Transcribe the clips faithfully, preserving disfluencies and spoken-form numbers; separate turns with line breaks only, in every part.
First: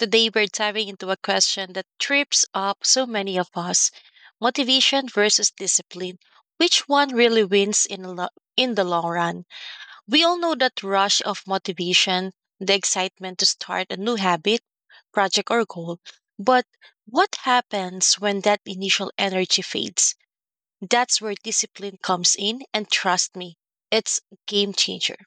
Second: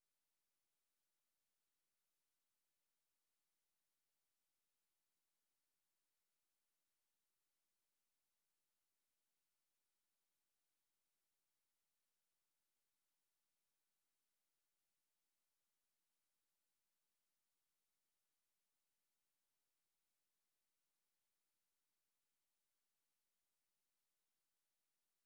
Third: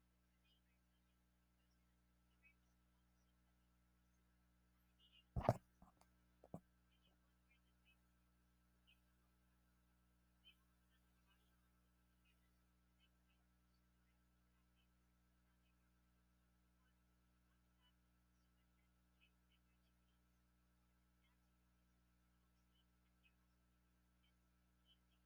Today we're diving into a question that trips up so many of us: motivation versus discipline. Which one really wins in, the lo- in the long run? We all know that rush of motivation, the excitement to start a new habit, project, or goal. But what happens when that initial energy fades? That's where discipline comes in, and trust me, it's a game changer.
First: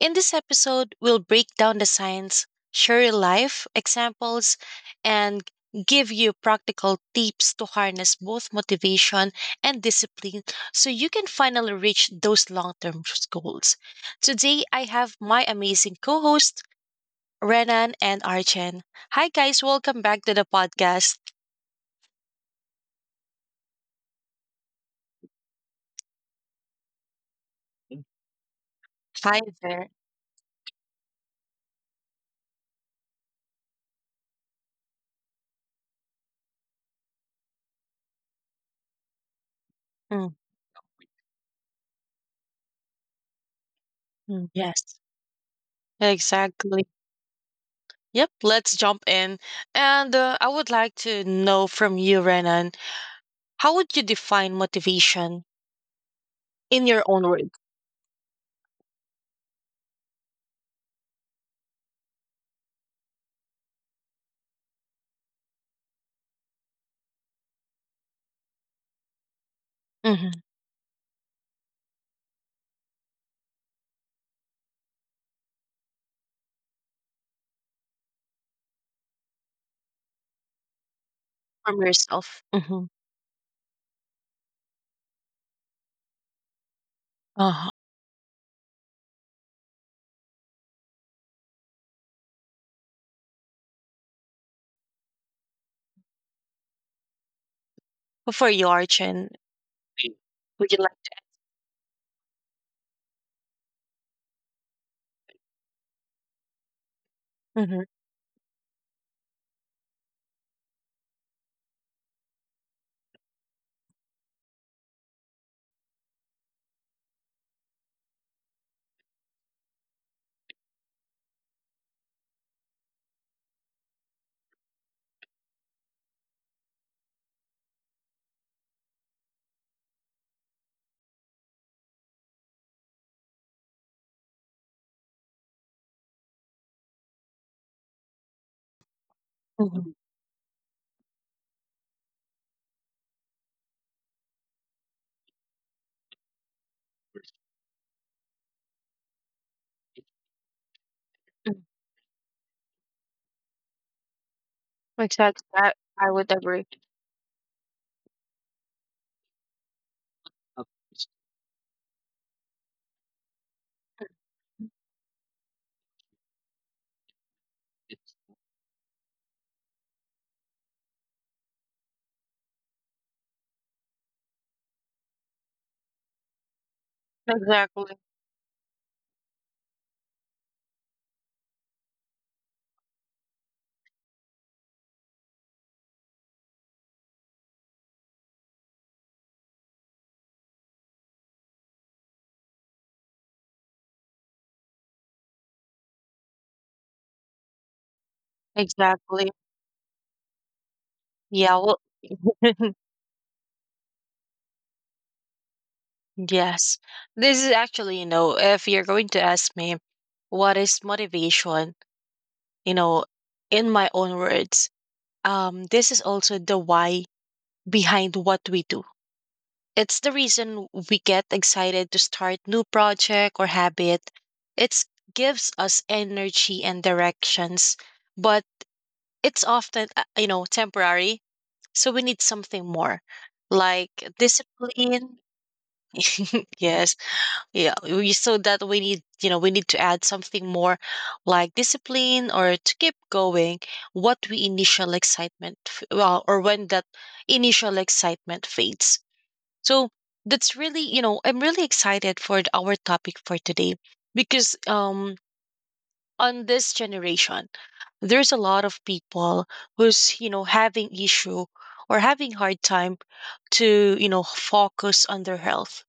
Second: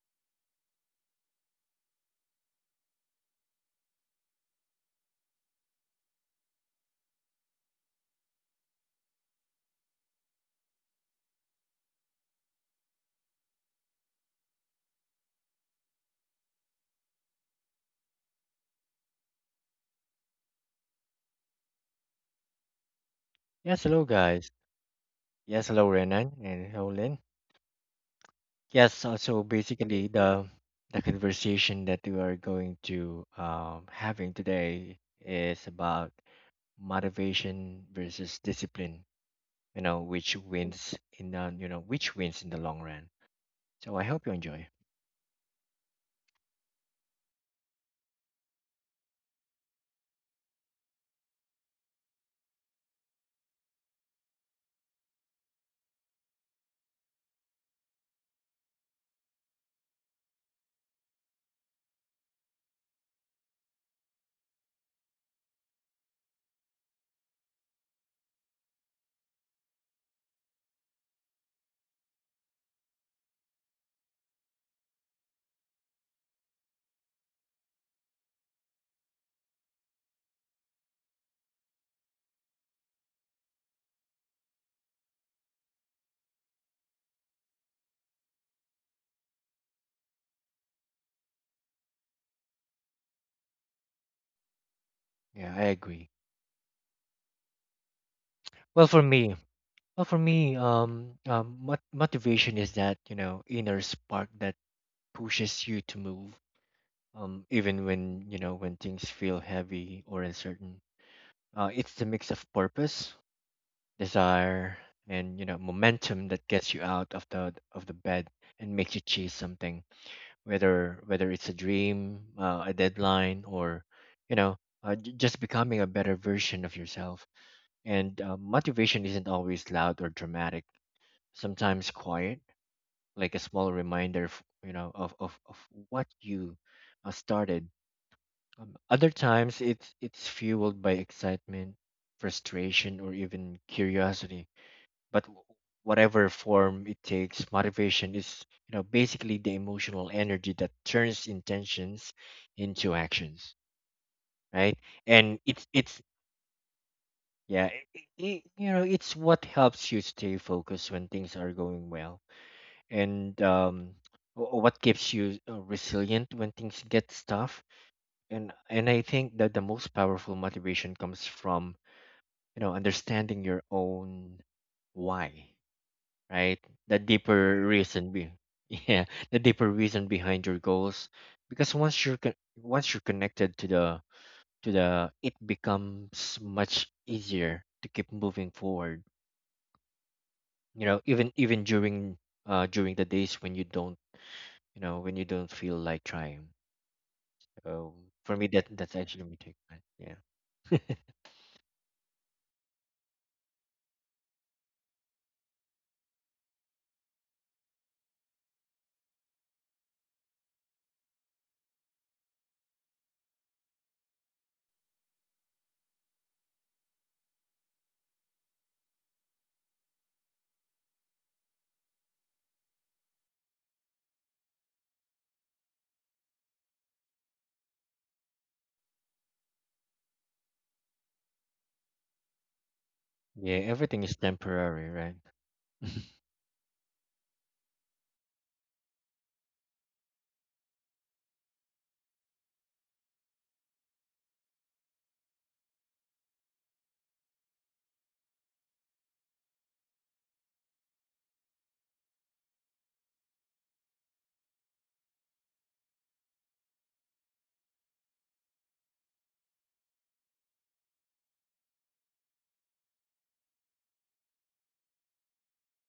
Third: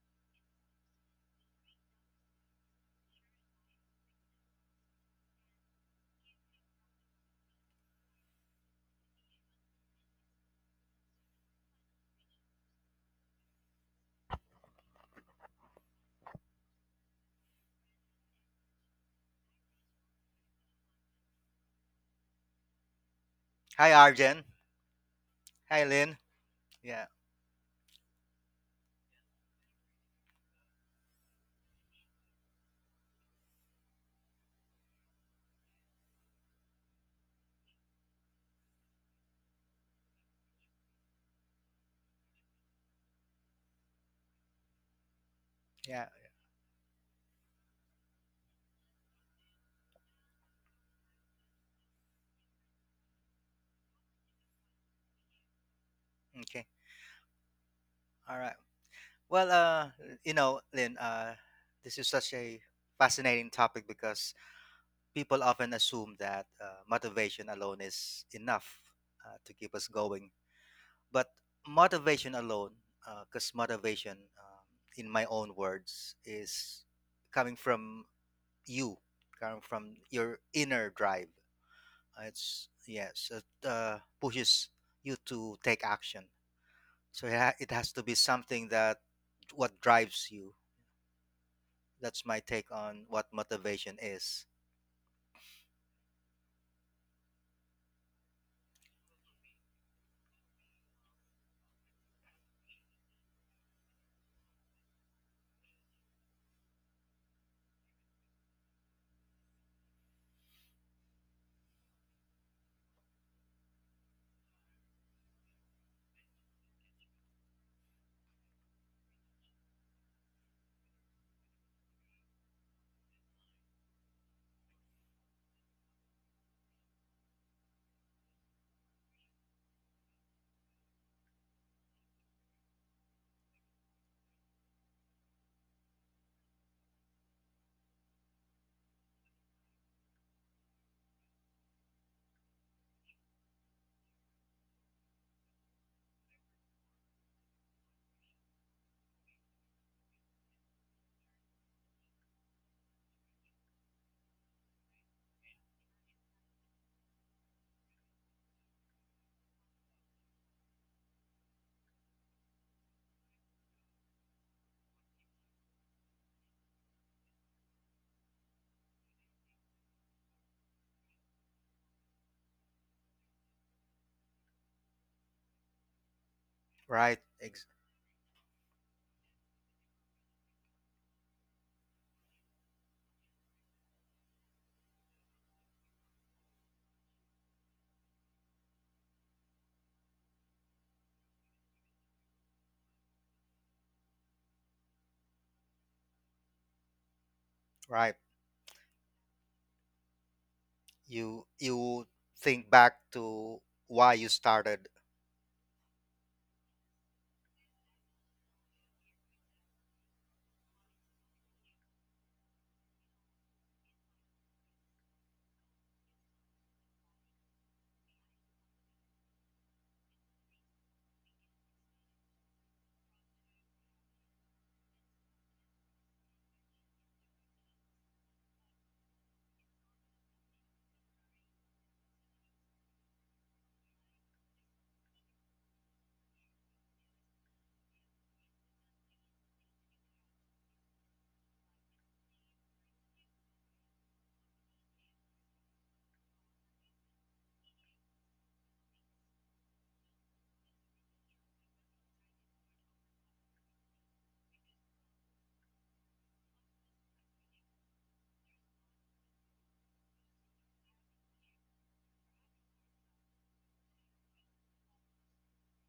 In this episode, we'll break down the science, share real life examples, and give you practical tips to harness both motivation and discipline so you can finally reach those long term goals. Today, I have my amazing co host, Renan and Archen. Hi, guys, welcome back to the podcast.
Yes,
Hi
hello
Arjen.
guys. Yes,
Hi
hello
Lynn.
Renan and hello
Yeah,
Lynn. Yes, uh,
Hi
so
there.
basically the the conversation that we are going to um, having today is about motivation versus discipline. You know
Mm,
which wins in the you know which wins in the long run. So I hope you
mm,
enjoy.
yes,
yeah.
exactly. Yep, let's jump in. And uh, I would like to know from you, Renan, how would you define motivation
Okay.
in your own words?
All right. Well, uh, you know, Lynn, uh, this is such a fascinating topic because people often assume that uh, motivation alone is enough uh, to keep us
Hmm.
going. But motivation alone, because motivation, um, in my own words, is coming from you, coming from your inner drive.
From
Uh,
yourself?
It's
Mm-hmm.
yes, it uh, pushes you to take action. So it ha-
Uh-huh.
it has to be something that what drives you. That's my take on what motivation is.
Yeah, I agree.
For you,
Well, for
Arjun,
me, well for me,
would you like to?
um, um mot- motivation is that you know inner spark that pushes you to move, um,
Mm-hmm.
even when you know when things feel heavy or uncertain. Uh, it's the mix of purpose, desire, and you know momentum that gets you out of the of the bed and makes you chase something, whether whether it's a dream, uh, a deadline, or you know uh, j- just becoming a better version of yourself. And uh, motivation isn't always loud or dramatic. Sometimes quiet, like a small reminder of, you know, of, of, of what you uh, started. Um, other times,
Mm-hmm.
it's it's fueled by excitement, frustration, or even curiosity. But w- whatever form it takes, motivation is you know basically the emotional energy that turns
Mm-hmm.
intentions into actions, right? And
Exactly.
it's
I,
it's
I would agree.
yeah, I I you know it's what helps you stay focused when things are going well, and um, wh- what keeps you uh, resilient when things get tough, and and I think that the most powerful motivation comes from you know understanding your own why, right? the
Right?
deeper
Ex-
Exactly.
reason be Yeah, the deeper reason behind your goals, because once you're con- once you're connected to the to the it becomes much easier to keep moving forward, you know even even during uh during the days when you don't, you know when you don't feel like trying. um,
right.
for me, that that's actually
Exactly.
me take, right? Yeah.
You
Yeah. Well,
you think back to why you started.
yes. This is actually, you know, if you're going to ask me what is motivation, you know, in my own words, um, this is also the why behind what we do. It's the reason we get excited to start new project or habit. It gives us energy and directions, but it's often uh, you know temporary, so we need something more,
Yeah,
like
everything is temporary, right?
discipline. Yes, yeah. We, so that we need you know we need to add something more, like discipline or to keep going. What we initial excitement, f- well, or when that initial excitement fades. So that's really, you know, I'm really excited for th- our topic for today because um on this generation, there's a lot of people who's, you know, having issue or having hard time to, you know, focus on their health.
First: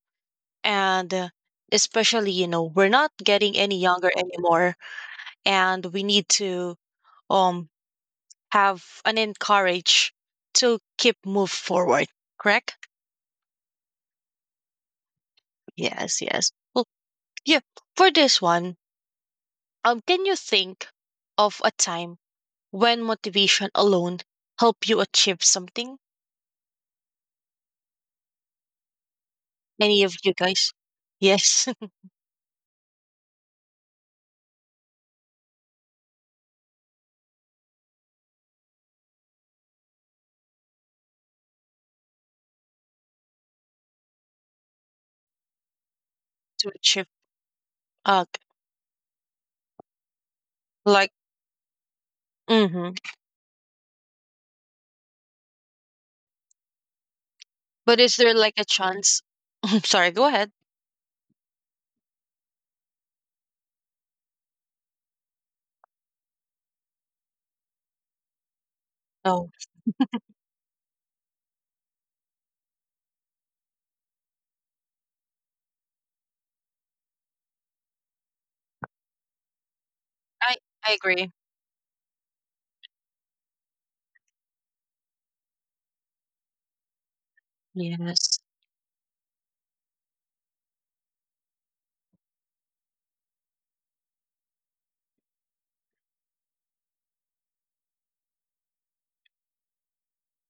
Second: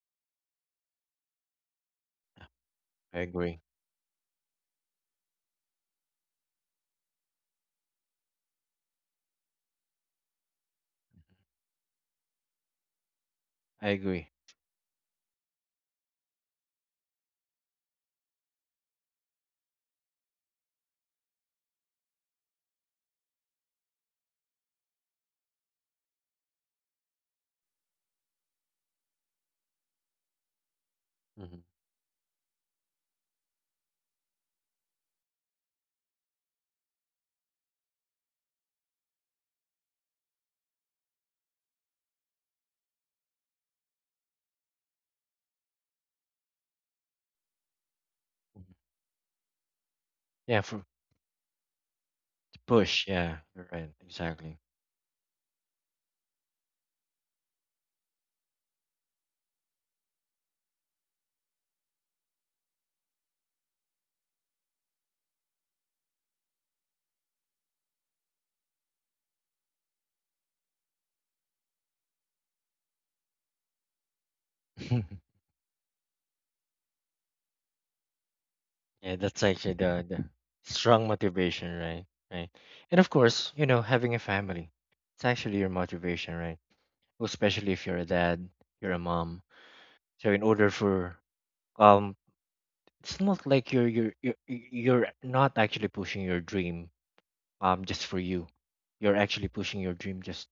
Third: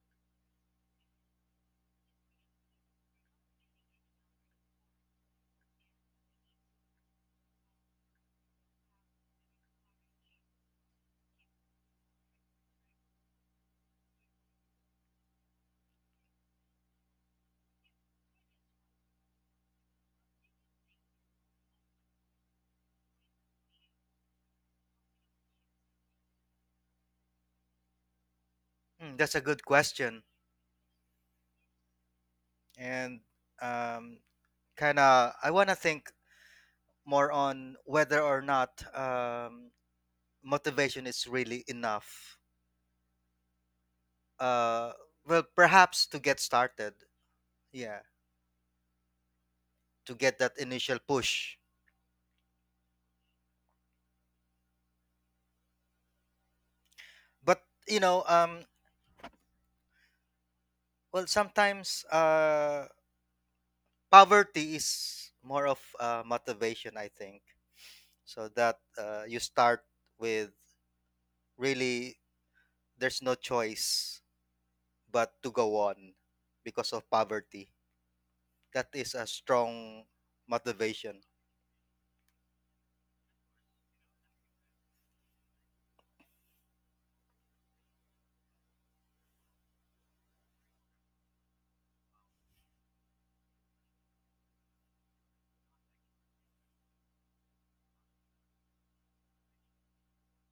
And uh, especially, you know, we're not
I
getting
agree.
any younger anymore, and we need to um have an encourage to keep move forward, correct?
I agree.
Yes, yes. Well, yeah, for this one, Um, can you think of a time when motivation alone helped you achieve something?
Mm, that's a good
Any of
question,
you guys?
Hmm.
Yes,
and um, kind of I want to think more on whether or not um, motivation is really enough. Uh, well, perhaps to get
to
started,
achieve.
yeah,
Uh,
to get that
Yeah, for to
initial
like,
push.
hmm
push. Yeah, you're right. Exactly.
But
but
you
is
know,
there like a
um,
chance? Sorry, go ahead.
well, sometimes uh, poverty is more of uh, motivation, I think, so that uh, you
No,
start with really there's no choice but to go on because of poverty. That is
Yeah,
a
that's actually the,
strong
the
I I
strong
motivation.
agree.
motivation, right? Right. And of course, you know, having a family, it's actually your motivation, right? Well, especially if you're a
Yes,
dad, you're a mom. So in order for, um, it's not like you're you're you're you're not actually pushing your dream um just for you. You're actually pushing your dream just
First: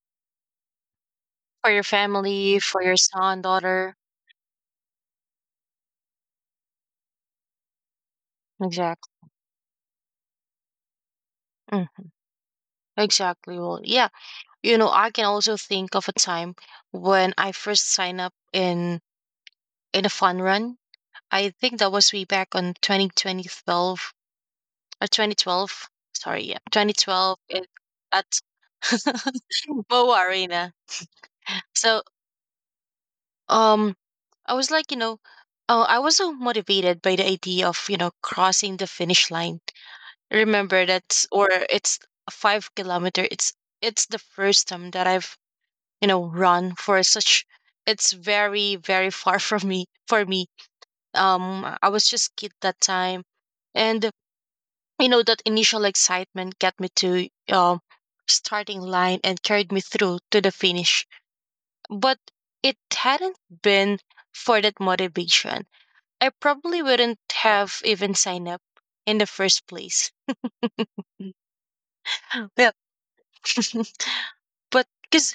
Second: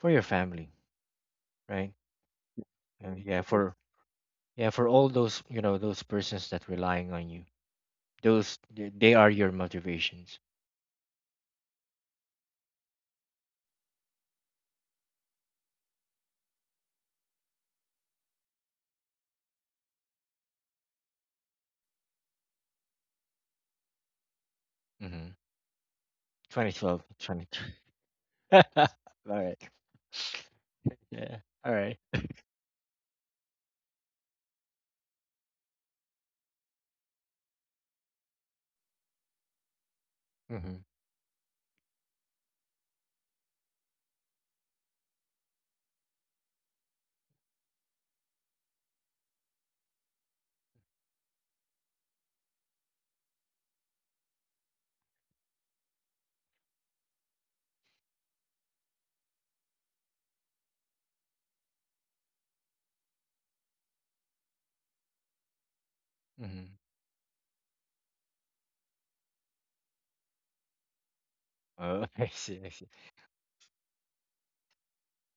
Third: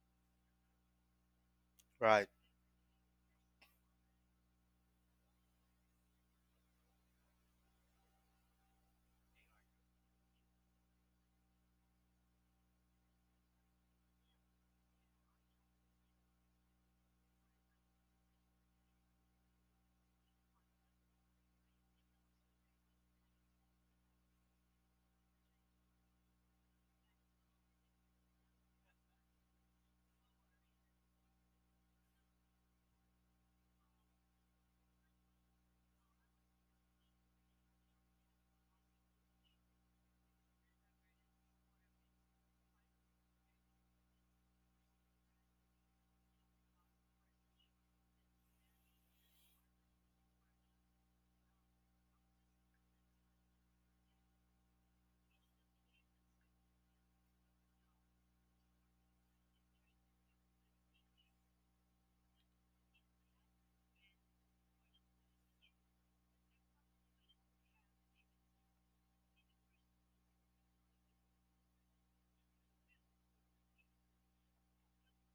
for your family,
for your
right?
Right,
family, for your
And yeah,
son,
for
daughter.
yeah, for all those, you know those persons that relying on you, those they they are
Exactly.
your motivations.
Mm, exactly. Well, yeah. You know, I can also think of a time when I first signed up in in a fun run. I think that was way back on twenty twenty twelve, or
Mm-hmm.
twenty twelve. Sorry, yeah,
twenty twelve,
twenty twelve
twenty.
it, at
All right.
Boa Arena.
Yeah. All right.
So um, I was like, you know, oh, I was so motivated by the idea of you know crossing the finish line.
Mm-hmm.
Remember that, or it's a five kilometer. It's it's the first time that I've you know run for such. It's very very far from me for me. Um, I was just kid that time, and you know that initial excitement got me to um starting line and carried me through to the finish. But it hadn't been for that motivation, I
Mm-hmm.
probably wouldn't have even signed up in the first place.
Oh, I
Yeah.
see. I see.
But because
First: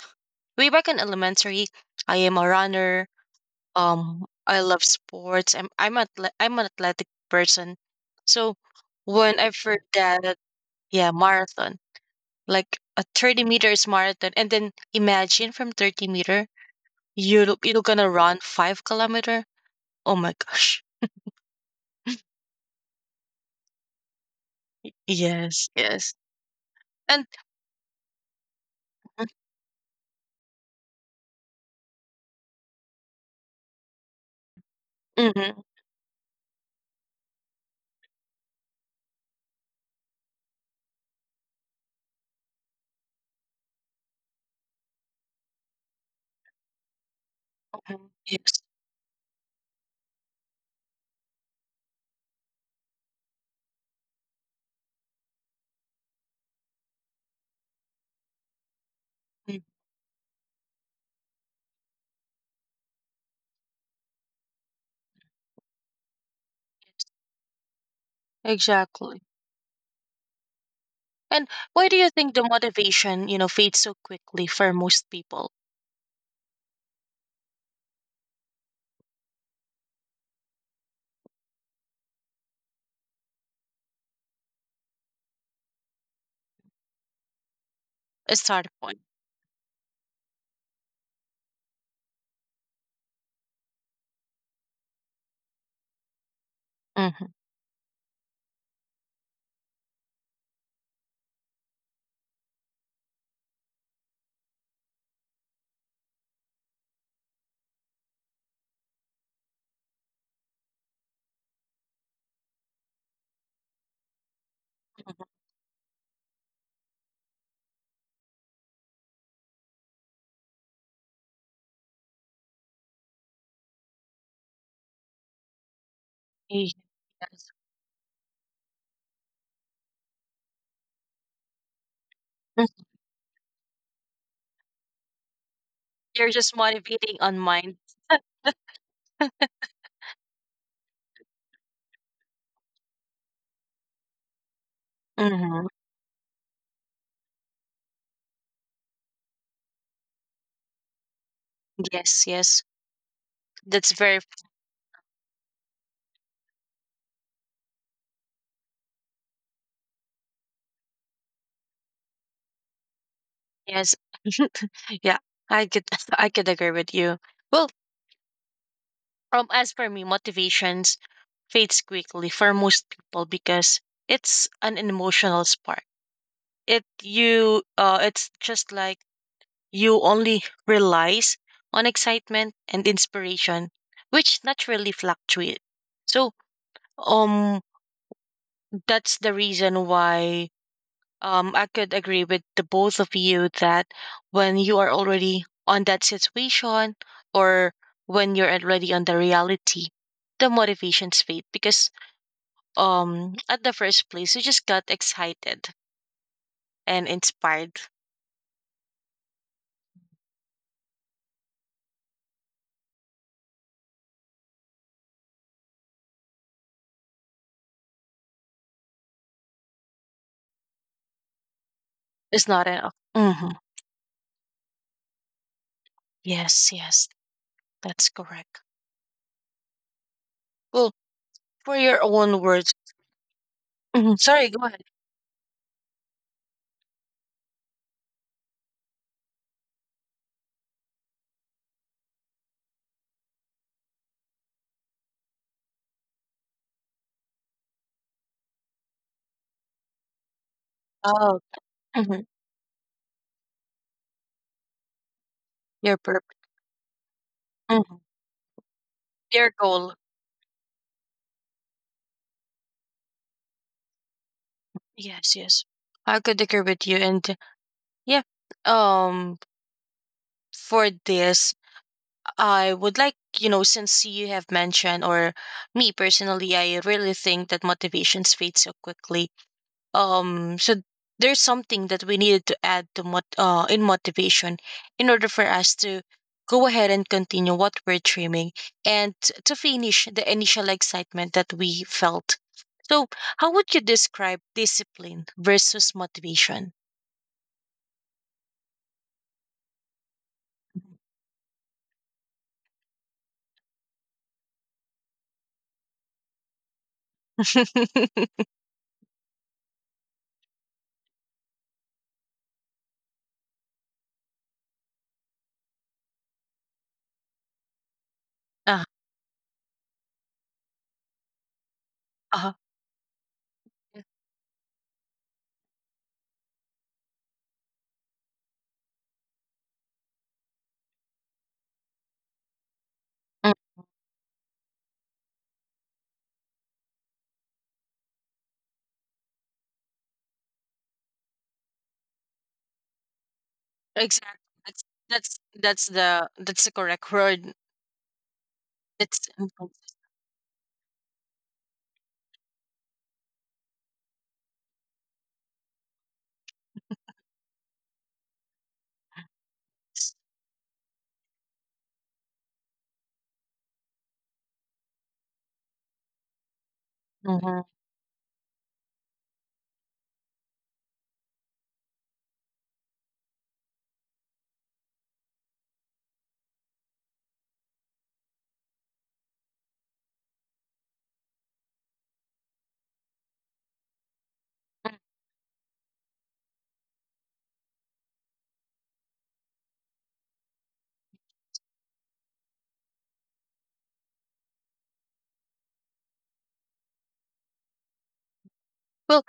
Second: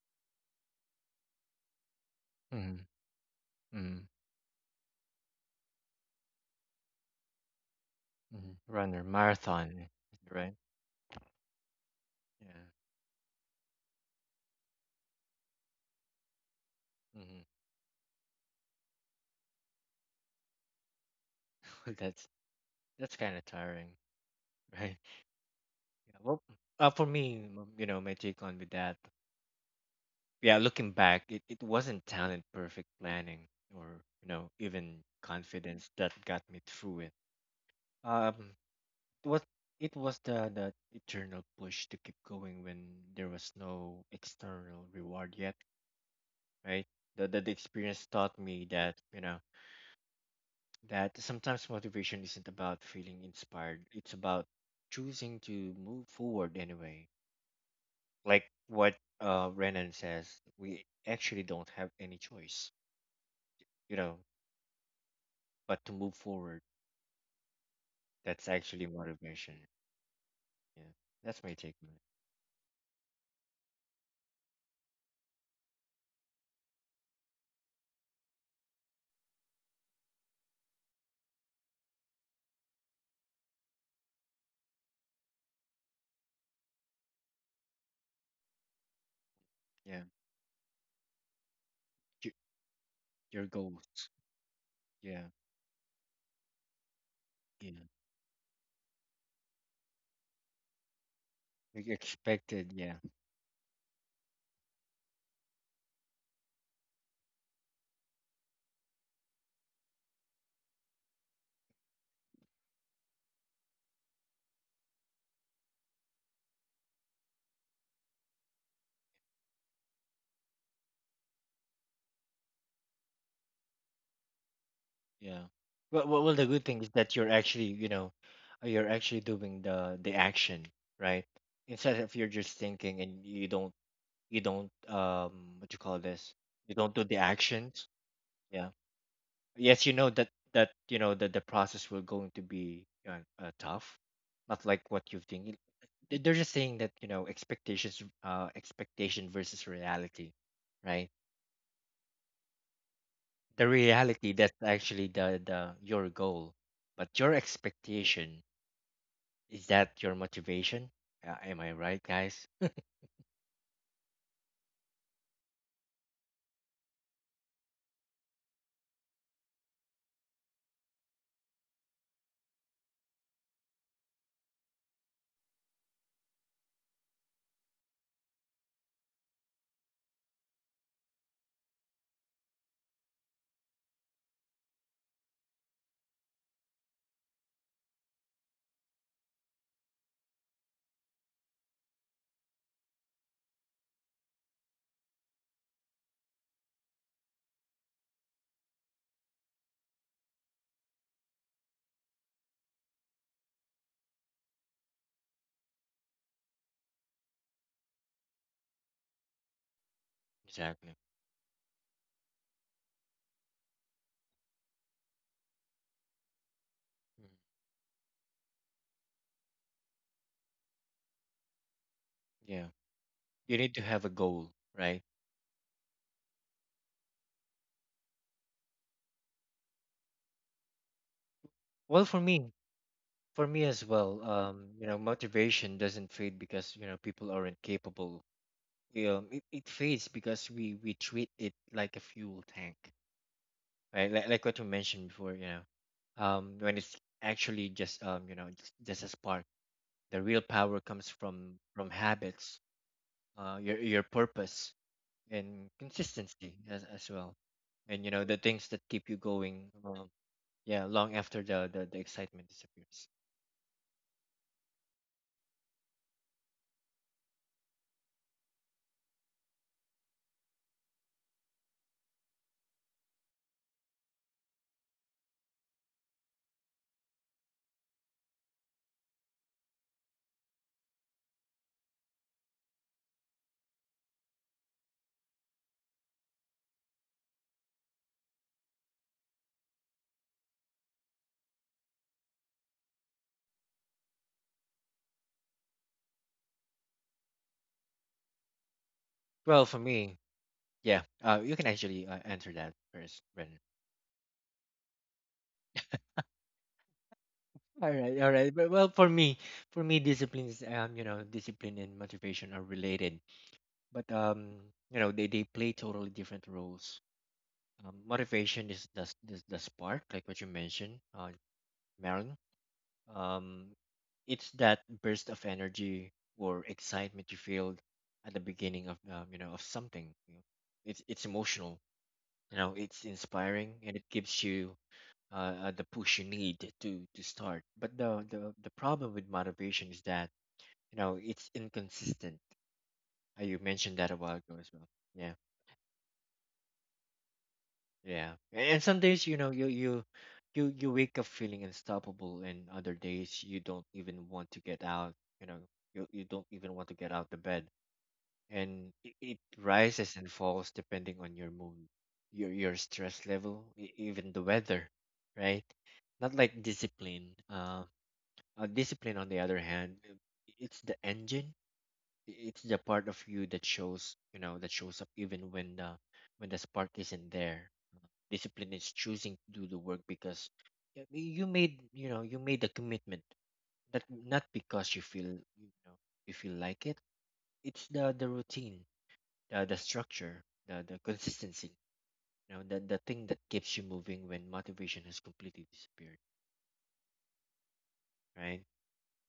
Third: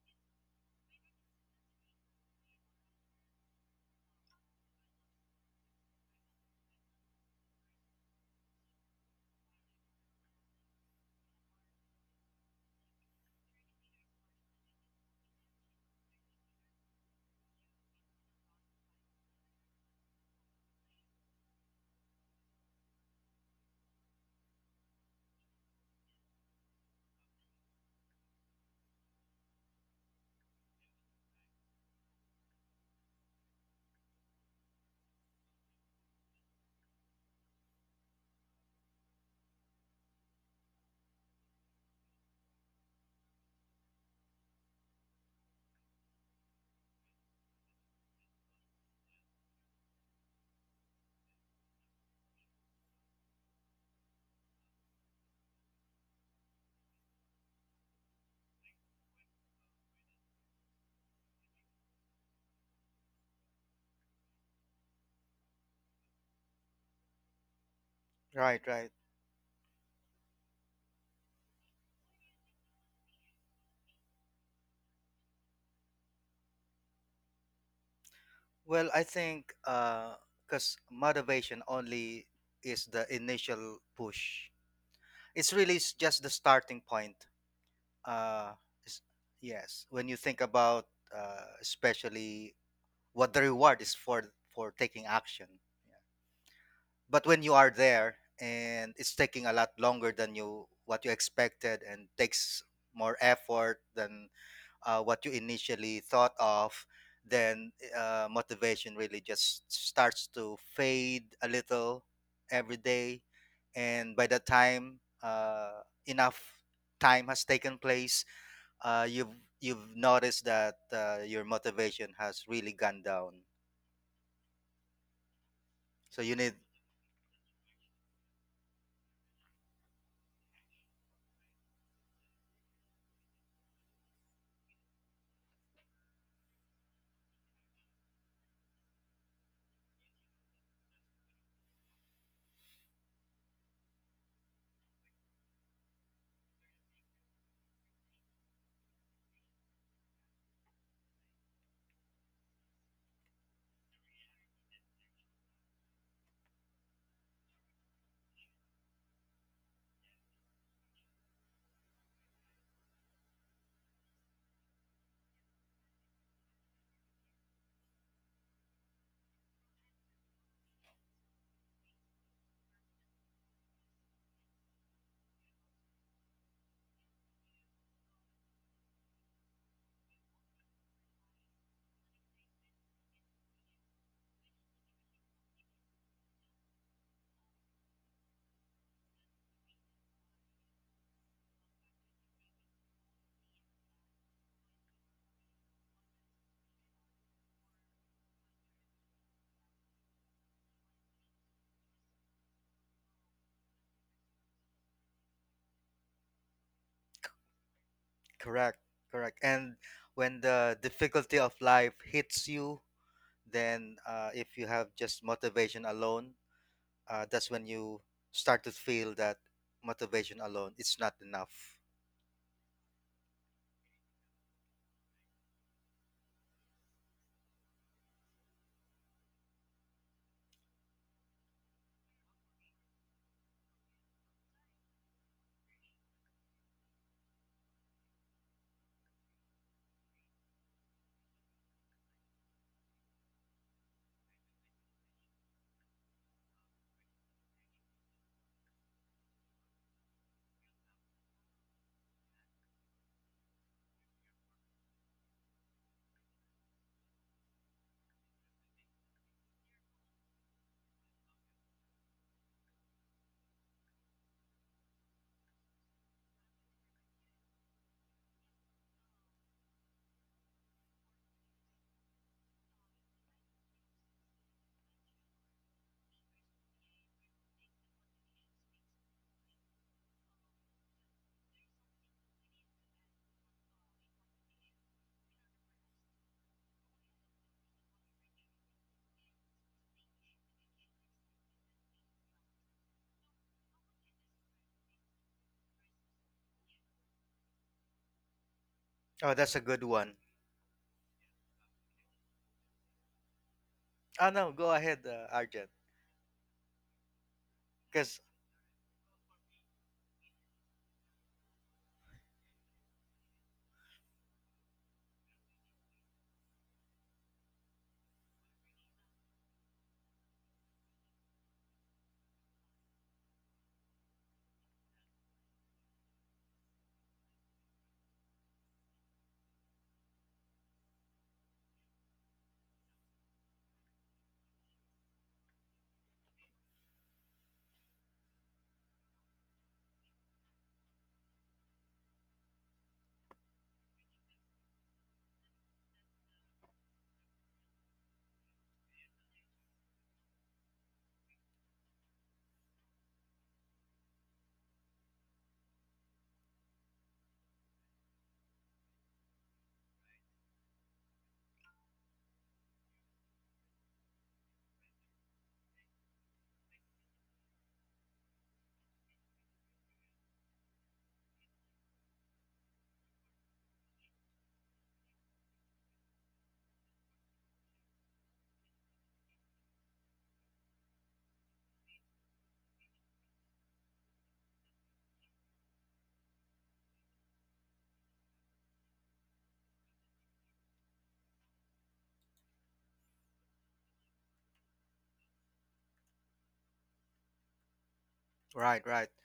way back in elementary, I am a
Mm-hmm.
runner.
Mm-hmm.
um I love sports. i'm i'm, athle- I'm an athletic person.
hmm
So
Runner
when I heard
marathon,
that,
right?
yeah, marathon,
Yeah.
like a thirty meters marathon. And then imagine from thirty meter
Mm-hmm.
you you're gonna run five kilometer. Oh my gosh.
That's that's kind of tiring, right?
Yes, yes.
Yeah, well, uh, for
And
me, m- you know, my take on with that. Yeah, looking back, it, it wasn't talent, perfect planning, or you know, even
mhm,
confidence that got me through it. Um, what It was the the eternal push to keep going when there was no external reward yet, right? The the, the experience
mhm,
taught
yes,
me that, you know that sometimes motivation isn't about feeling inspired; it's about choosing to move forward anyway. Like what uh
mm,
Renan says, we actually don't have any choice, you know but to move forward. That's
right,
actually
right.
exactly.
motivation. Yeah, that's
And
my take
why
on
do
it.
you think the motivation you know fades so quickly for most people?
Well, I think because motivation only is the initial push. It's really s- just the starting point.
A
uh
start point,
s- yes,
Yeah,
when you think about uh
your,
especially what the
your
reward
goals.
is for for taking
Yeah,
action, yeah.
mm-hmm,
But when you are
yeah.
there and it's taking a lot longer than you what you expected
Like
and takes
expected. Yeah,
more effort than uh, what you initially thought of, then uh, motivation really just starts to fade a little every day, and by the time uh, enough time has taken place, uh, you've you've noticed that uh, your motivation has really gone down.
yeah. Well, well,
So
well,
you
the
need
good
yes.
thing is that you're actually, you know, uh, you're actually doing the the action, right? Instead of you're just
Mm,
thinking and you don't, you don't, um, what you call
you're
this?
just
You don't do
motivating
the
on mind.
actions. Yeah. Yes, you know that that you know that the process will going to be, uh, uh, tough, not like what you
Mine.
think. It-
Hmm.
they- they're just saying that, you know expectations uh expectation versus reality, right?
Yes, yes,
The
that's very.
reality, that's actually the the your goal, but your expectation is that your motivation. Uh, am I right, guys?
Yes, yeah, I could I could agree with you. Well, Um, as for me, motivations fades quickly for most people because it's an emotional spark. It you, uh, it's just like you only relies on excitement and inspiration, which naturally fluctuate. So um, that's the reason why um I could agree with the both of you that when you are already on that situation or when you're already on the reality, the motivations fade because um at the first place you just got excited and inspired.
correct, correct. And when the
Exactly.
difficulty of life hits you, then uh, if you have just motivation alone, uh,
Mm.
that's when you start to feel that motivation alone it's not enough.
It's not
Yeah,
enough. Hmm.
you need to have a goal, right?
Yes, yes, that's correct. Well, for your
Well, for
own
me
words,
for me as
mhm.
well,
Sorry, go
um
ahead.
you know motivation doesn't fade because, you know people aren't capable. Yeah, it, it fades because we we treat it like a fuel tank, right? Like, like what you mentioned before, you know, um, when it's actually just um, you know, just, just a spark. The real power comes
Oh,
from from
mhm,
habits, uh, your your purpose and
your burp.
consistency as as well,
Hmm,
and you know the things that keep you
your
going.
goal.
Um, yeah, long after the, the the excitement disappears.
Yes, yes, I could agree with you. And yeah, um for this, I would like, you know since you have mentioned or me personally, I really think that motivations fade so quickly. Um so there's something that we needed to add to mot- uh, in motivation in order for us to go ahead and continue what we're dreaming and t- to finish the initial excitement that we felt. So how would you describe discipline versus motivation?
Oh, that's a
Well, for
good
me,
one.
yeah, uh, you can actually uh, answer that first, Brendan.
Oh no, go ahead, uh, Arjun.
All right,
Because
all right. But well, for me, for me, disciplines, um, you know, discipline and motivation are related, but um, you know, they they play totally different roles. Um, motivation
Uh,
is the s- is the spark, like what you mentioned, uh, Marilyn.
uh
Um, it's that burst of energy or excitement you feel at the beginning of, um, you know, of something. you know. It's it's emotional, you know, it's
Mm,
inspiring, and it gives you, uh, uh, the push you need to to start. But the, the the problem with motivation is that, you know it's inconsistent. Uh, you mentioned that a
exactly.
while ago as
That's
well. Yeah,
that's that's the that's the correct word.
yeah. And, and some days,
It's
you know you
inconsistency.
you you you wake up feeling unstoppable, and other days you don't even want to get out. You know you you don't even want to get out the bed, and it, it rises and falls depending on your mood, your your stress level, e- even the weather, right? Not like discipline.
Mhm.
Um Uh, discipline, on the other hand, uh, it's the engine. i- It's the part of you that shows, you know, that shows up even when the when the spark isn't there. Uh, Discipline is choosing to do the work because y- you made, you know, you made a commitment. That not because
Mm.
you feel, you know, you feel like it. It's the the routine, the the structure, the the consistency. You know, the the thing that keeps you moving when motivation has completely disappeared. Right.
right, right,
Well,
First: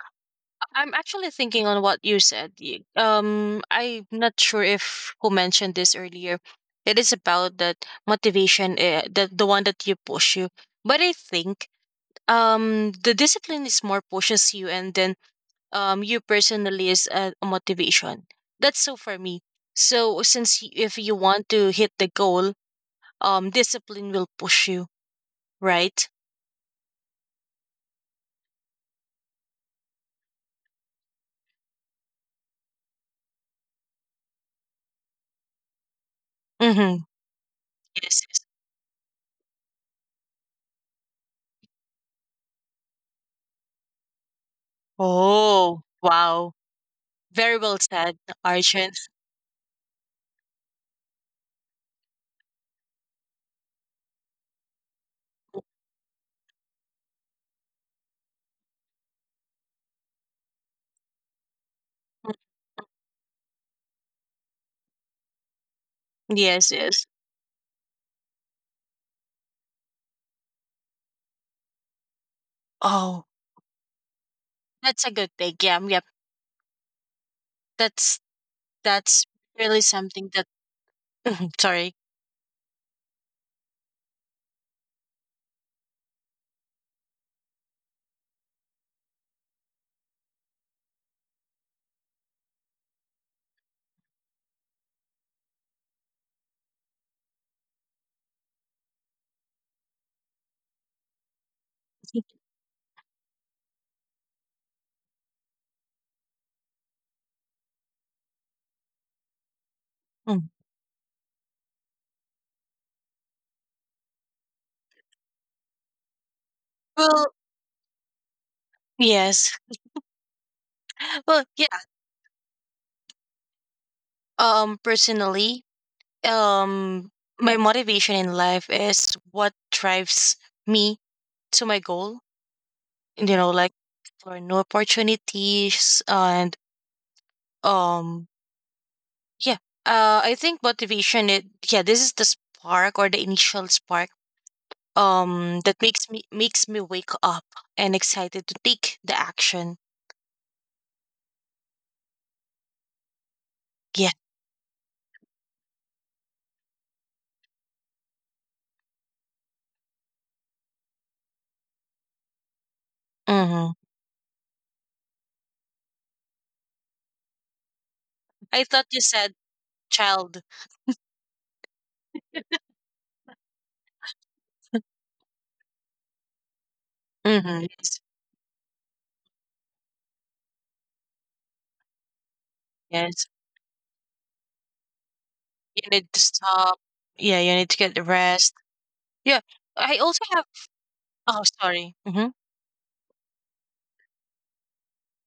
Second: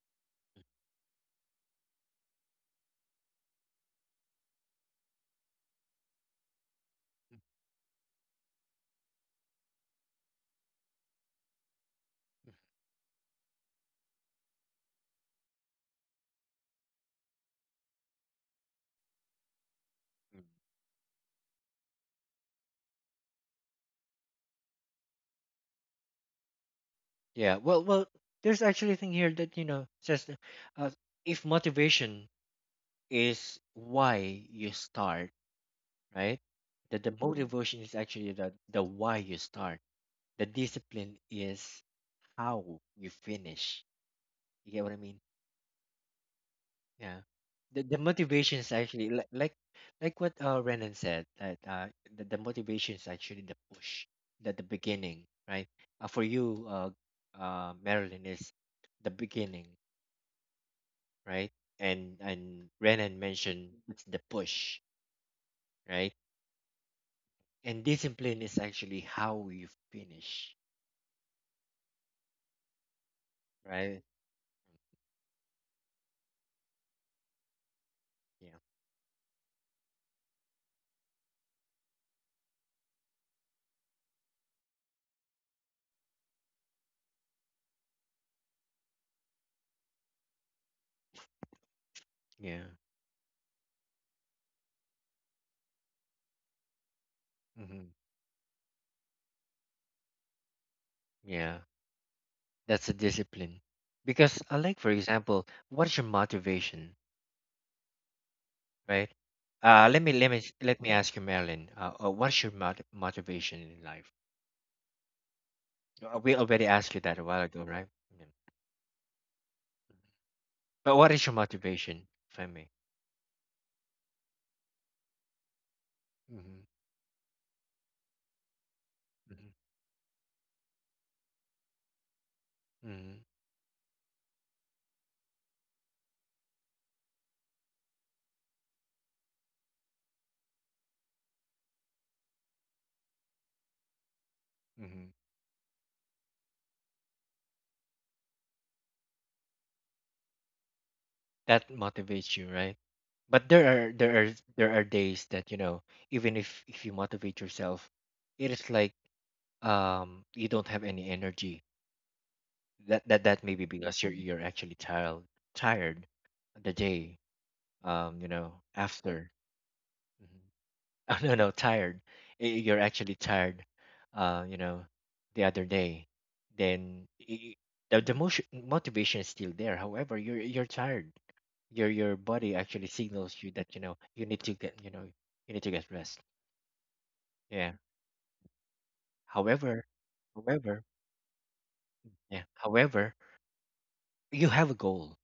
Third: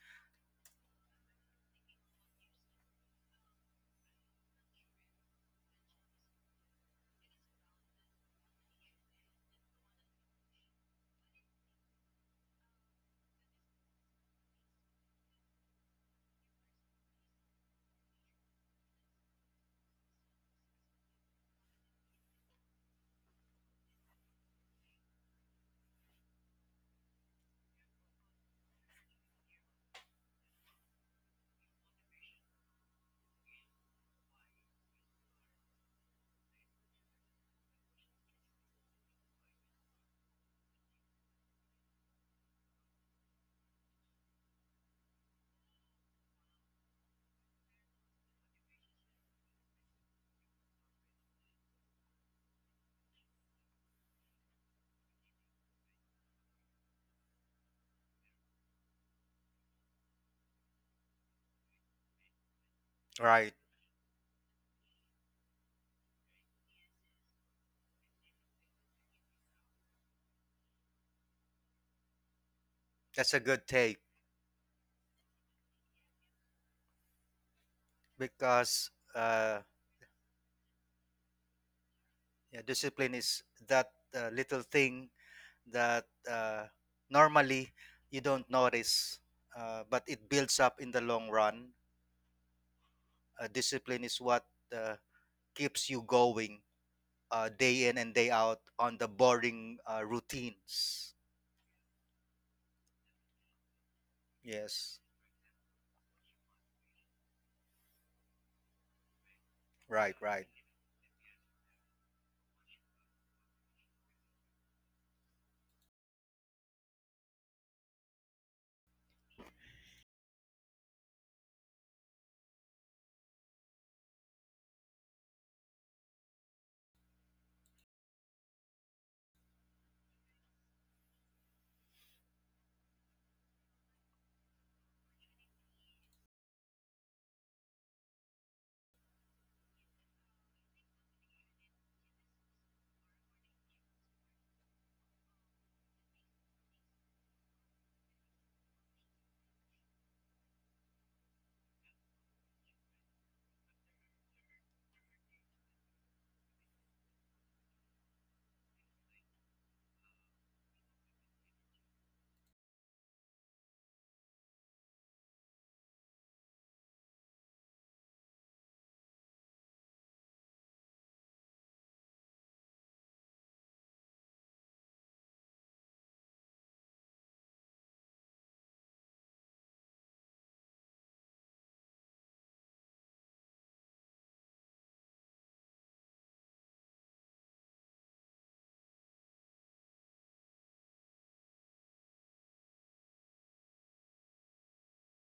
I'm actually thinking on what you said. You- Um, I'm not sure if who mentioned this earlier. It is about that motivation, uh, the the one that you push you. But I think um the discipline is more pushes you, and then um you personally is a a motivation. That's so for me, so since y- if you want to hit the goal, um discipline will push you, right?
Yeah. Well, well, there's actually a thing here that, you know says that, uh, if motivation is why you start, right? That
mm-hmm
the Mm. Motivation is
yes,
actually
yes.
the the why you start. The discipline is how you finish. You get what I mean?
Oh wow,
Yeah.
very well
The the
said,
motivation is
Arjun.
actually like like like what uh Renan said that, uh the, the motivation is actually the push, that the beginning, right? Uh, for you, uh, uh, Marilyn, is the beginning, right? And
Mm,
and Renan
right.
mentioned it's the push, right?
yes, yes.
And discipline is actually how you finish,
Oh,
That's a good take
right?
that's a good thing. Yeah, yep. that's
Yeah,
because
that's
uh,
really something that. Mm, sorry.
yeah, discipline is that uh, little thing that uh, normally you don't notice, uh, but it builds up in the long run.
yeah.
Uh, discipline is what uh, keeps you going, uh, day
Hmm.
in and day out on the boring uh, routines.
Yeah. That's a discipline, because, uh, like for
Yes,
example, what's your motivation, right? Uh, let me
right,
let me
Mm.
right.
let me ask you, Marilyn. Uh, uh, what's your mot- motivation in life? Uh, we already asked you that a
Well,
while ago, right? Yeah.
yes.
But what is your
Well, yeah,
motivation, if I may?
um personally,
Mm-hmm.
um my motivation in life is what drives me to my goal
Mm-hmm.
and, you know like for new opportunities and um yeah, uh I think motivation it, yeah, this is the spark or the initial spark.
Mm-hmm.
Um that makes me makes me wake up and excited to take the action.
That motivates you, right? But there are
Yeah,
there are there are days that, you know even if if you motivate yourself, it is like, um you don't have any energy. That that that may be
mm-hmm.
because you're you're actually tired, tired the day, um you know
I thought you said
after.
child.
Mhm. Oh no, no, tired. Y- You're actually tired. Uh, you know, the other day, then y- y-
Mm-hmm. Yes,
the the motion, motivation is still there. However, you're you're tired. Your your body actually
yes,
signals you that, you know you need to get you know you need to
you
get
need to
rest.
stop. Yeah, you need
Yeah.
to get the rest. Yeah,
However,
I also have.
however,
Oh, sorry. Hmm.
yeah. However, you have a goal,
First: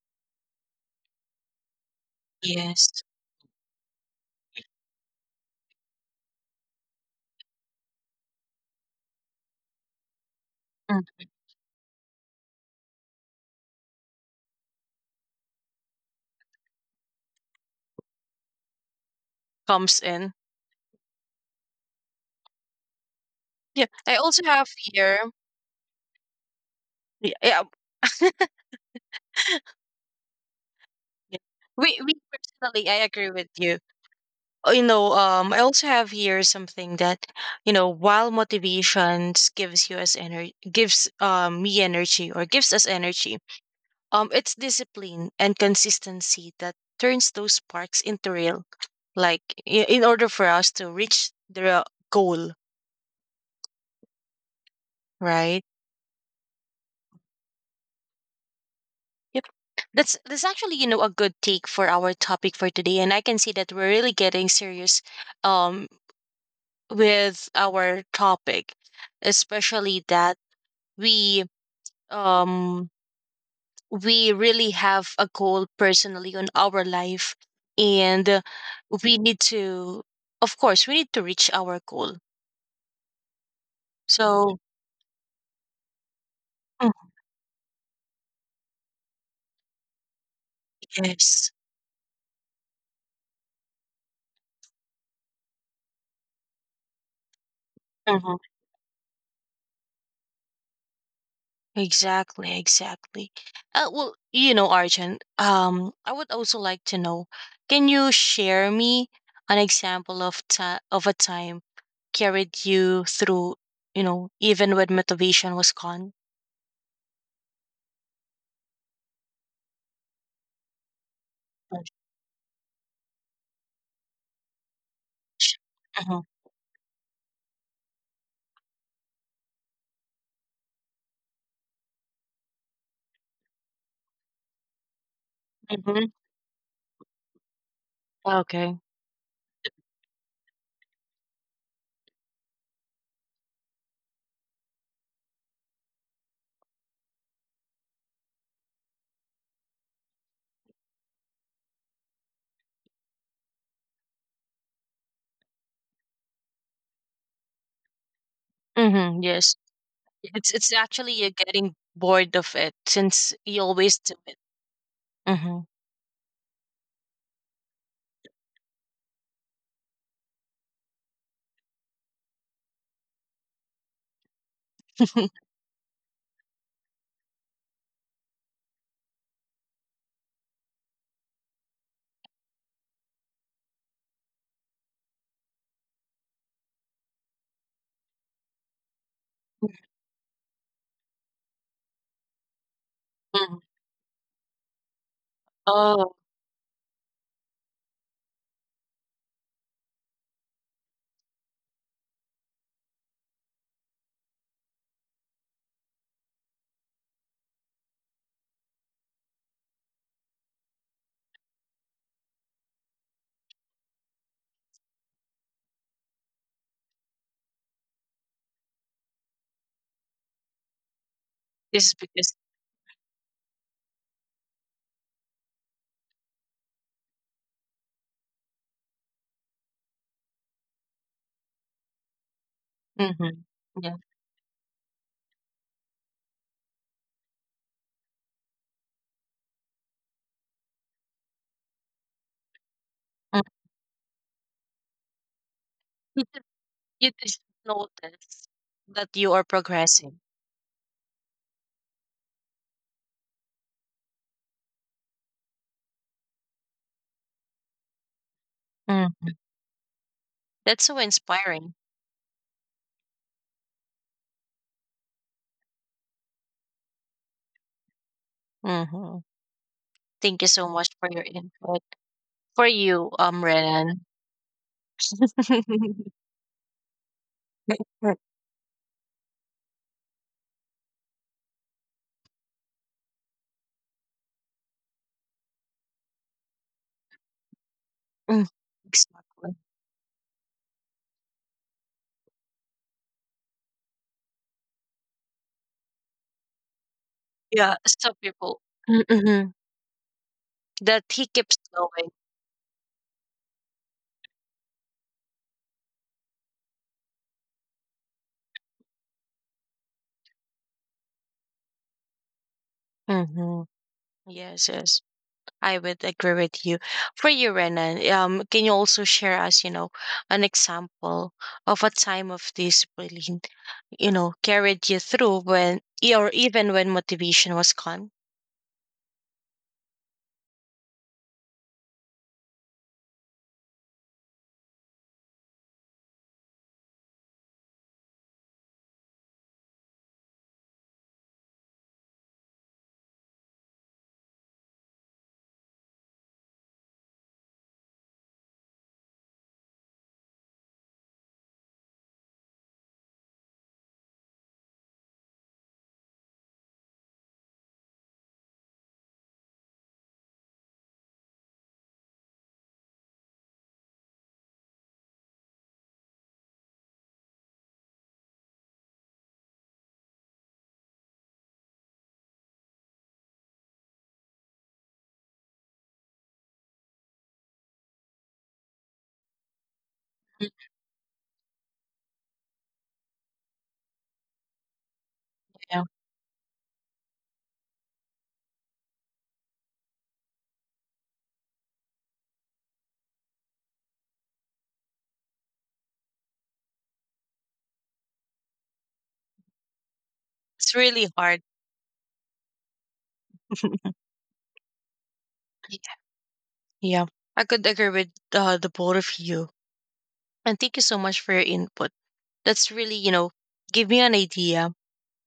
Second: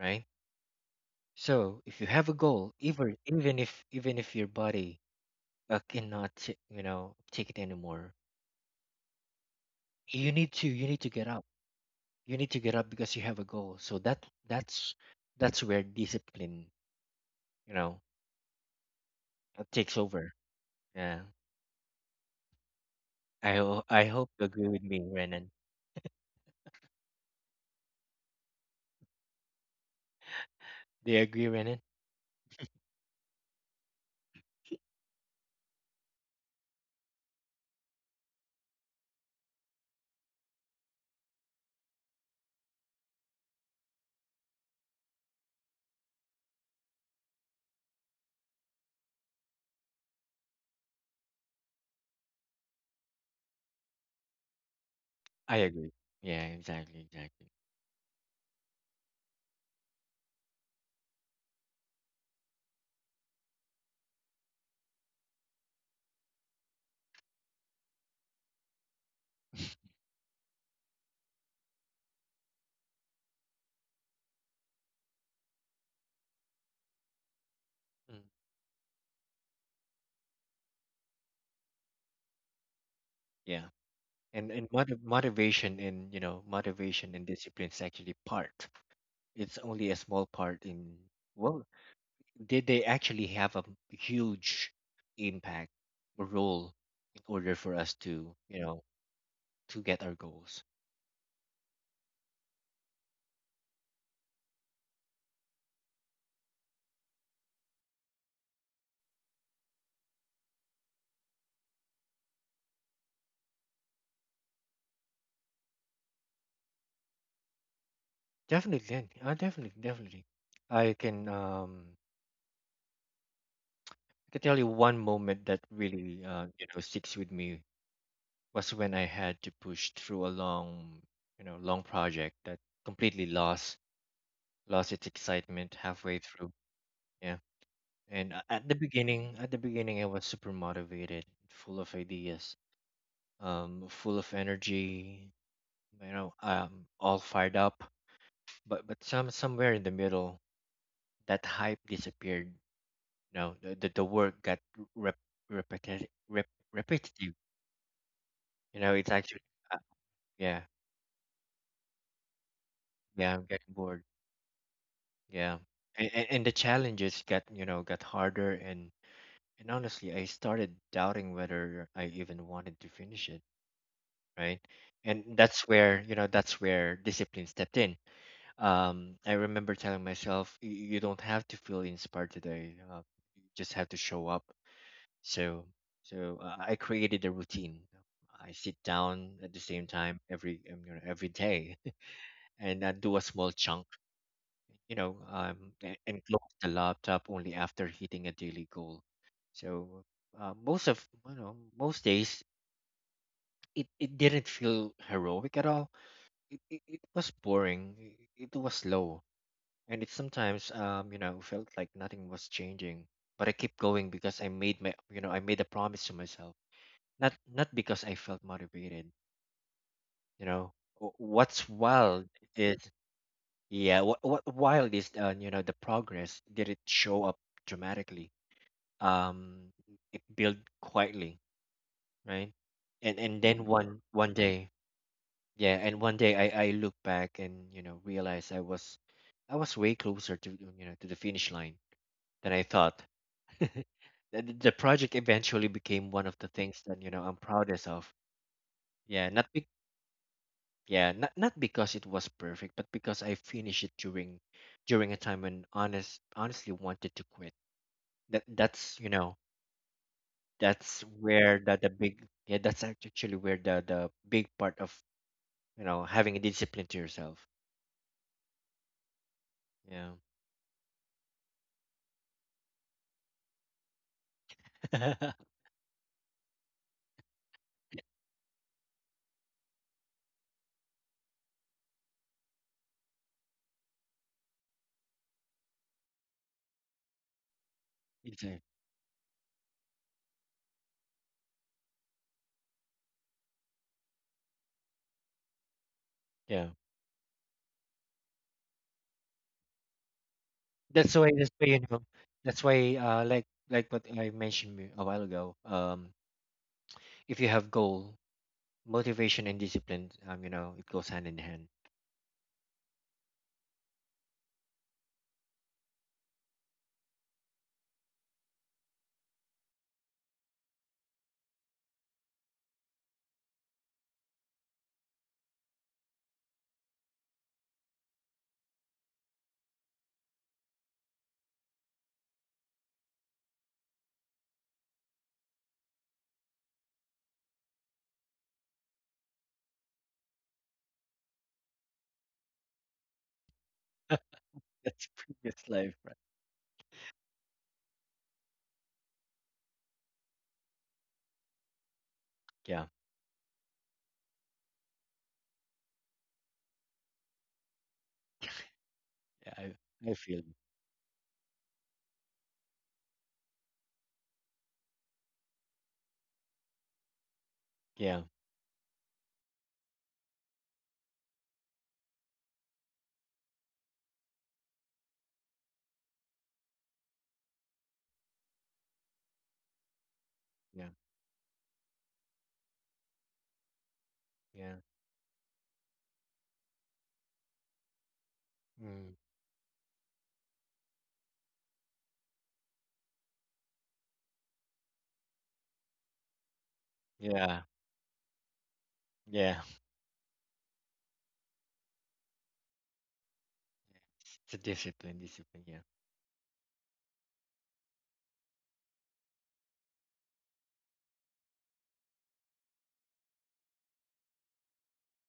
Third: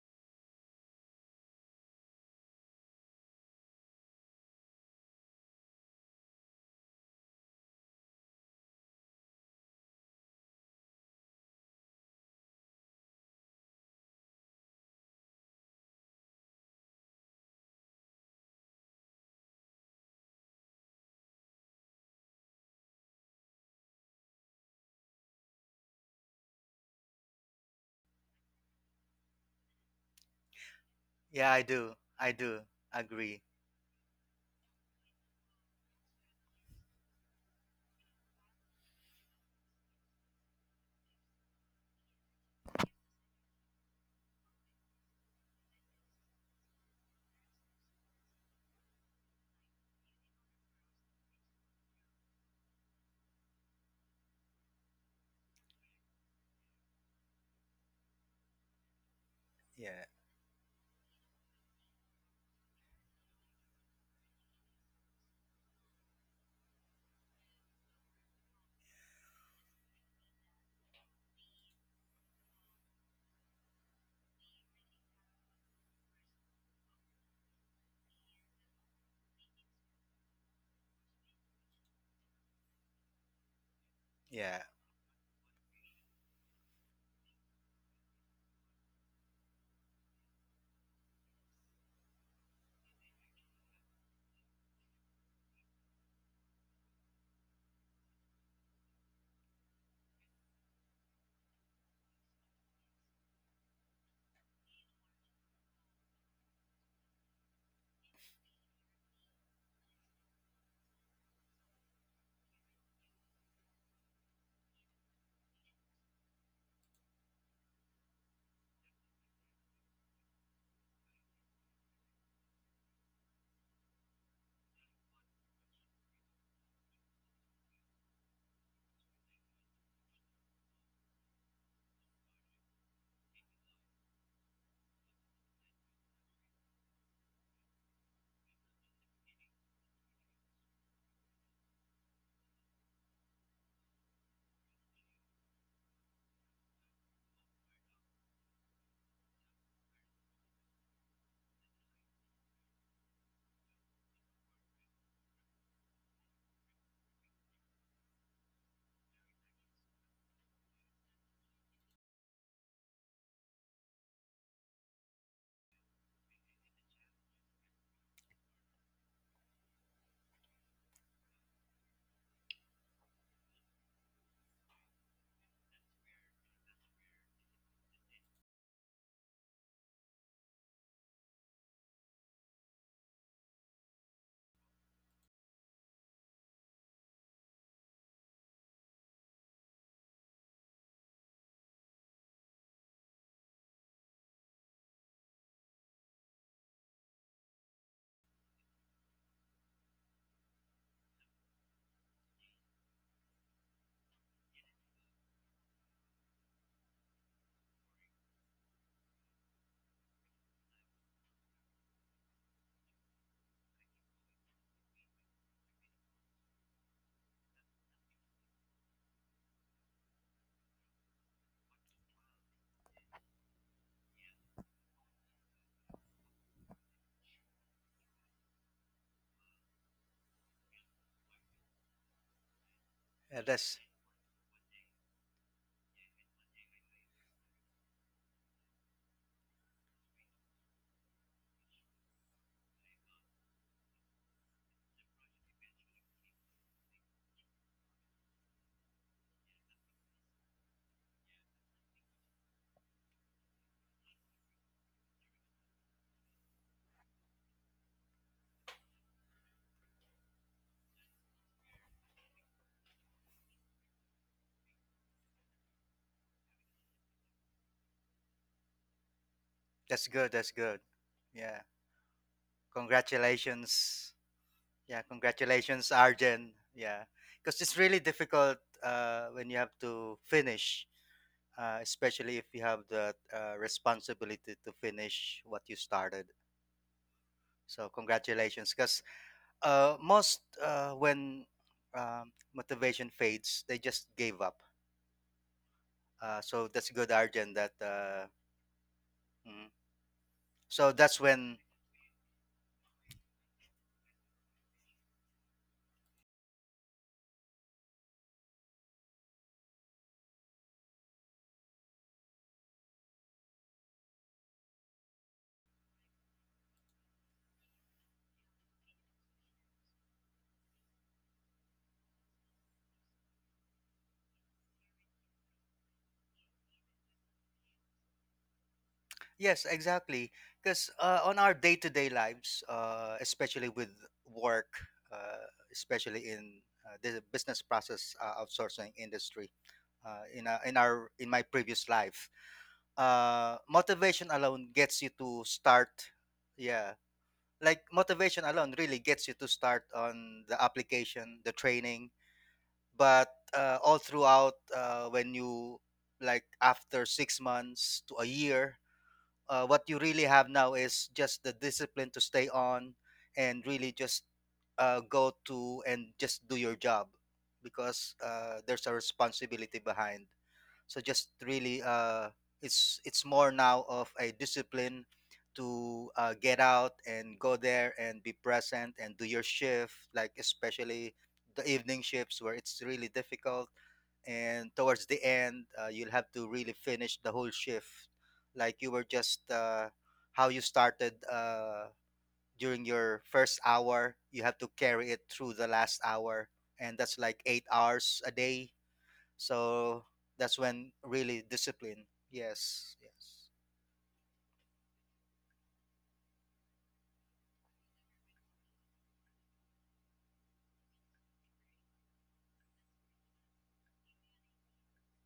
right? So if you have a goal,
Yes.
even even if even if your body, uh, cannot, you know take it anymore, you need to you need
Mm.
to get up, you need to get up because you have a goal. So that that's that's where discipline, you know uh, takes
Comes in.
over. Yeah. i ho-
Yeah.
i
I
hope
also
you
have
agree with me,
here.
Renan.
Yeah, yeah,
Do you
yeah.
agree,
Yeah, I
Renan?
do.
We, we
I do
personally, I agree
agree.
with you. Uh, You know, um, I also have here something that, you know, while motivations gives you as energy, gives um, me energy or gives us energy, um, it's discipline and consistency that turns those sparks into real. Like, i- in order for us to reach the goal,
I
right?
agree. Yeah, exactly, exactly.
Yep.
Yeah,
That's that's actually, you know, a good take for our topic for today. And I can see that we're really getting serious um with our topic, especially that we um we really have a goal personally on our life.
Mm.
And uh, we need to of course we need to reach our goal.
Yeah, and
So
yeah.
and motiv- motivation and you know
mm,
motivation and discipline is actually part. It's only a small part in.
yes.
Well, did they actually have a huge impact or role in order for us to, you know to get our goals.
Exactly, exactly. Uh, well, you know, Arjun, um, I would also like to know, can you share me an example of ta- of a time carried you through, you know, even when motivation was gone?
Definitely, uh, definitely, definitely. I can um I can tell you one moment that
Mm-hmm.
really, uh, you know sticks with me, was when I had to push through a long you know long project that completely lost lost its excitement
Mm-hmm.
halfway through. Yeah, and a- at the
Okay.
beginning, at the beginning, I was super motivated, full of ideas, um, full of energy, you know, um, all fired up. But but some somewhere in the middle, that hype disappeared. No, the the, the work got rep, repetitive, rep, repetitive. You know, it's
Mm-hmm.
actually.
Yes.
uh,
It's
yeah,
it's actually you're getting bored of it since
yeah. I'm
you
getting
always
bored.
do it.
Yeah,
Mm-hmm.
and, and and the challenges got you know got harder, and and honestly, I started doubting whether I even wanted to finish it. Right, and that's where you know that's where discipline stepped in. Um, I remember telling myself, "Y- you don't have to feel inspired today. Uh, you just have to show up." So so uh, I created a routine. I sit down at the same time every um, you know, every day, and I do a small
Mhm.
chunk, you know, um, a-
Oh,
and close the laptop only after hitting a daily goal. So uh, most of you know most days it, it didn't feel heroic at all. It, it, it was boring. It, it was slow, and it sometimes um you know felt like nothing was changing. But I kept going because I made my you know I made a promise to myself, not not because I felt motivated. You know, Wh- what's
this is
wild
because.
is, yeah, what what wild is, uh, you know the progress, did it show up dramatically? um, Build quietly, right? And
Mm-hmm.
and
Yeah,
then, mhm,
that's
Yeah.
one one day, yeah, and one day I I look back and you know realize I was, I was way closer to you know to the finish line than I thought. The the project eventually became one of the things that
You
you know I'm
just
proudest of.
notice that
Yeah,
you are
not be
progressing.
yeah, not, not because it was perfect, but because I finished it during during a time when honest honestly wanted to quit. That that's you
Mm.
know
That's so
that's where
inspiring.
the, the big, yeah, that's actually where the the big part of you know having a discipline to yourself,
Hmm.
that's
yeah.
good.
Thank you
That's
so
good.
much for your
Yeah.
input. For you, um, Renan.
Congratulations. Yeah, congratulations, Arjen. Yeah, because it's really difficult uh, when you have to finish, uh, especially if you have the uh, responsibility to finish what you started. So
Mm,
Exactly,
congratulations, because
exactly.
uh, most uh, when um, motivation fades, they just gave up. Uh,
yeah,
so that's good, Arjun.
Yeah,
That
some
uh,
people, mm-hmm.
mm. So
that
that's
that's
he
why that's
keeps
when
why you know
going.
that's why uh like like what I mentioned me- a while ago, um if you have goal, motivation and discipline, um you know it goes hand in hand.
Hmm. Yes, yes. I would agree with you. For you, Renan, um, can you also share us, you know, an example of a time of discipline, you know, carried you through when, e- or even when motivation was gone?
yes, exactly. Because uh, on our day-to-day lives, uh, especially with work, uh, especially in uh, the business process uh, outsourcing industry, uh, in a, in our in my previous life. Uh, motivation alone gets
That's
you to
previous
start.
life, right?
Yeah, like motivation alone really gets you to start on the application, the training.
Yeah.
But uh, all throughout, uh, when you like after six months to a year,
Yeah,
uh,
I,
what you
I
really
feel.
have now is just the discipline to stay on and really just uh, go to and just do your job because
Yeah,
uh, there's a responsibility behind. So just really uh it's it's more now of a discipline to uh, get out and go there and be present and do your shift, like
Mm,
yeah,
especially the evening shifts, where it's really difficult, and
yeah.
towards the end
yeah,
uh, you'll have to really finish the whole shift, like you were
Mm,
just uh, how you started, uh, during your first hour you have to carry it through the last hour, and that's like
yeah,
eight hours a day.
yeah.
So that's
it's
when
really hard.
really discipline. Yes, yes.
It's a discipline, discipline. Yeah.
Yeah, I could agree with uh, the both of you. And thank you so much for your input. That's really, you know, give me an idea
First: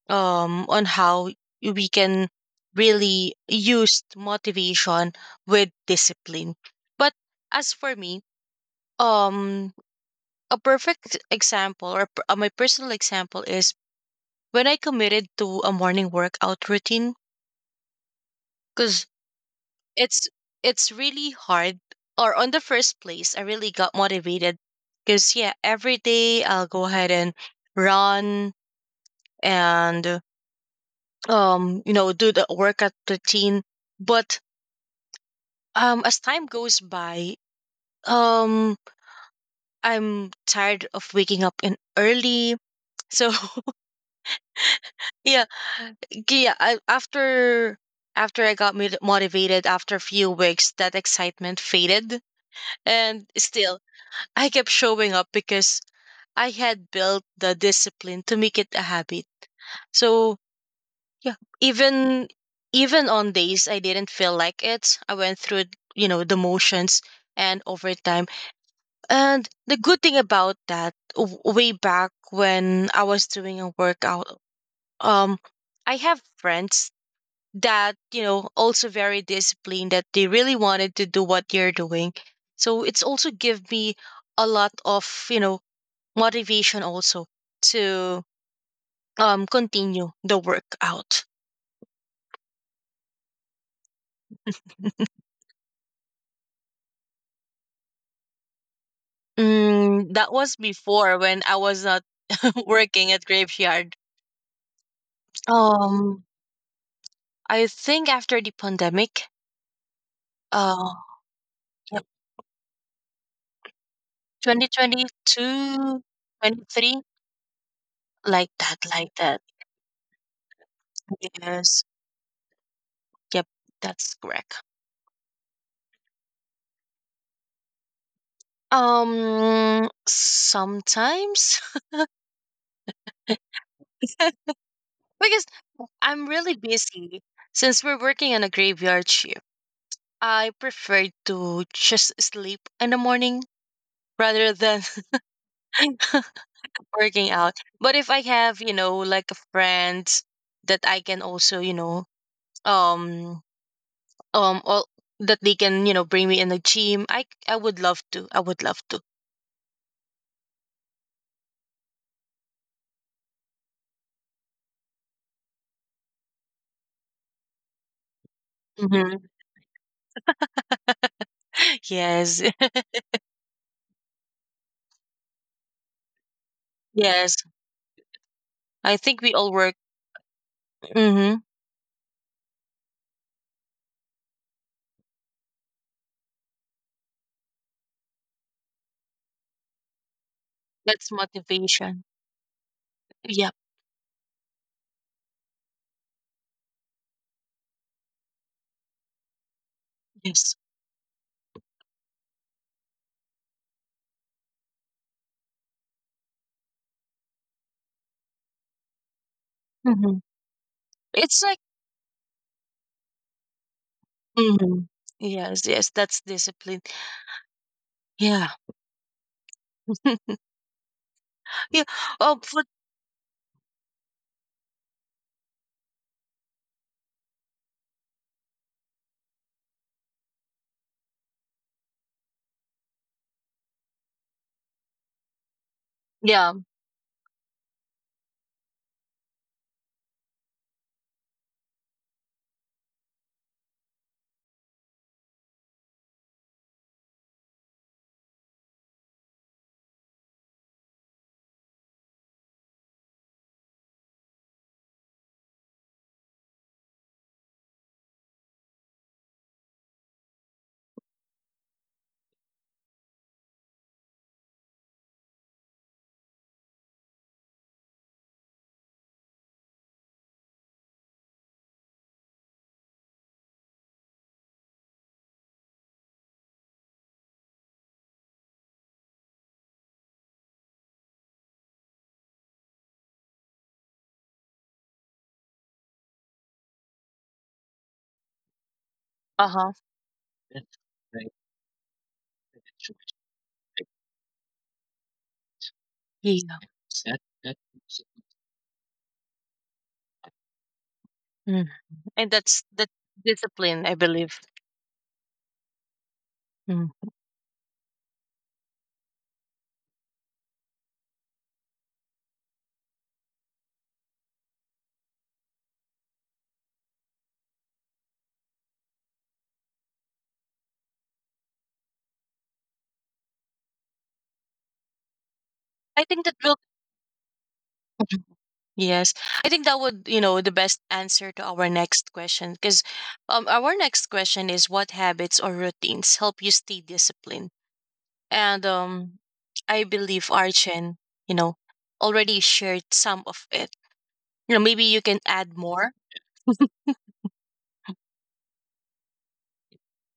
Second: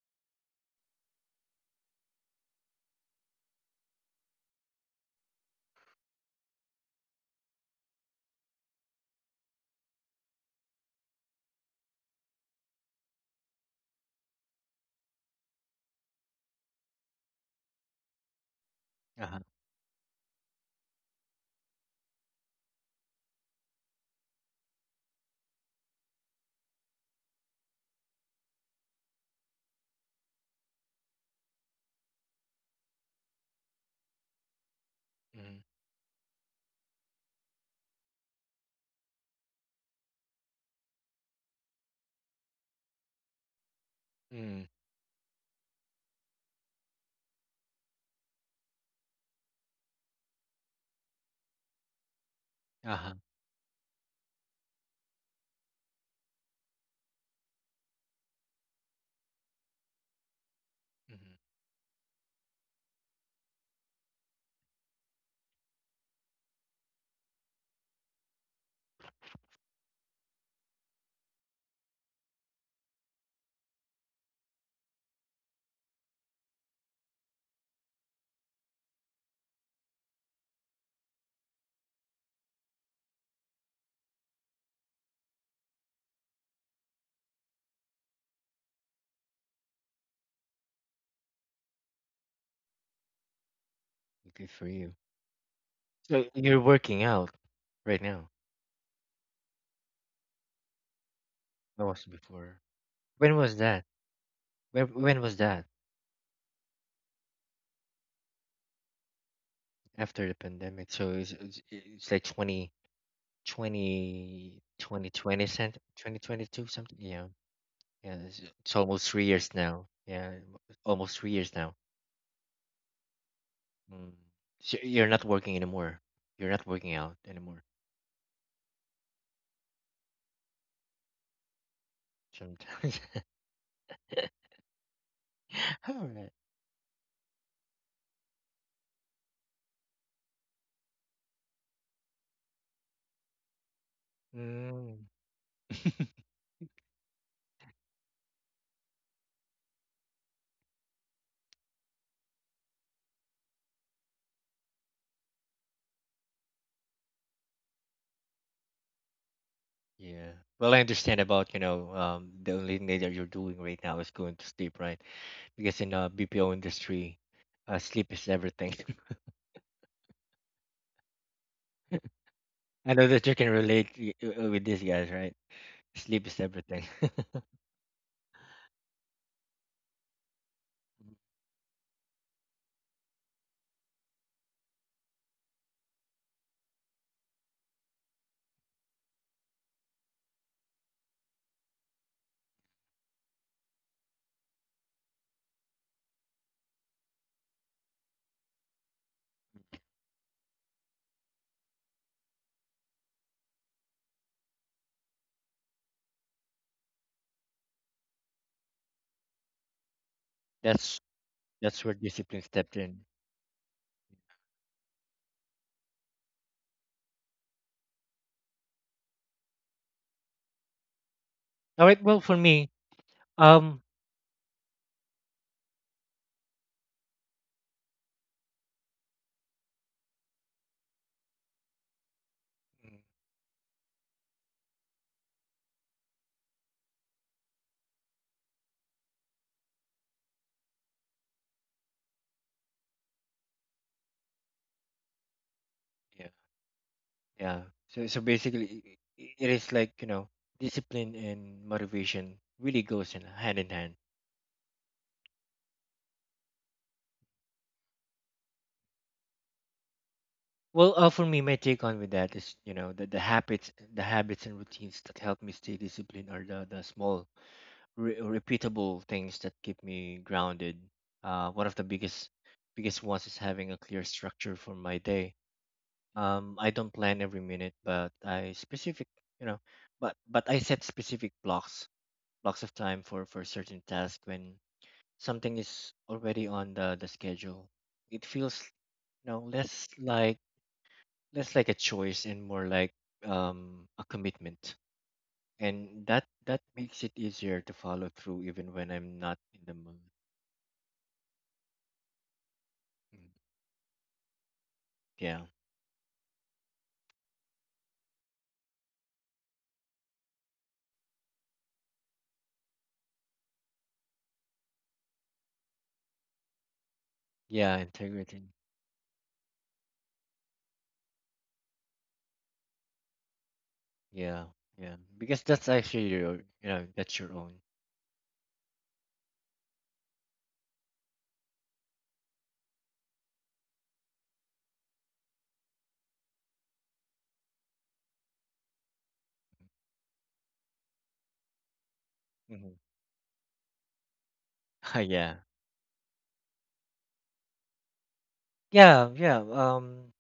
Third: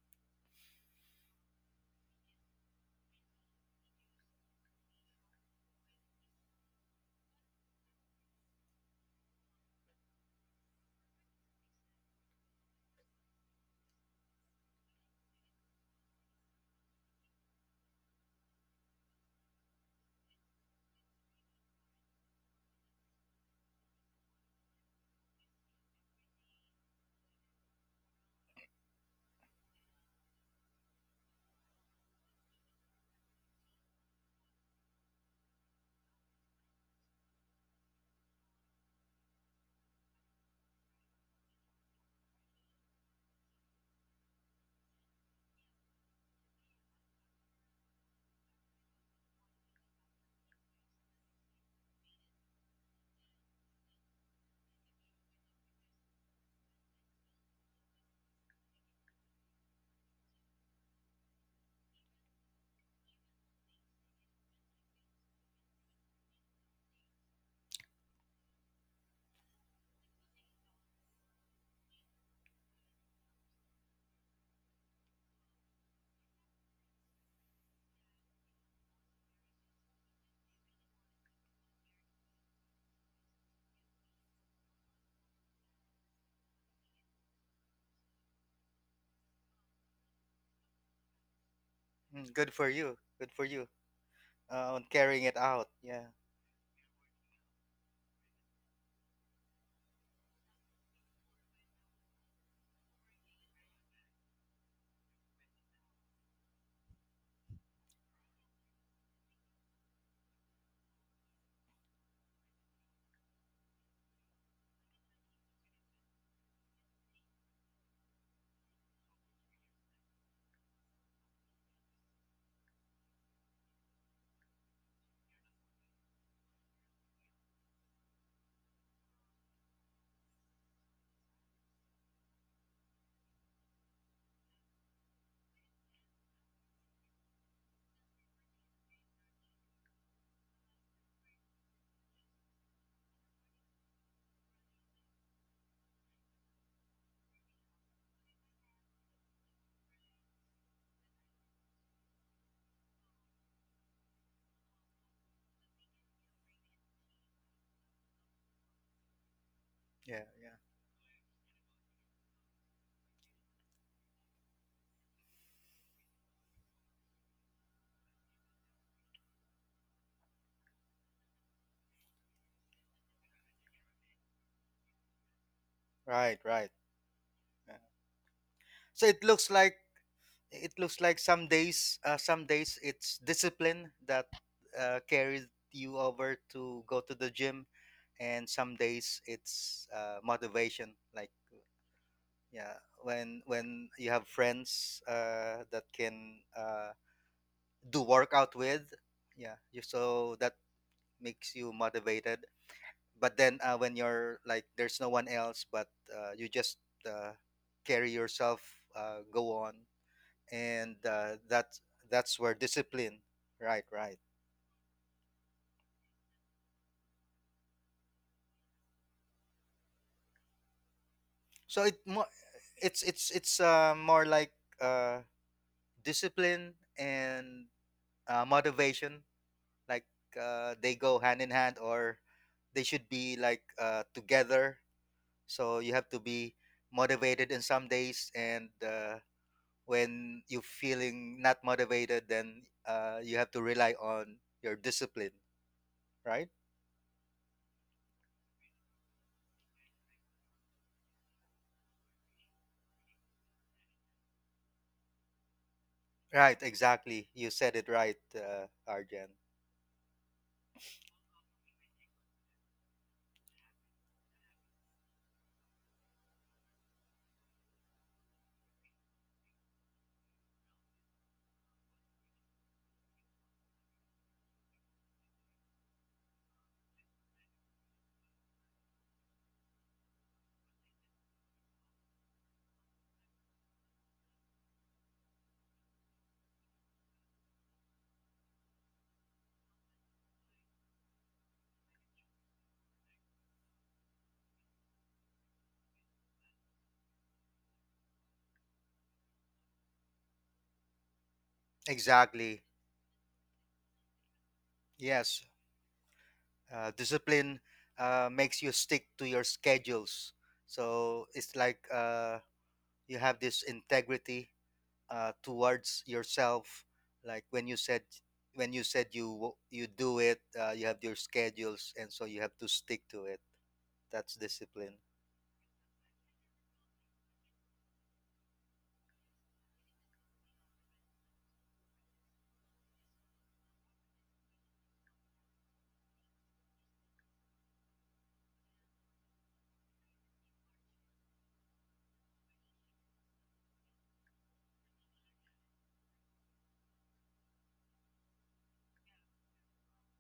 um, on how we can really use motivation with discipline. But as for me, um, a perfect example or per- uh, my personal example is when I committed to a morning workout routine because
Uh huh.
it's it's really hard. Or on the first place, I really got motivated because yeah, every day I'll go ahead and run and um you know do the workout routine. But
Mm,
Um, as time goes by, um, I'm tired of waking up in early. So
mm,
yeah, g- yeah. I, after after I got mot- motivated after a few weeks, that excitement faded,
uh huh.
and still I kept showing up because I had built the discipline to make it a habit. So yeah,
Mm-hmm.
even even on days I didn't feel like it, I went through you know the motions, and over time. And the good thing about that, w- way back when I was doing a workout, um, I have friends that, you know, also very disciplined that they really wanted to do what you're doing. So it's also give me a lot of, you know, motivation also to um continue the workout.
Mm, good for you. Good for you
Good for
uh, on
you.
carrying it out. Yeah,
So you're working out right now.
Mm, that was before when I was
That
not
was before.
working at
When was that?
graveyard.
When when was that?
Um, I think after the pandemic,
After the pandemic.
uh,
So it's it's, it's like twenty twenty
Twenty twenty
twenty twenty, cent-
two, twenty
twenty twenty-two, something.
three,
Yeah. Yeah. It's,
like
it's
that,
almost
like
three
that.
years now. Yeah. Almost three years now.
Yes. Yep,
Mm.
that's correct.
So you're not working anymore. You're not working out anymore.
Um, sometimes
Sometimes.
because
All
I'm
right.
really busy since we're working on a graveyard shift. I prefer to just sleep in the morning rather than
Mm.
working out. But if I have, you know, like a friend that I can also, you know, um um all that they can you know bring me in the gym, I I would love to I would love to
yeah,
Yeah.
yeah.
Well, I understand about, you know, um, the only thing that you're doing right now is going to sleep, right? Because in uh, B P O industry, uh, sleep is everything.
Hmm. Yes.
I know that you can relate y- uh, with these guys, right? Sleep
Right,
is
right.
everything.
Yes,
Yeah.
I
So
think
it
we
looks
all work.
like it looks like
Hmm.
some days, uh, some days it's discipline that uh, carries you over to go to the gym, and some days it's uh, motivation.
That's
Like
motivation.
yeah, when
Yep.
when you have friends uh, that can uh, do workout with, yeah, you so that
Yes.
makes you motivated. But then uh, when you're like there's no one else, but uh, you just uh, carry yourself, uh, go on,
Hmm.
and
That's
uh,
It's like.
that's
that's where
that's
discipline
where
stepped in.
discipline. Right, right.
Hmm. Yes, yes, that's discipline. Yeah.
So
Yeah.
All
it
right. Well,
mo-
Oh,
for
but,
me,
it's it's it's
um,
uh, more like uh, discipline and uh, motivation. Like uh, they go hand in hand, or they
mm,
should be like uh, together. So you have to
yeah.
be motivated in some days and uh, when you're feeling not motivated, then uh, you have to rely on your discipline.
yeah.
Right,
Yeah. So so basically, i- i- it is like, you know, discipline and motivation really goes in hand in hand.
right, exactly, you said it right, uh, Arjan.
Well, uh, for me, my take on with that is, you know the, the habits, the habits and routines that help me stay disciplined are the the small, re- repeatable things that keep me grounded. Uh, one of the biggest biggest ones is having a clear structure for my day. Um, I don't plan every minute, but I specific you know, but but I set specific blocks blocks of time for for certain tasks when something is already on the, the schedule. It feels, you know
Uh-huh.
less like less like a choice and more like, um, a commitment, and that
Yeah.
that makes it easier to follow through even when I'm not in the mood.
Mm. And that's
Exactly,
that
Mm,
discipline, I believe.
yeah,
yes. Uh,
Mm.
discipline uh, makes you stick to your schedules, so it's like uh, you have this integrity uh, towards yourself. Like when you
yeah,
said
integrity.
when you said you wo- you do it, uh, you have your schedules, and so you have to stick to it. That's
Yeah,
discipline.
yeah, because that's
I
actually
think that
your
will.
you know that's your own.
Yes, I think that would, you know, the best answer to our next question because um, our next question is what habits or routines help you stay disciplined? And um, I believe Archen, you know, already
Hmm.
shared some of it. You know, maybe you can
Yeah,
add more.
yeah, yeah. Um,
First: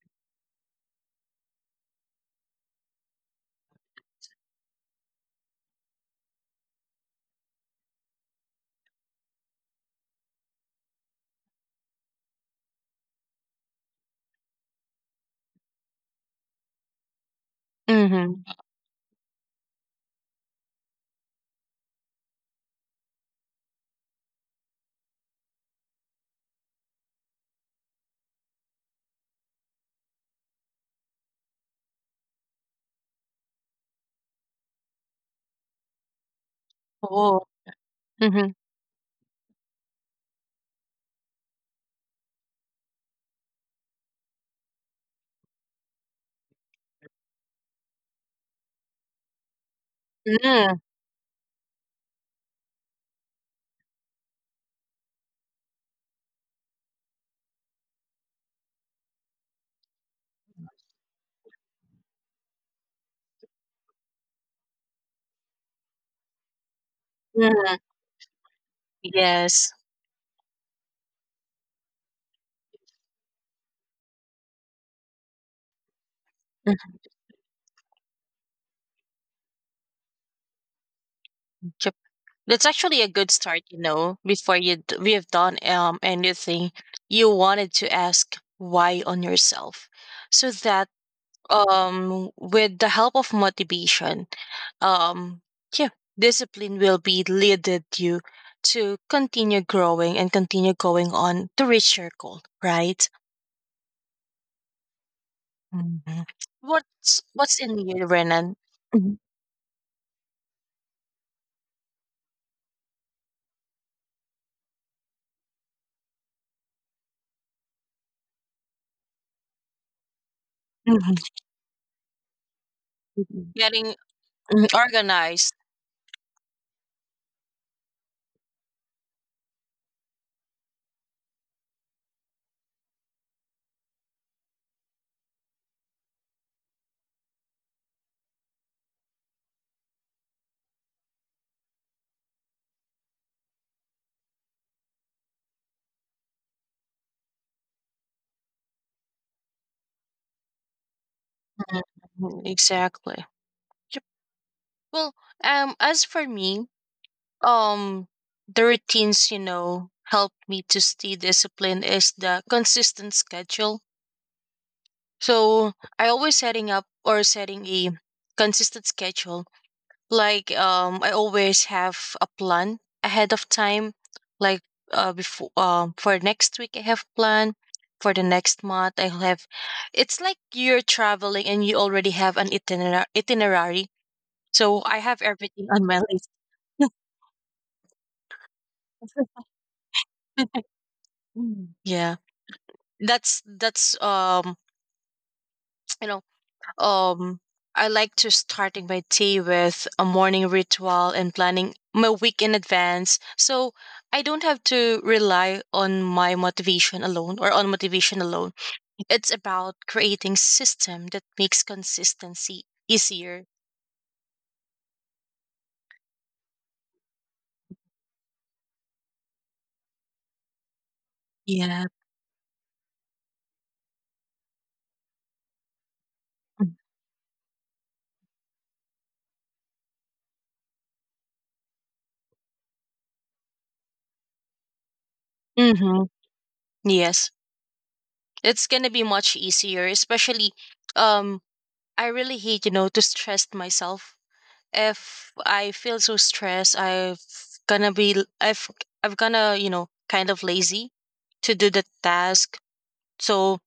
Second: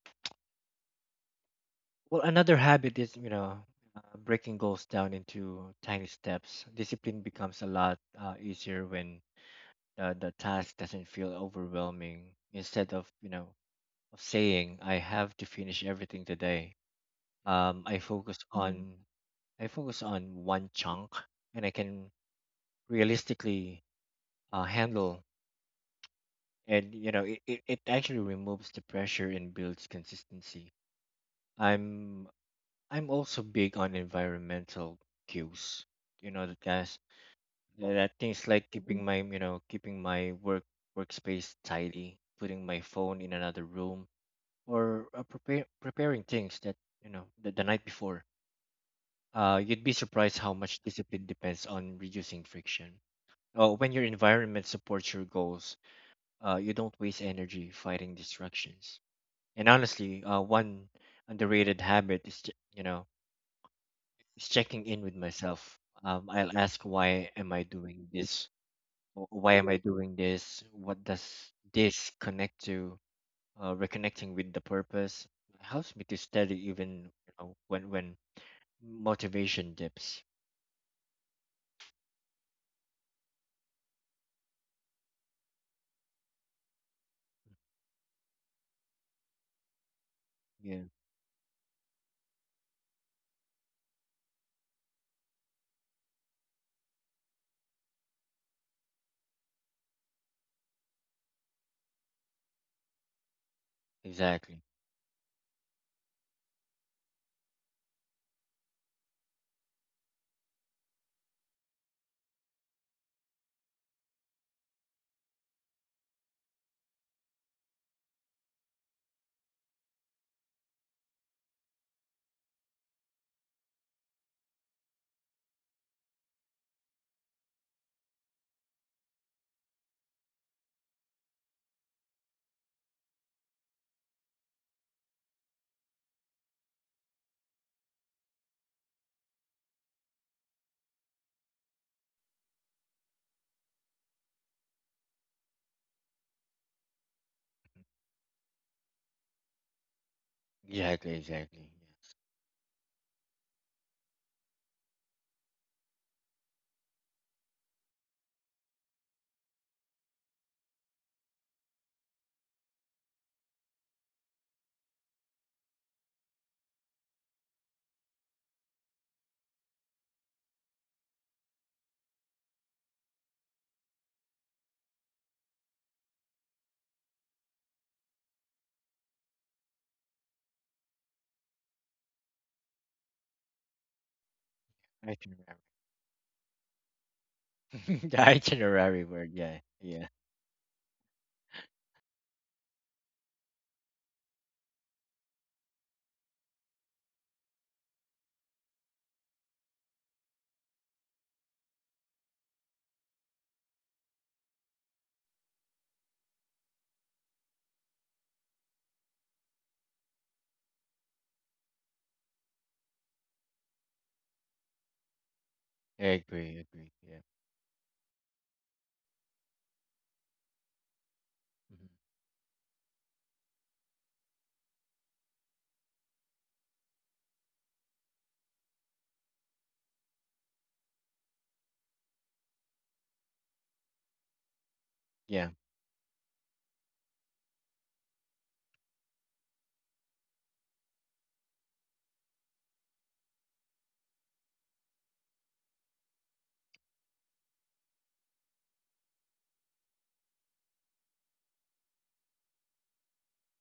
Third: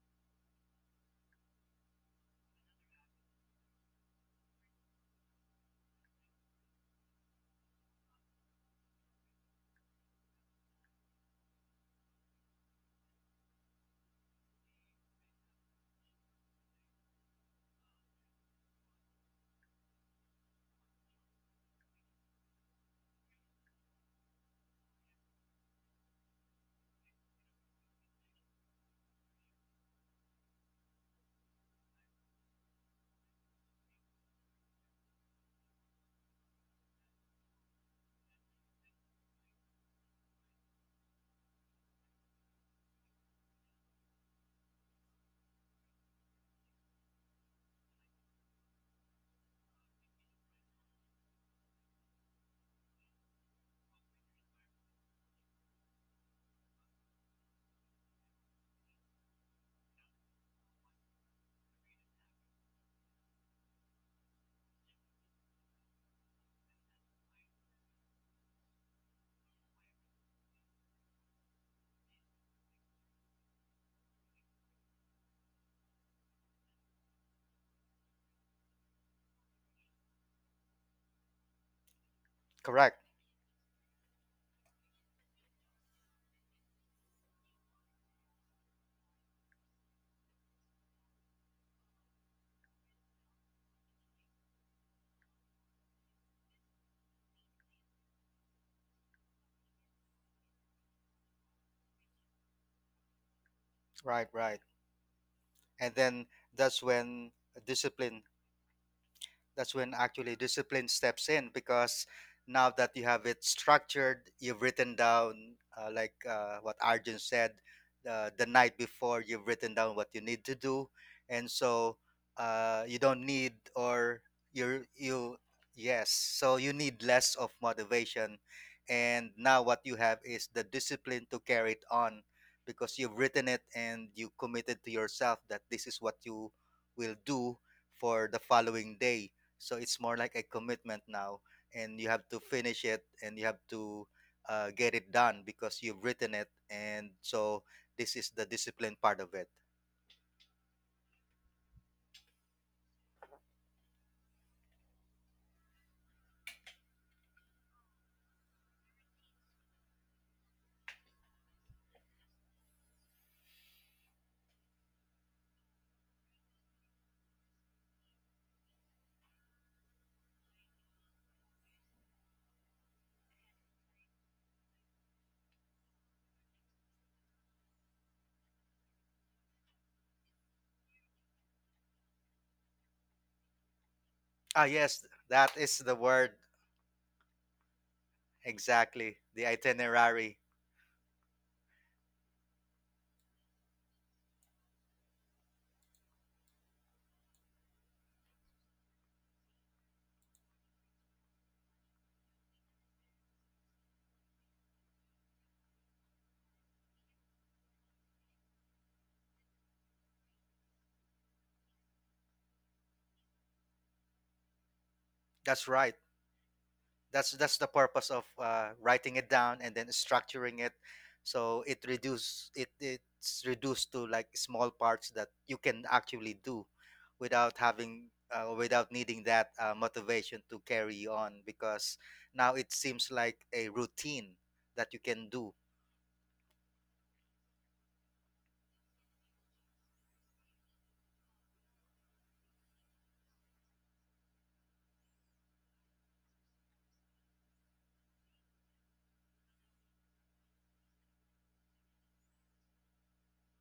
Well, another habit is, you know, uh, breaking goals down into tiny steps. Discipline becomes a lot uh, easier when, uh, the task doesn't feel overwhelming. Instead of, you know, of saying I have to finish everything today, um, I focus
Mhm.
hmm on I focus on one chunk, and I can realistically uh, handle. And, you know, it, it, it actually removes the pressure and builds consistency. I'm I'm also big on environmental cues. You know that, guys,
Oo.
that that things
Mhm.
like keeping my you know keeping my work workspace tidy, putting my phone in another room, or uh, prepare, preparing things that, you know the, the night before. Uh, you'd be surprised how
Mm,
much discipline depends on reducing friction. Uh, when your environment supports your goals, uh, you don't waste energy fighting distractions. And honestly, uh, one underrated habit is, ju- you know is checking in with myself. Um, I'll ask, why am I
mm.
doing this? Wh- Why am
Yes.
I doing this? What does this connect to? Uh, reconnecting with the purpose helps me to steady even, you know, when when motivation dips.
Mhm. That's actually
Correct.
a good start, you know. Before you d- we have done um anything, you wanted to ask why on yourself, so
Yeah,
that um with the help of motivation, um yeah, discipline will be leaded you to continue growing and continue going on to reach your goal, right?
Right, right.
exactly,
And
Mhm.
then that's
What's
when
what's in you,
discipline,
Renan? Mhm.
that's when actually discipline steps in, because now that you have it structured, you've written down, uh, like uh, what Arjun said, uh, the night before, you've written down what you need to do.
Mhm.
And so uh, you don't need,
Getting
or
mm,
you're, you,
organized.
yes, so you need less of motivation. And now what you have is the discipline to carry it on because you've written it and you committed to yourself that this is what you will do for the following day. So it's more like a commitment now, and you have to finish it, and you have to uh, get it done because you've written it, and so this is the discipline part of it.
exactly, exactly.
Mhm. Exactly. Well, um, as for me, um, the routines, you know, helped me to stay disciplined is the consistent schedule. So I always setting up or setting a consistent schedule. Like um, I always have a plan ahead of time. Like uh, before um, for next week I have plan. For the next month I have. It's like you're traveling and you already have an itiner- itinerary.
Ah
So I
yes,
Yes,
have
that
itinerary.
everything
is
on my
the
list.
word,
The itinerary
exactly,
word.
the
Yeah, yeah.
itinerary.
Mm, yeah, that's that's um you know um I like to starting my day with a morning ritual and planning my week in advance so I don't have to rely on my motivation alone or on motivation alone. It's about creating system that makes consistency easier.
That's right.
I agree, agree. Yeah.
That's that's the purpose of uh, writing it down and then structuring it, so
Mhm.
Yeah.
it reduce it, it's reduced to like small parts that you can actually do without having uh, without needing that uh, motivation to carry on, because now it seems like a routine that you can
Yeah,
do.
Mm-hmm. Yes, it's gonna be much easier, especially um I really hate, you know, to stress myself. If I feel so stressed, I've gonna be l- I've I've gonna you know kind of lazy to do the task. So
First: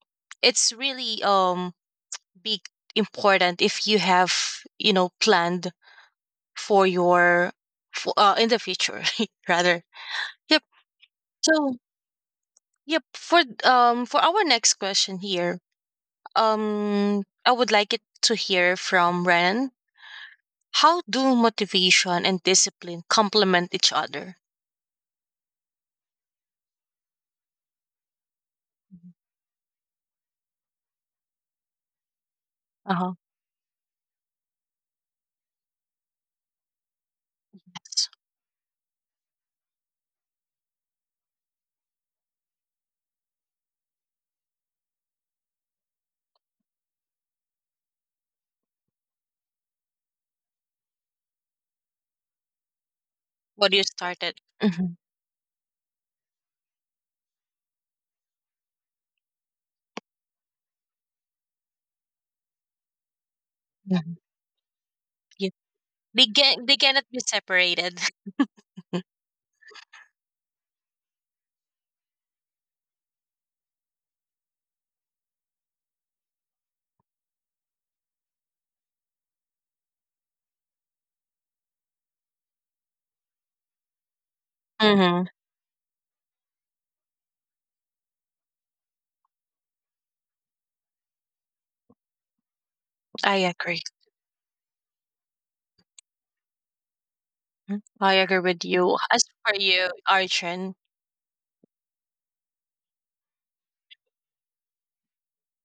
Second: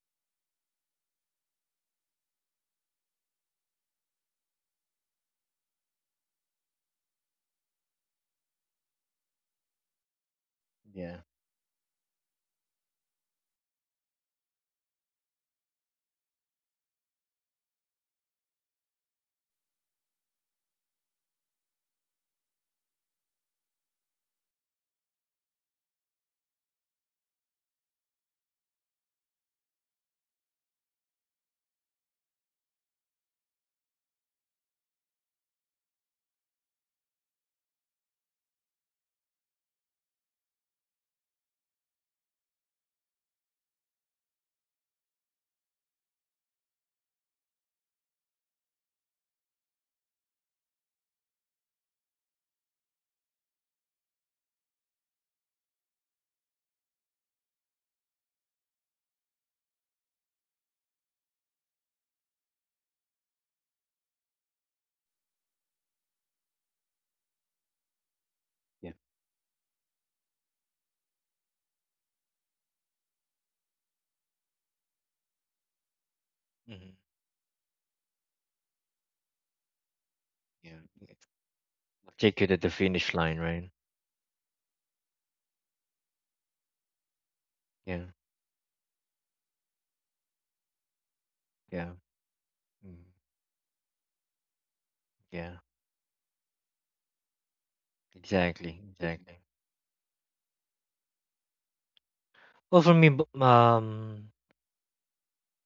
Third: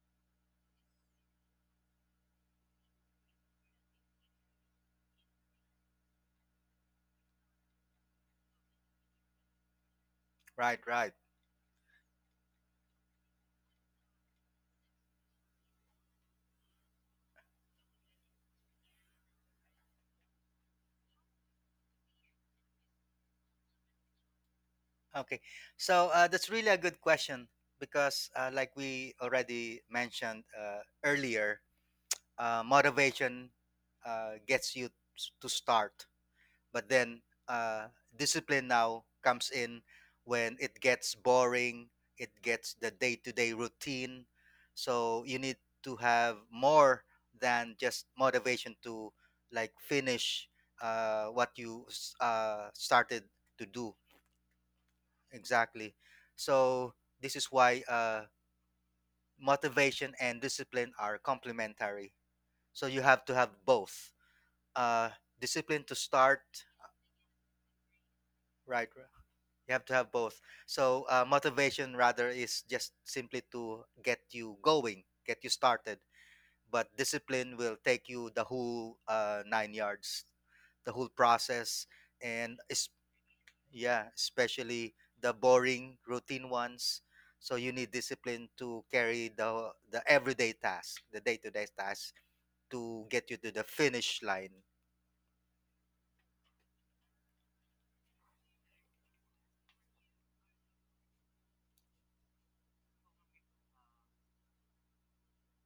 it's really um big important if you have you know planned for your for, uh, in the future rather. Yep.
Right, right.
yeah,
So yep, for um for our next question here, um I would like it to hear from Ren. How do motivation and discipline complement each other?
Okay, so uh, that's really a good question, because uh, like we already mentioned, uh, earlier, uh,
Uh huh.
motivation uh, gets you s- to start. But then uh, discipline now comes in when it gets boring, it gets the day-to-day routine. So you need to have more than just motivation to like finish uh, what you s- uh, started to
What you
do.
started. Mhm,
Exactly. So this is why uh, motivation and discipline are complementary, so you have to have
yeah.
both. uh,
Yeah.
Discipline to
They
start,
can they cannot be separated.
right?
yeah.
r- You have to have both. So uh, motivation rather is just simply to get you going, get you started. But
Hmm.
discipline will take you the whole uh, nine yards,
Yeah.
the whole
Yeah.
process,
Take you to
and
the
es-
finish line, right?
yeah, especially
Hmm.
the boring routine ones. So you need
Yeah,
discipline to carry the the everyday task, the day-to-day
yeah.
task,
Mhm.
to get
I
you to the
agree.
finish line.
Yeah,
Mhm. I agree with
exactly,
you. As
exactly.
for you, Arjun.
Well, for me, b- um,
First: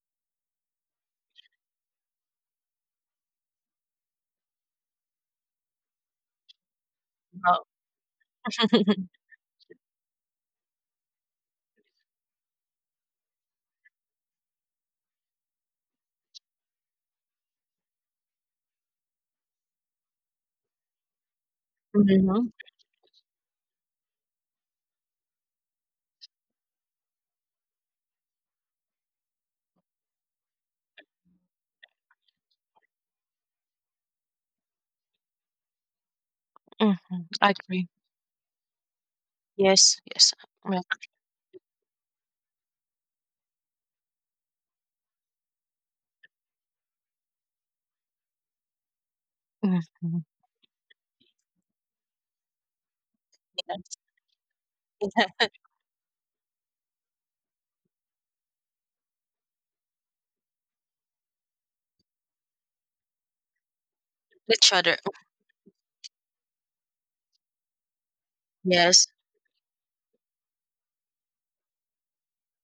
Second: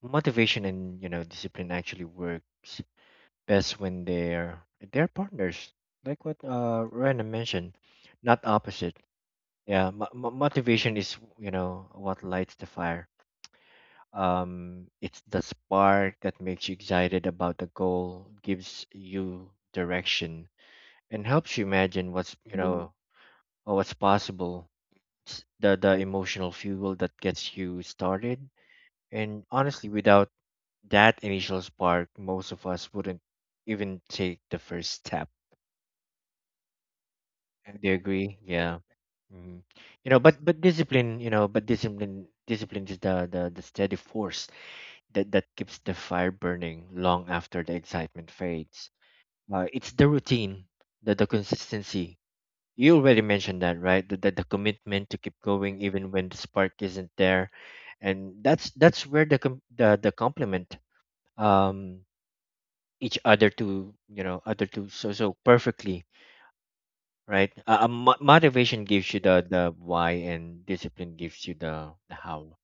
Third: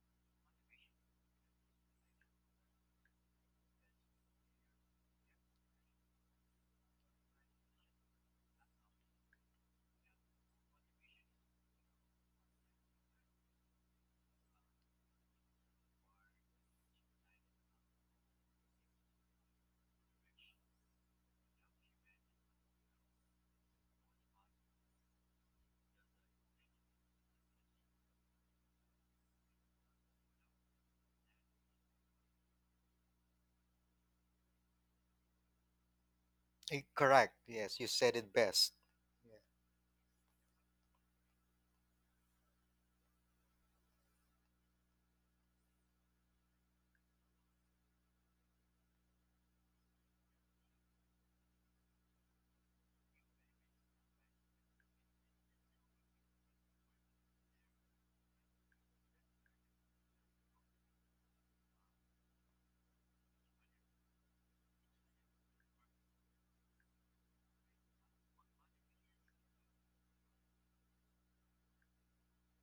motivation and, you know discipline actually works best when they're they're partners, like what uh Rena
Oh.
mentioned, not opposite. Yeah, mo mo- motivation is, you know what lights the fire. Um, it's the spark that makes you excited about the goal, gives you direction, and helps you
Hmm.
imagine what's
Hmm.
you hmm know or what's possible. It's the the emotional fuel that gets you started. And honestly, without that initial spark, most of us wouldn't even take the first step.
Eh, correct. Yes, you
Agree.
Do you
said it
agree?
best.
Yeah.
Yeah.
Hmm.
Yes,
You know,
yes.
but but
Right.
discipline, you know, but discipline, discipline is the the, the steady force that that keeps the fire burning long after the excitement fades. Uh, it's the
Mhm.
routine, the the consistency. You already mentioned that,
Yes.
right? The, the the commitment to keep going even when the spark isn't there, and that's that's where the com- the the compliment um each other, to, you know other
Each
two,
other.
so so perfectly, right? uh, uh, mo- motivation
Yes.
gives you the the why and discipline gives you the the how.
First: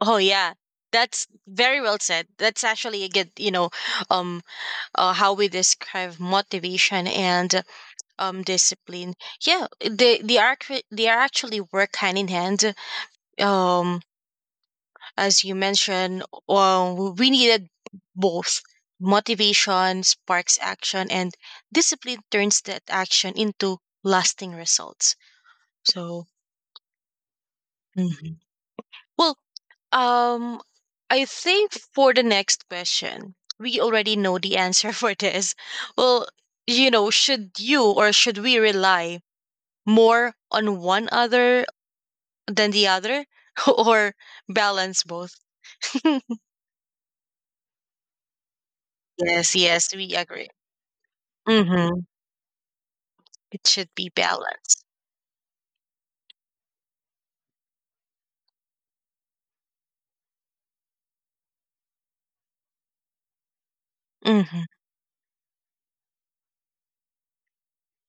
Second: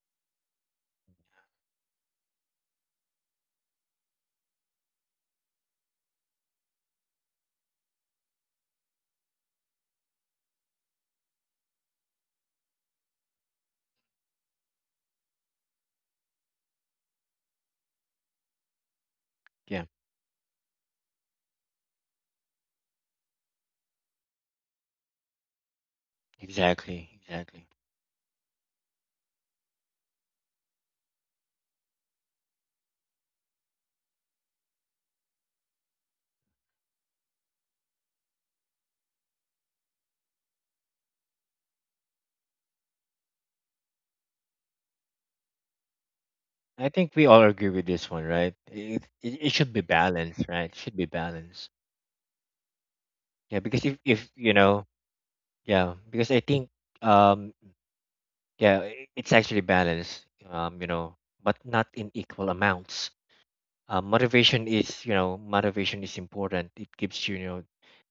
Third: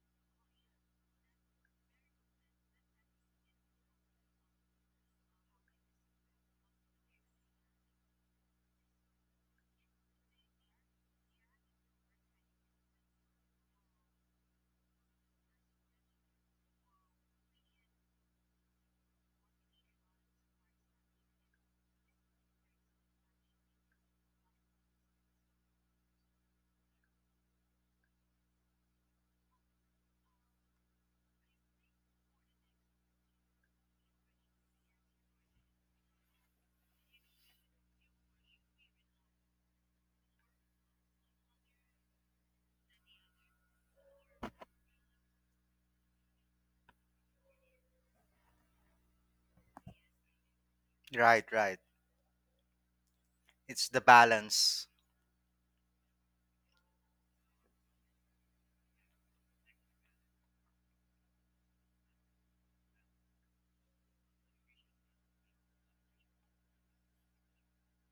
Oh yeah. That's very well said. That's actually a good, you know, um uh, how we describe motivation and um discipline. Yeah, they they are actu- they are actually work hand in hand. Um as you mentioned, well, we needed both.
Yeah,
Motivation sparks action, and discipline turns that action into lasting results. So,
exactly, exactly.
mhm. Well, Um, I think for the next question, we already know the answer for this. Well, you know, should you or should we rely more on one other than the other or balance both?
I think we all agree with this one, right? It, it, it
Yes,
should be
yes, we
balanced.
agree.
Right, it should be
Right,
balanced.
right.
Mm-hmm.
Yeah,
It
because
It's
should
if
the
be
if you
balanced.
know
balance.
yeah, because I think, um, yeah, i- it's actually balanced, um you know but not in equal amounts. uh,
Mm-hmm.
motivation is you know motivation is important. It gives you, you know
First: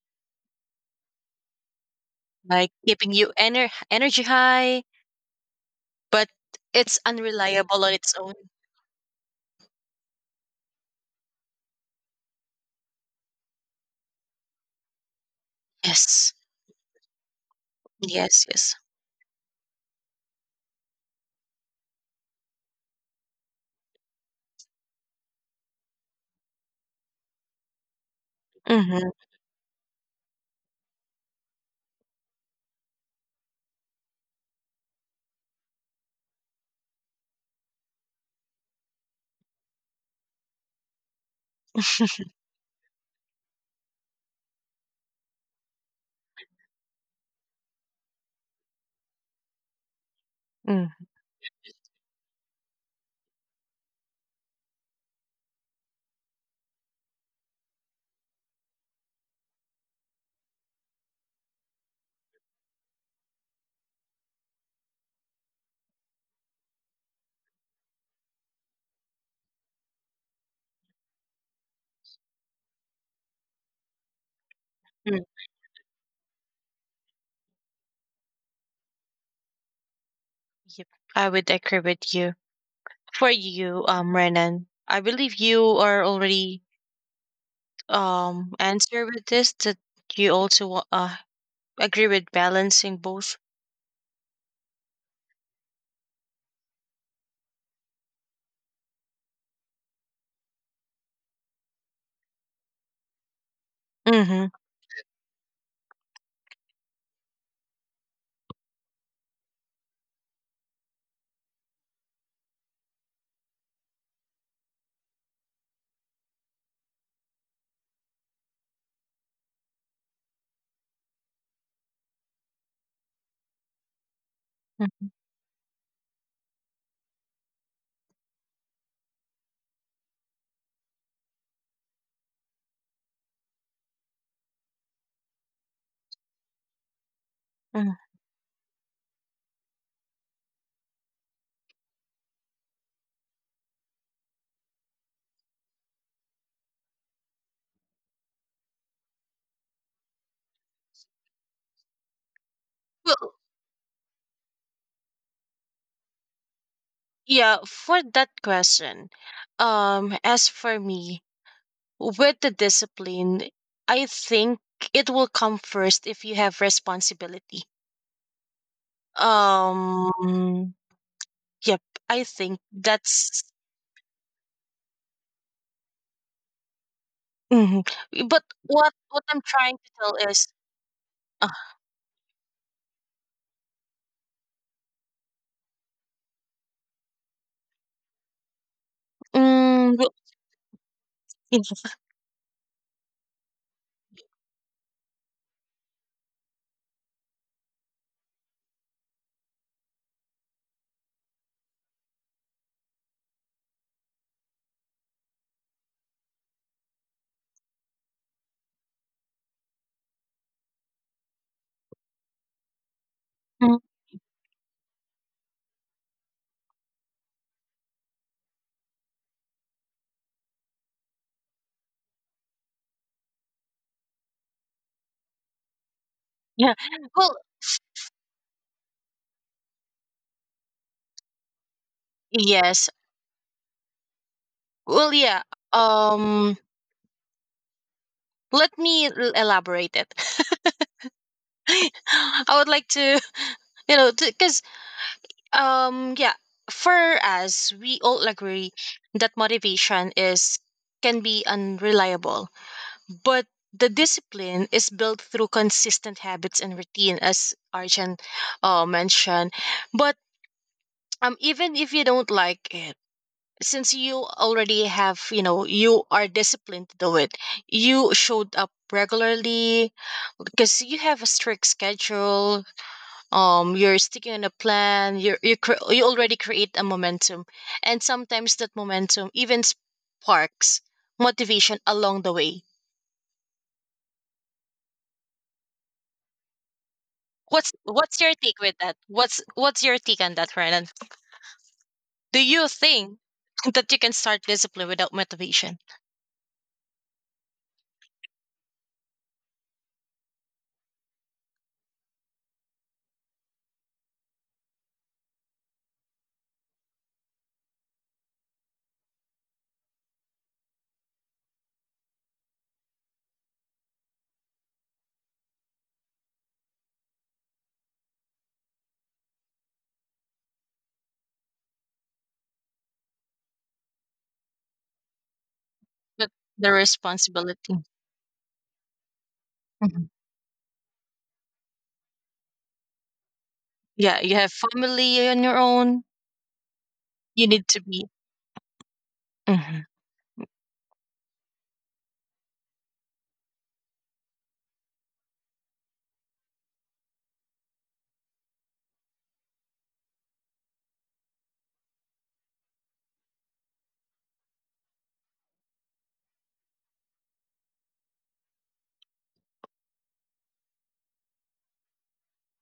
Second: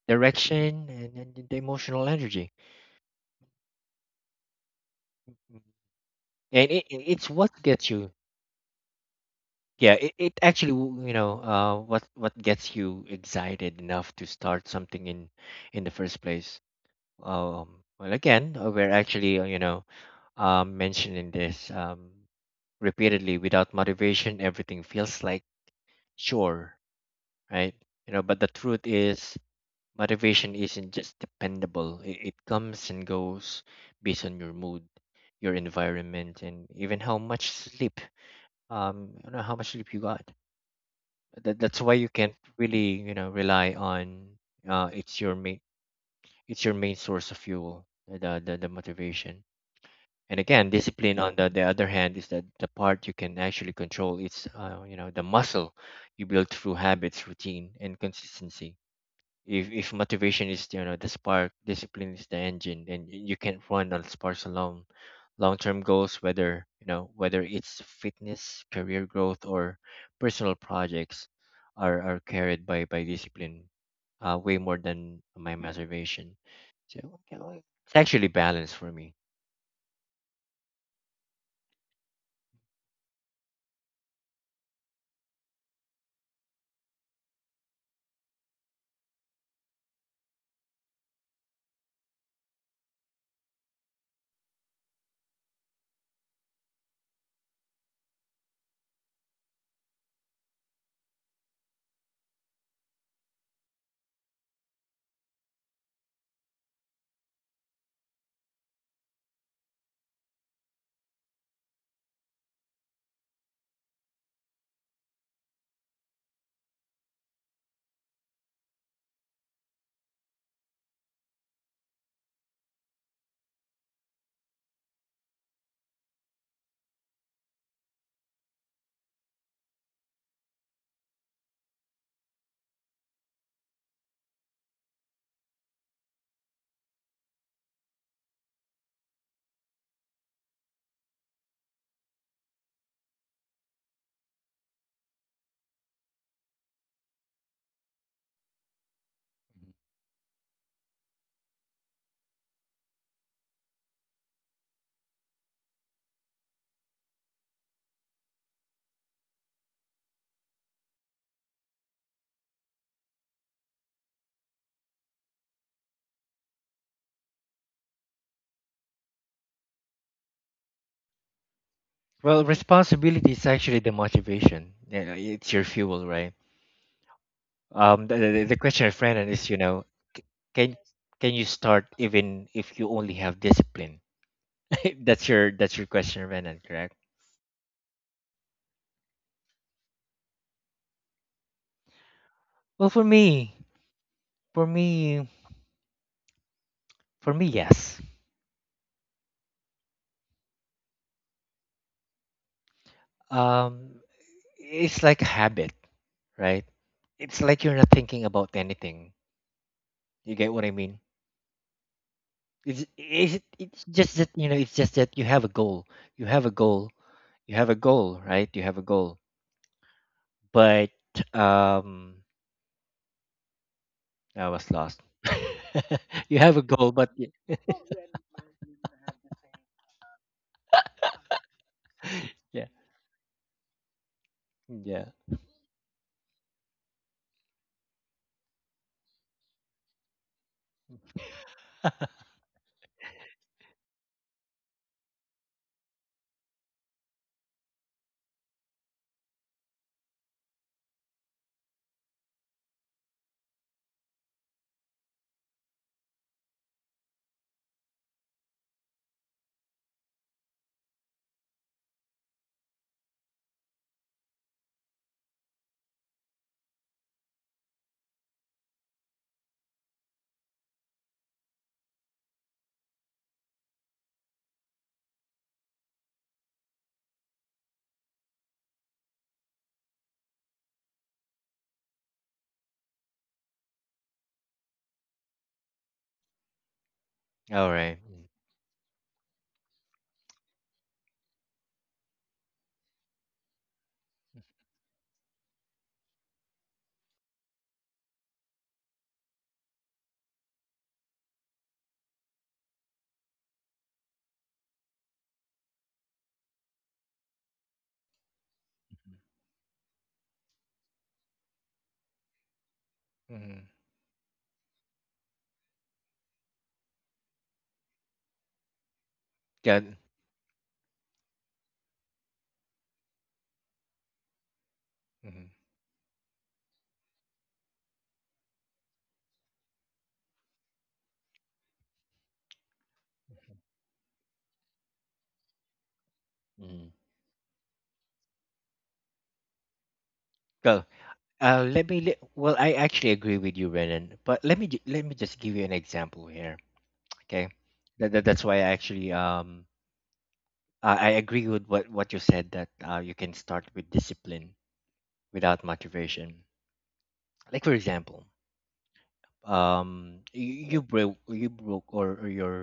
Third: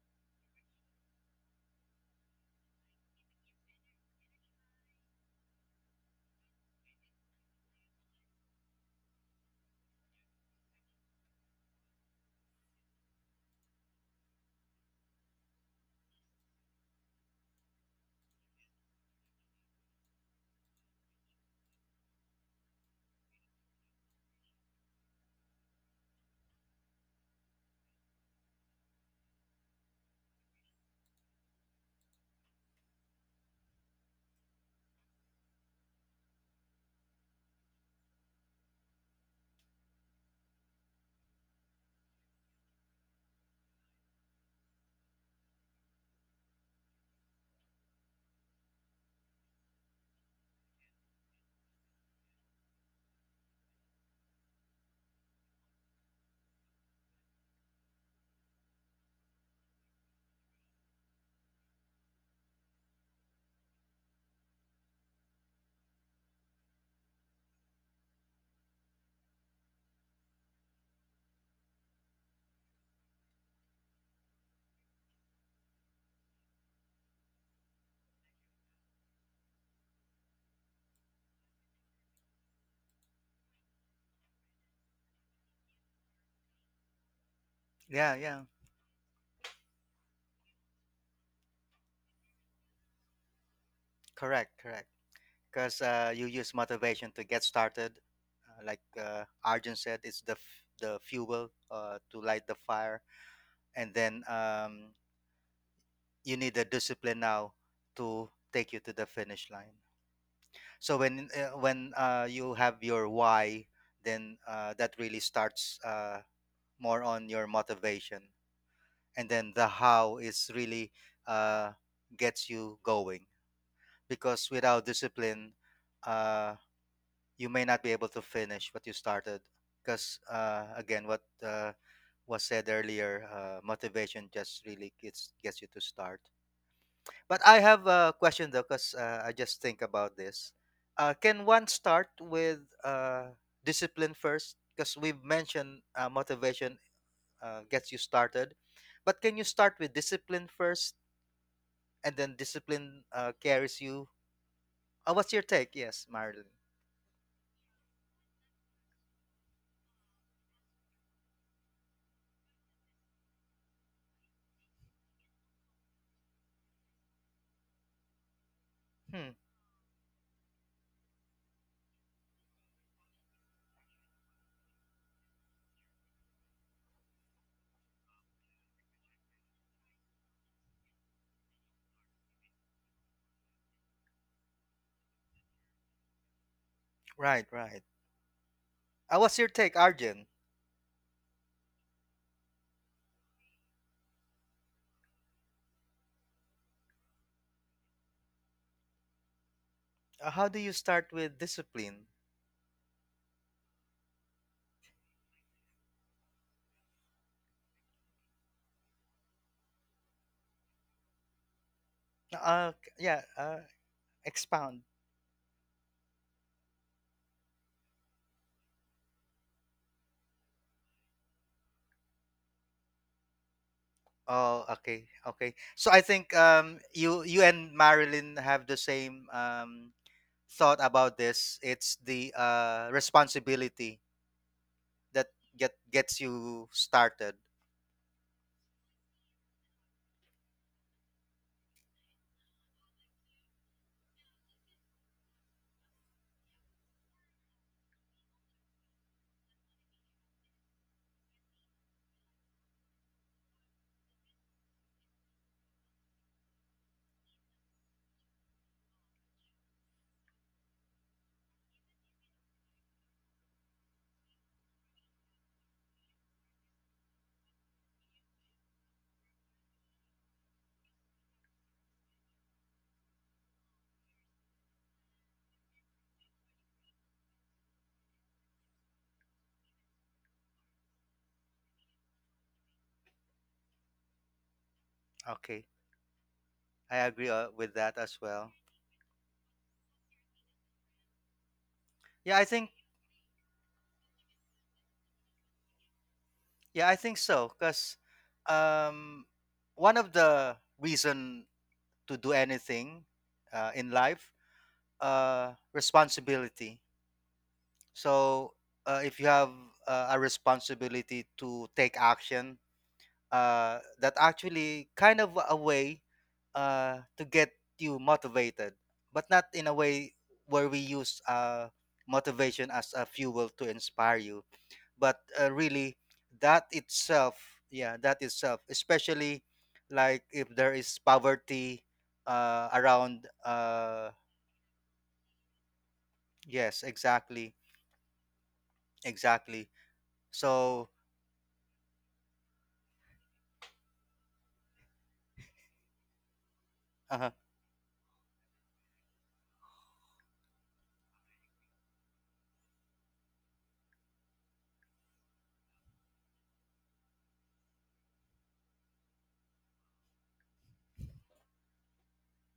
direction and, and the emotional energy.
Like keeping you ener- energy high,
Mhm.
but
And it,
it's
it- it's what
unreliable
gets
on
you,
its own.
yeah, it, it actually w- you know uh what what gets you excited enough to start something in in the first
Yes,
place. um well,
yes,
again, uh,
yes.
we're actually, uh, you know um mentioning this, um repeatedly. Without motivation everything feels like, sure, right, you know but the truth
Mm-hmm.
is, motivation isn't just dependable. It, it comes and goes based on your mood, your environment, and even how much sleep, um, you know, how much sleep you got. That, that's why you can't really, you know, rely on, uh, it's your main it's your main source of fuel, the the, the motivation. And again,
Mm-hmm.
discipline on the, the other hand is that the part you can actually control. It's, uh, you know the muscle you build through habits, routine, and consistency. If if motivation is, you know the spark, discipline is the engine, then y- you can't run on sparks alone. Long-term goals, whether you know whether it's fitness, career growth, or personal projects, are are carried by by discipline, uh way more
Mm.
than my motivation. So, you know, it's actually balanced for me.
Yep. I would agree with you. For you, um, Renan, I believe you are already
Yeah, yeah.
um answer with this that you also wa- uh agree with balancing both.
Correct, correct. Because uh, you use motivation to get started. Uh, like uh, Arjun said, it's the f- the fuel uh, to light the fire, and then
Mm-hmm.
um, you need the discipline now to take you to the finish line. So when uh, when uh, you have your why, then uh, that really starts uh, more on your motivation, and then the how is really uh, gets you going, because without
Hmm.
discipline, uh, you may not be able to finish what you started. Because uh, again, what uh, was said earlier, uh, motivation just really gets gets you to start. But I have a question though, because uh, I just think about this. Uh, can one start with uh, discipline first? Because we've mentioned uh, motivation uh, gets you started, but can you start with discipline first, and then discipline
Well,
uh, carries you? Uh, what's your take? Yes, Marilyn.
yeah, for that question, um, as for me, with the discipline, I think it will come first if you have responsibility.
Hmm.
Um, yep, I
Well,
think
responsibility
that's.
is actually the motivation. Yeah, it's your fuel, right?
Mhm.
um the,
But
the, the question
what
of
what
Brandon
I'm
is, you
trying
know
to tell
c-
is.
can can you
Uh,
start even if you only have discipline? That's your, that's your question, Brandon, correct?
Right, right. Uh, what's your take,
mm,
Arjun?
Mhm.
Well, for me for me for me, yes.
Uh, how do you start with discipline?
um it's like a habit, right? It's like you're not thinking about anything. You get what I mean?
Uh,
it's,
c- yeah,
it's
uh,
it's just that you know it's
expound.
just that you have a goal. You have a goal, you have a goal, right? You have a goal, but um I was
Oh,
lost.
okay, okay. So I
You
think
have a
Yeah.
um,
goal, but
you
y-
Well,
you and Marilyn have the same um, thought about this. It's the
yeah,
yes.
uh, responsibility
yeah.
Well,
that
yeah.
get gets
Um,
you started.
let me l- elaborate it. I would like to, you know, because um, yeah, for us, we all agree that motivation is can be unreliable, but the discipline is built through consistent habits and routine, as Arjun uh, mentioned. But um, even if you don't like it, since you already have you know you are disciplined to do it, you showed up regularly because you have a strict schedule, um you're sticking on a plan, you're, you cre- you already create a momentum, and sometimes that momentum even sparks motivation along the way.
Okay, I agree uh,
All
what's
with
right.
that
what's
as
your
well.
take with that? What's what's your take on that, Renan? Do
Yeah, I
you
think
think that you can start discipline without motivation?
yeah, I think so. Cause um, one of the reason to do anything uh, in life, uh, responsibility. So uh, if you have uh, a responsibility to take action,
Mm-hmm.
uh, that actually kind of a way uh, to get you motivated, but not in a
Yeah.
way where we use uh, motivation as a fuel to inspire you. But
Mm-hmm.
uh, really
But
that
the
itself,
responsibility.
yeah, that itself, especially like if there is poverty uh, around. Uh,
Yeah, you have family on your own.
Mm.
yes,
You
exactly.
need to be.
Exactly.
Hmm.
Well,
So
uh, let me. Li- well, I actually agree with you, Renan. But let me ju- let me just give you an example here.
uh,
Okay, that, that that's why I actually, um I, I agree with what what you said, that uh, you can start with discipline without motivation. Like for example, um you, you broke you broke or, or your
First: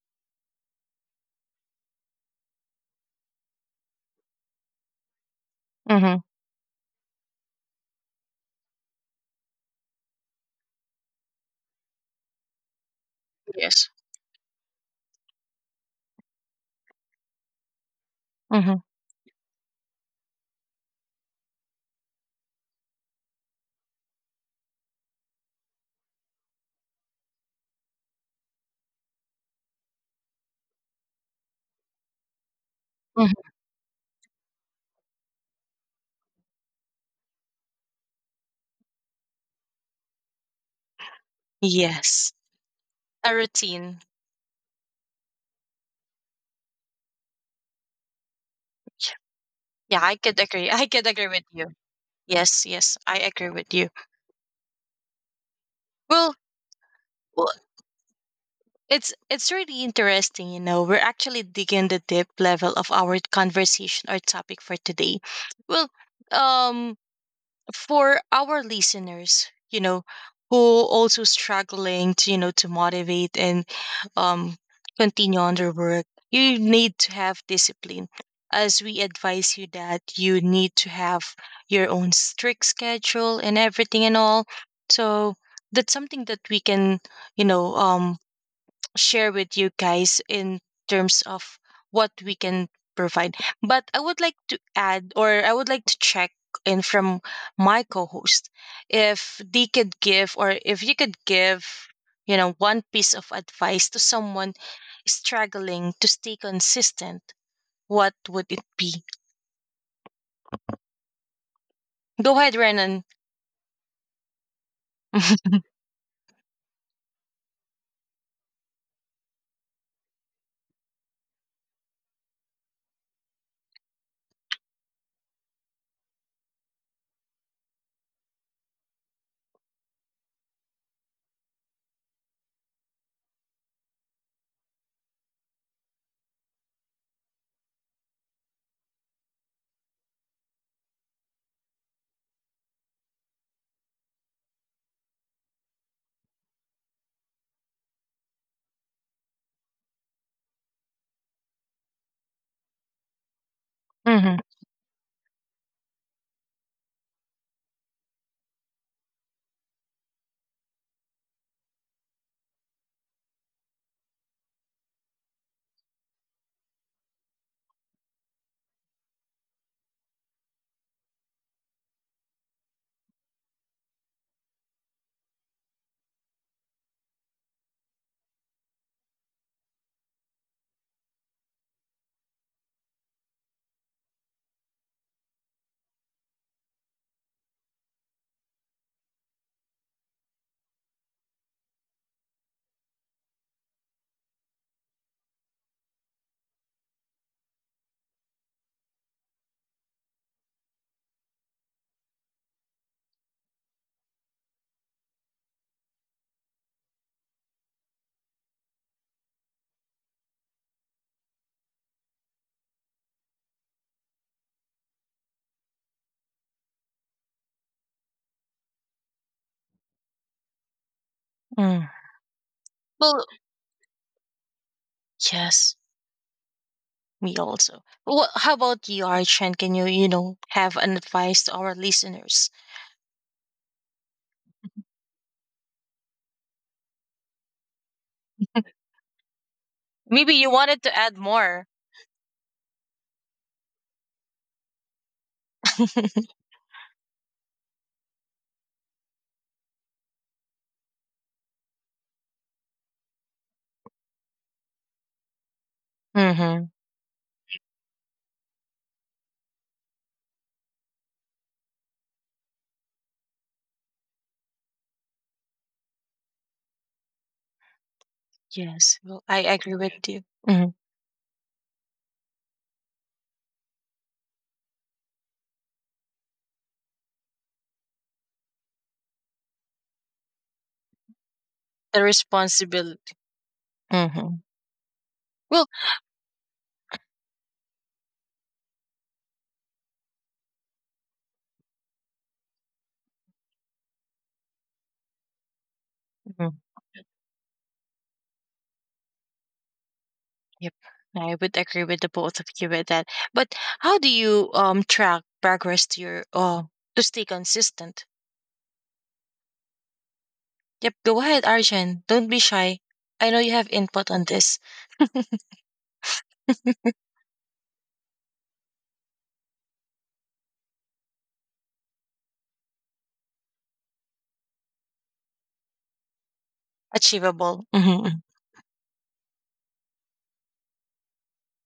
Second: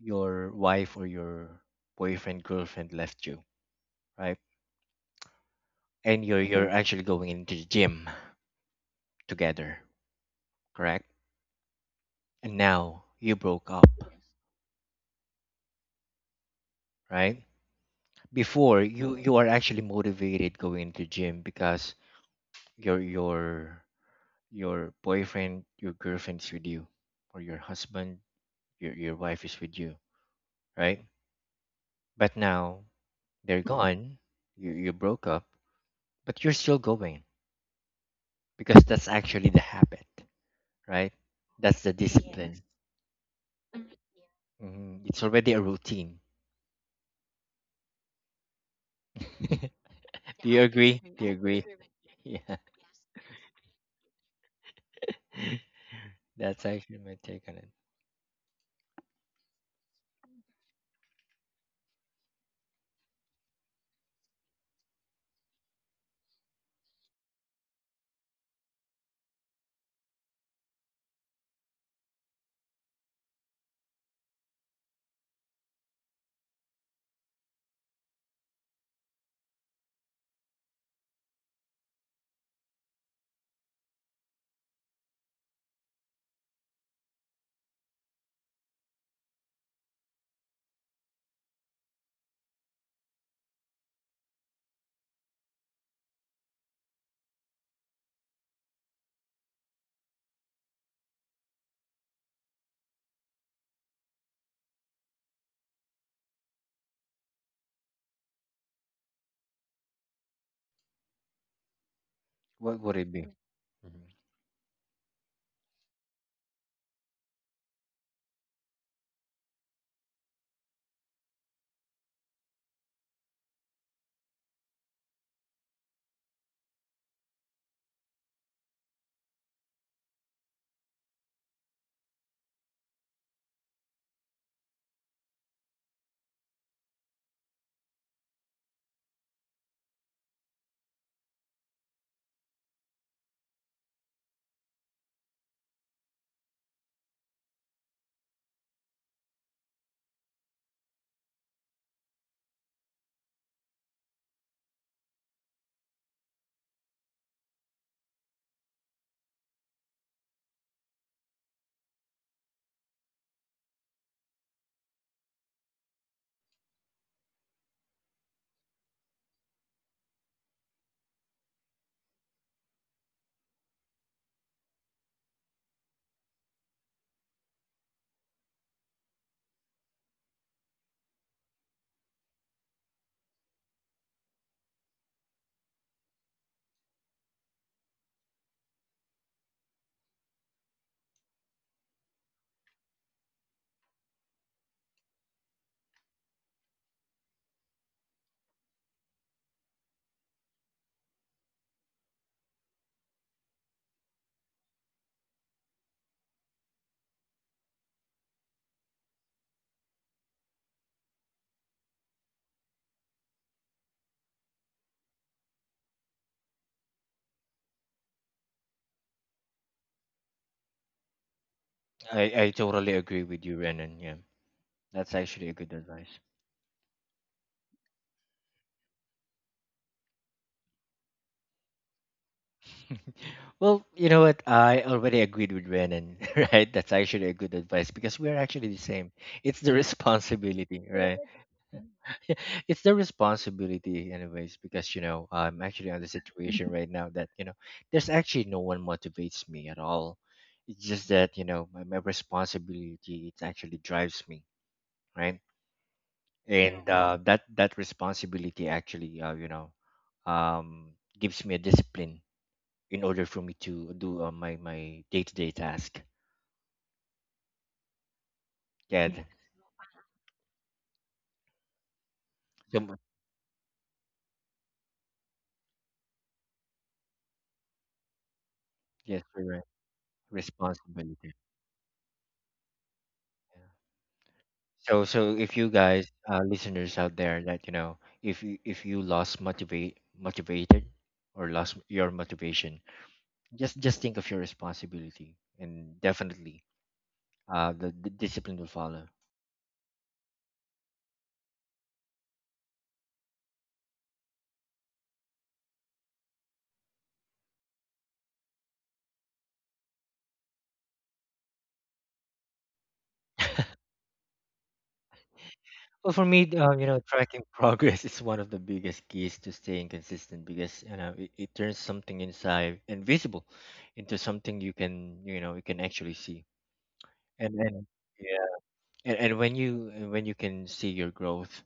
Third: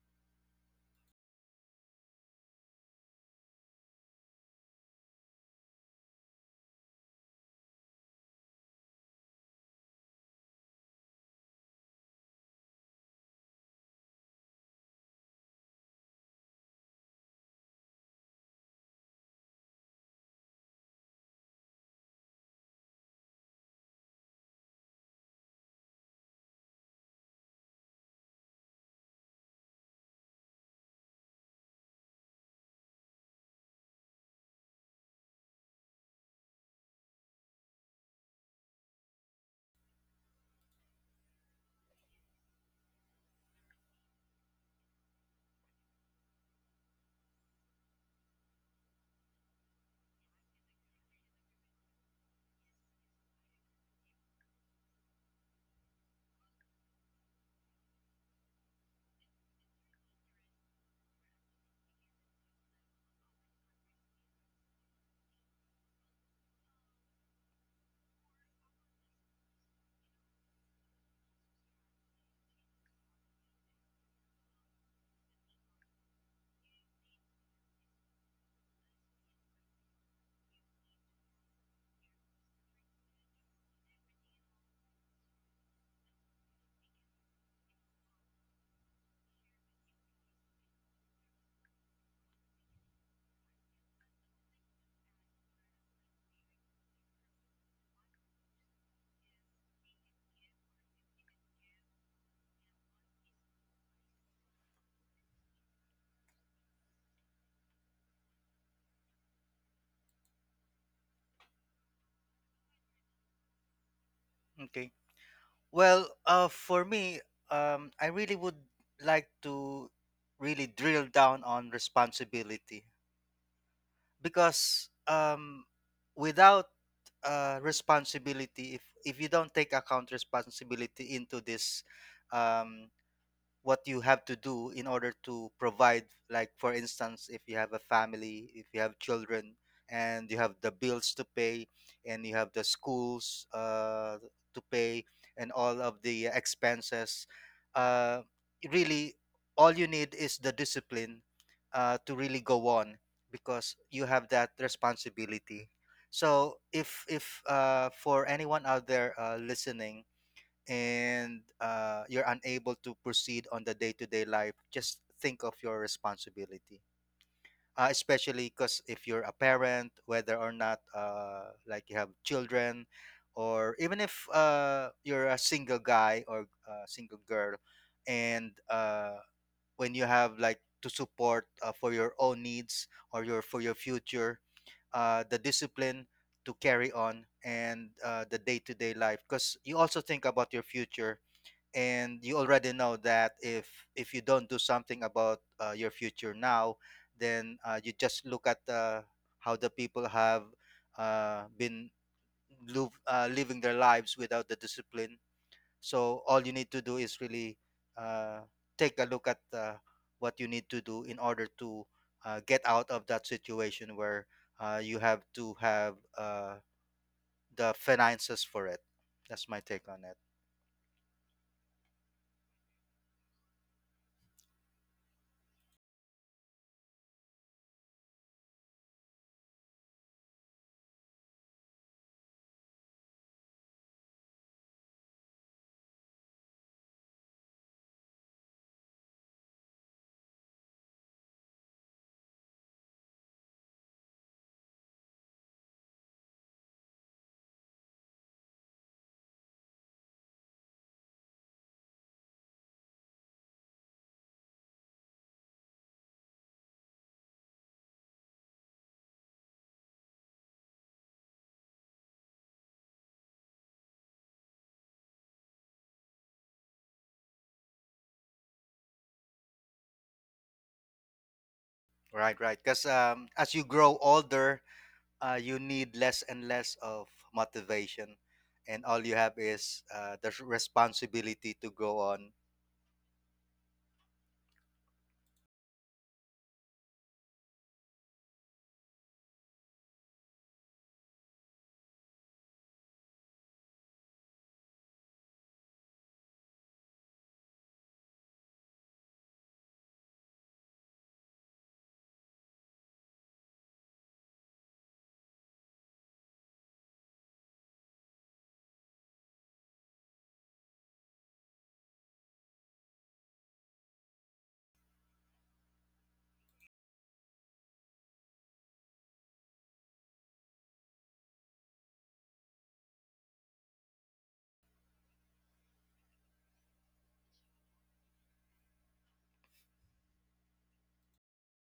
your wife or your boyfriend, girlfriend left you, right,
Hmm.
and you're you're, mm-hmm, actually going into the gym together, correct, and now you broke up,
Yes.
right. Before,
Hmm.
you you are actually motivated going into gym because your your your boyfriend, your girlfriend is with you, or your husband, your your wife is with you, right. But now
Hmm.
they're gone, you you broke up, but you're still going, because that's actually the habit, right. That's the, yes,
Yes.
discipline.
A routine.
Mhm, it's already a routine.
Yeah, I could
do you
agree. I
agree
could
do
agree
you
with
agree
you.
Yeah.
Yes, yes, I agree with you. Well,
That's actually my take
well,
on it.
it's it's really interesting. You know, we're actually digging the deep level of our conversation or topic for today. Well, um, for our listeners, you know who also struggling to you know to motivate and um continue on their work, you need to have discipline, as we advise you that you need to have your own strict schedule and everything and all, so that's something that we can you know um share with you guys in terms of what we can provide. But I would like to add, or I would like to check in from my co-host if they could give, or if you could give, you know, one piece of advice to someone struggling to stay consistent, what would it be? Go ahead,
What would
Renan.
it be? Mhm.
okay. Well, uh, for me, um, I really would like to really drill down on responsibility. Because um, without uh, responsibility, if if you don't take account responsibility into this, um, what you have to do in order to provide, like for instance, if you have a family, if you have children, and you have the bills to pay, and you have the schools uh, to pay, and all of the expenses, uh, really, all you need is the discipline uh, to really go on, because you have
Hmm.
that responsibility. So if if uh, for anyone out there uh, listening, and uh, you're unable to proceed on the day-to-day life, just think of your responsibility, uh, especially because if you're a parent, whether or not uh, like you have children, or even if uh, you're a single guy or a single girl, and uh, when you have like to support uh, for your own needs, or your for your future, uh, the discipline to carry on, and uh, the day-to-day life, because you also think about your future, and you already know that if if you don't do something about uh, your future now, then uh, you just look at uh, how the people have uh, been live, uh, living their lives without the discipline. So all you need to do is really uh, take a look at uh, what you need to do in order to uh, get out of that situation where uh, you have to have uh, the finances for it. That's my take on it.
Mm.
i i totally agree
Well,
with you, Renan, yeah. That's actually a
yes,
good advice.
me also. Well, how about you, Archan? Can you, you know, have an advice to our listeners?
Well, you know what? I already agreed with Renan, right? That's actually a good advice because we're actually the same. It's the
Maybe you wanted
responsibility,
to add
right?
more.
It's their responsibility anyways, because you know I'm actually on the situation right now that you know There's actually no one motivates me at all. It's just that you know my, my responsibility, it actually drives me, right?
Mm-hmm.
And Mm-hmm. uh, that that responsibility actually uh, you know um, gives me a discipline in order for me to do uh, my my day-to-day task.
Yes.
Yeah.
Well, I agree with you. Hmm.
Right, right,
Yes.
because
So,
um, as you grow older, uh, you need less and less of motivation, and all you
yes,
have
you're right.
is uh, the s-
Responsibility.
responsibility to go
The
on.
responsibility.
Yeah.
Hmm.
So so if
Well,
you guys, uh, listeners out there, that you know, if you if you lost motivate motivated or lost your motivation, just just think of your responsibility, and
mhm,
definitely uh, the, the discipline will follow.
yep. I would agree with the both of you with that. But how do you um track progress to your uh, to stay consistent? Yep. Go ahead, Arjun. Don't be shy. I know you have input on this.
Well, for me, um, you know, tracking progress is one of the biggest keys to staying consistent, because you know it, it turns something inside invisible into something you can, you know, you can actually see. and
Achievable.
and
Hmm.
yeah, and, and when you, and when you can see your growth,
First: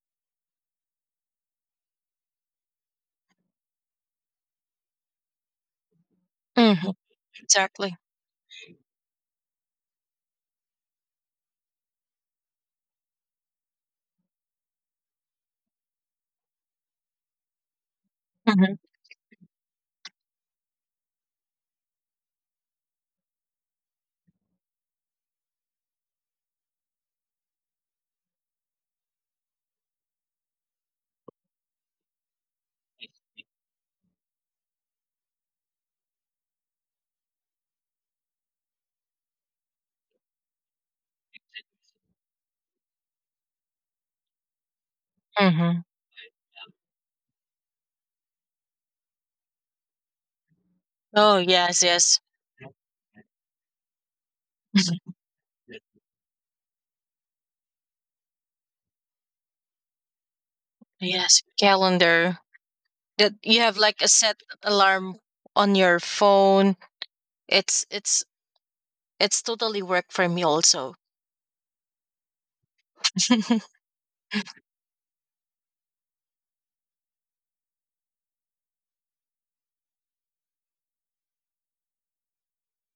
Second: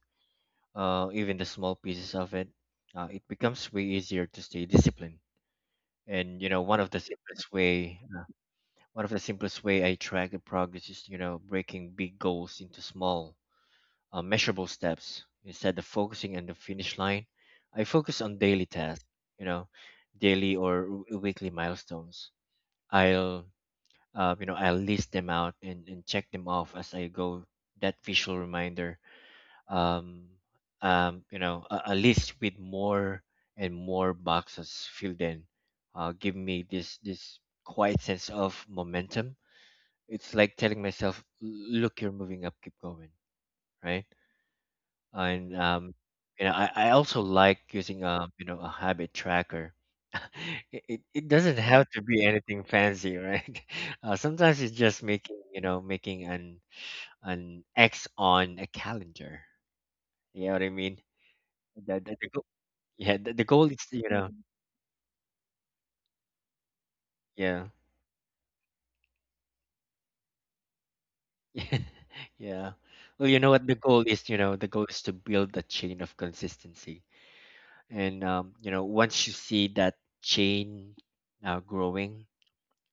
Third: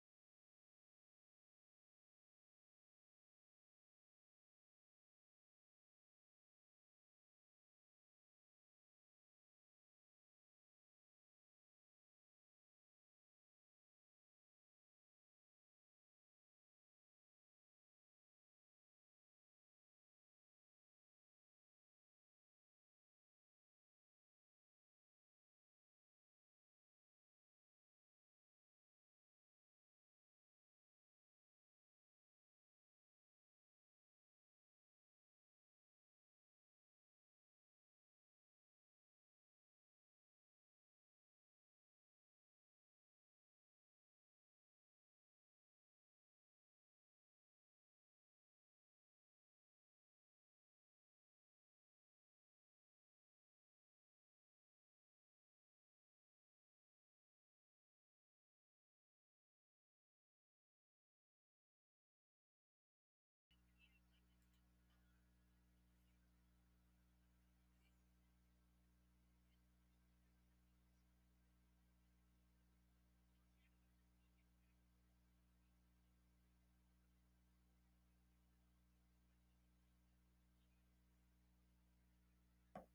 uh, even the small pieces of it, uh, it becomes way easier to stay disciplined. And you know,
Hmm.
one of the simplest
Exactly.
way, uh, one of the simplest way I track the progress is, you know, breaking big goals into small, uh, measurable steps instead of focusing on the finish line. I focus on daily
Hmm.
tasks, you know, daily or w- weekly milestones. I'll uh, you know I'll list them out and, and check them off as I go. That visual reminder, um, um, you know, a, a list with more and more boxes filled in, uh, give me this this quiet sense of momentum. It's like telling myself, "L- Look, you're moving up. Keep going." Right? And
Hmm.
um, you know, I, I also like using um, you know, a habit tracker. it, it it
Oh
doesn't
yes,
have to
yes.
be anything fancy, right? Uh, sometimes it's just making, you know, making an an X on a calendar. You know what I mean?
Yes,
The, the,
calendar,
the yeah,
that
the, the
you
goal
have
is,
like a
you know,
set alarm on your phone.
yeah.
It's it's it's totally work for me also.
Yeah. Well, you know
Hmm.
what the goal is, you know, the goal is to build a chain of consistency. And um, you know, once you see that chain now growing,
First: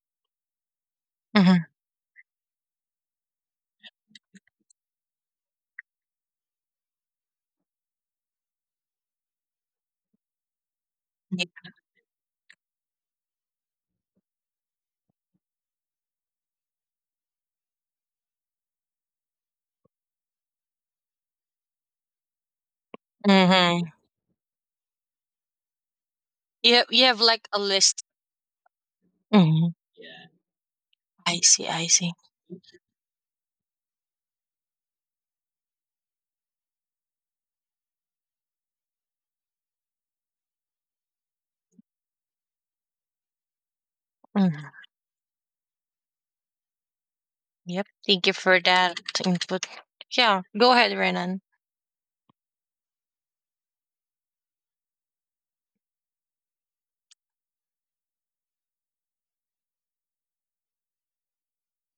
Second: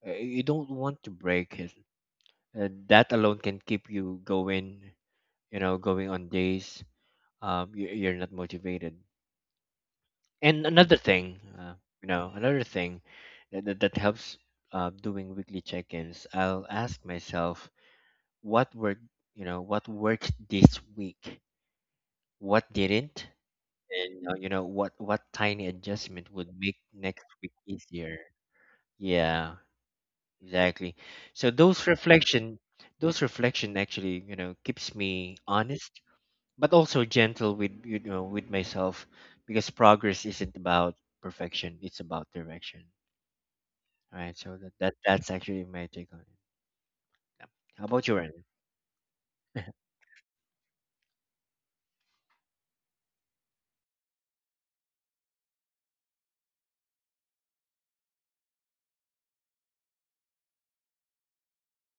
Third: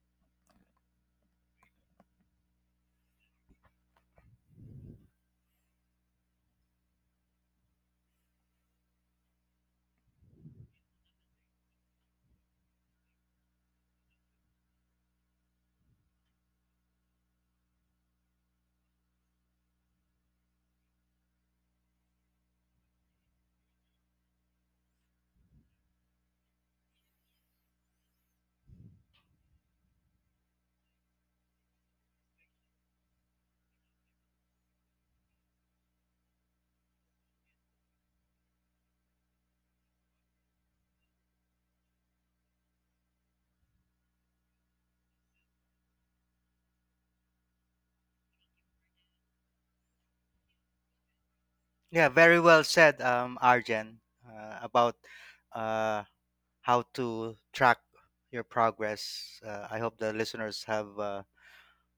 uh, you don't want to break
Hmm.
it. Uh, that alone can keep you going, you know, going on days um you, you're not motivated. And another thing, uh, you know, another thing that that, that helps, uh, doing weekly check-ins, I'll ask myself what worked, you know what worked this week, what didn't, and uh, you know what what tiny adjustment would
You
make
have, you have
next
like
week
a list.
easier. Yeah,
Hmm. Yeah.
exactly.
I
so
see, I
those
see.
reflection those reflection actually, you know, keeps me honest, but also gentle with, you know, with myself, because progress isn't about perfection, it's about direction. All right, so that,
Hmm.
that that's actually my take on it, yeah. How
Yep.
about you,
Thank you
Ryan?
for that input. Yeah, go ahead, Renan.
Yeah, very well said, um, Arjen, uh, about uh, how to track your progress. uh, I hope the listeners have uh,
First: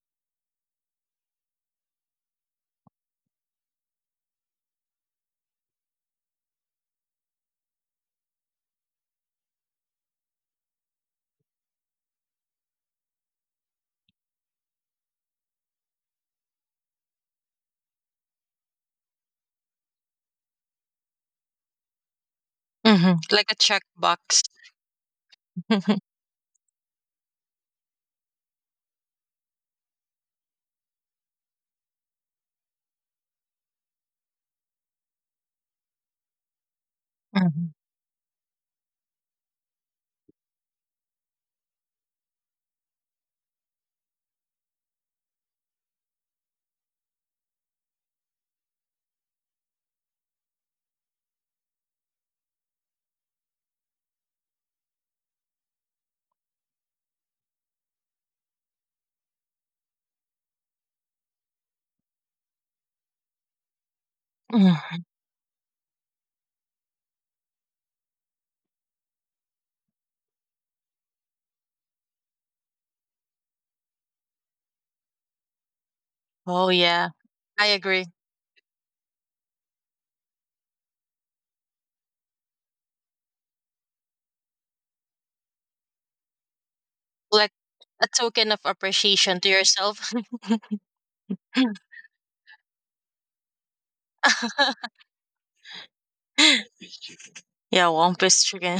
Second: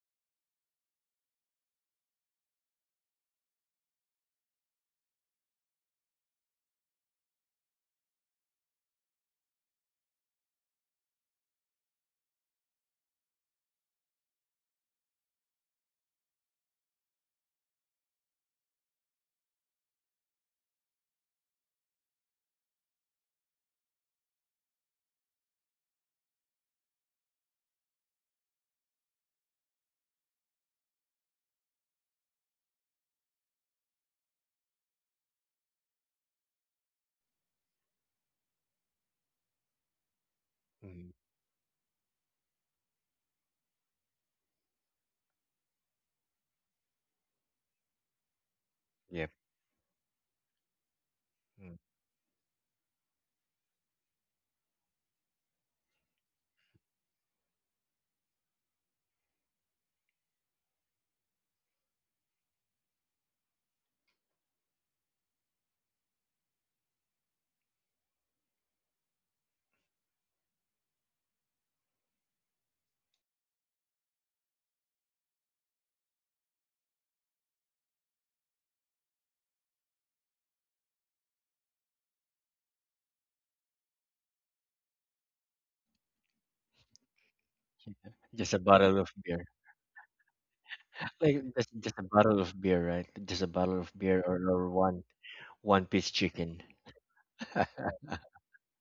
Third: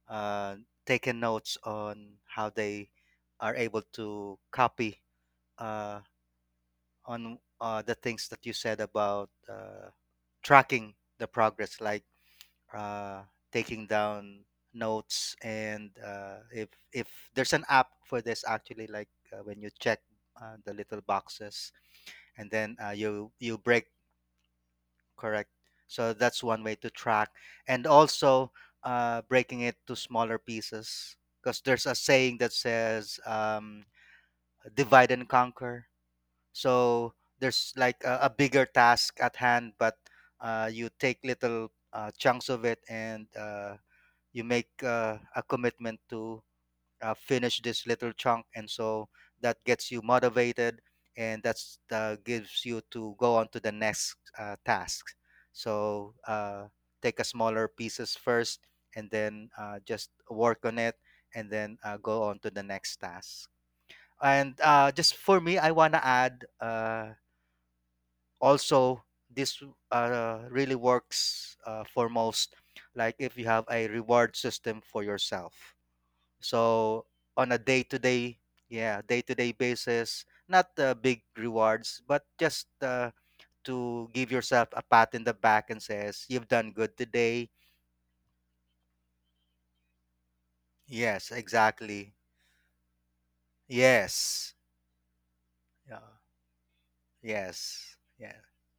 uh, taken notes on how they are able to copy uh, on uh, the things that you said about uh, tracking the progress, like uh, taking down notes, and uh, if if there's an app for this actually, like uh, when you check uh, the little boxes, and then uh,
Hmm.
you
Like a
you break.
checkbox.
Correct. So that's one way to track. And also, uh, breaking it to smaller pieces, because there's a saying that says, um, divide and conquer. So there's
Mhm.
like a, a bigger task at hand, but uh, you
Mm,
take little uh, chunks of it, and uh, you make uh, a commitment to uh, finish this little chunk. And so
yep.
that gets you motivated, and
Mm.
that's uh, gives you to go on to the next uh, task. So uh, take a smaller pieces first, and then uh, just work on it, and then uh, go on to the next task. And uh,
Mm.
just for me, I want to add uh, also this uh, really works uh, for most, like if you have a reward system for yourself.
Oh
So
yeah,
on a
I
day to
agree.
day, yeah, day to day basis, not uh, big rewards, but just uh, to give yourself a pat in the back and says you've done good
Like
today.
a
Just
token
a
of
bottle of
appreciation
beer.
to yourself.
Yes,
Like just just a
exactly.
bottle of beer, right? Just a bottle of beer, or,
Yes,
or one one
yeah,
piece chicken.
Yeah,
yes, yeah.
Wampus chicken.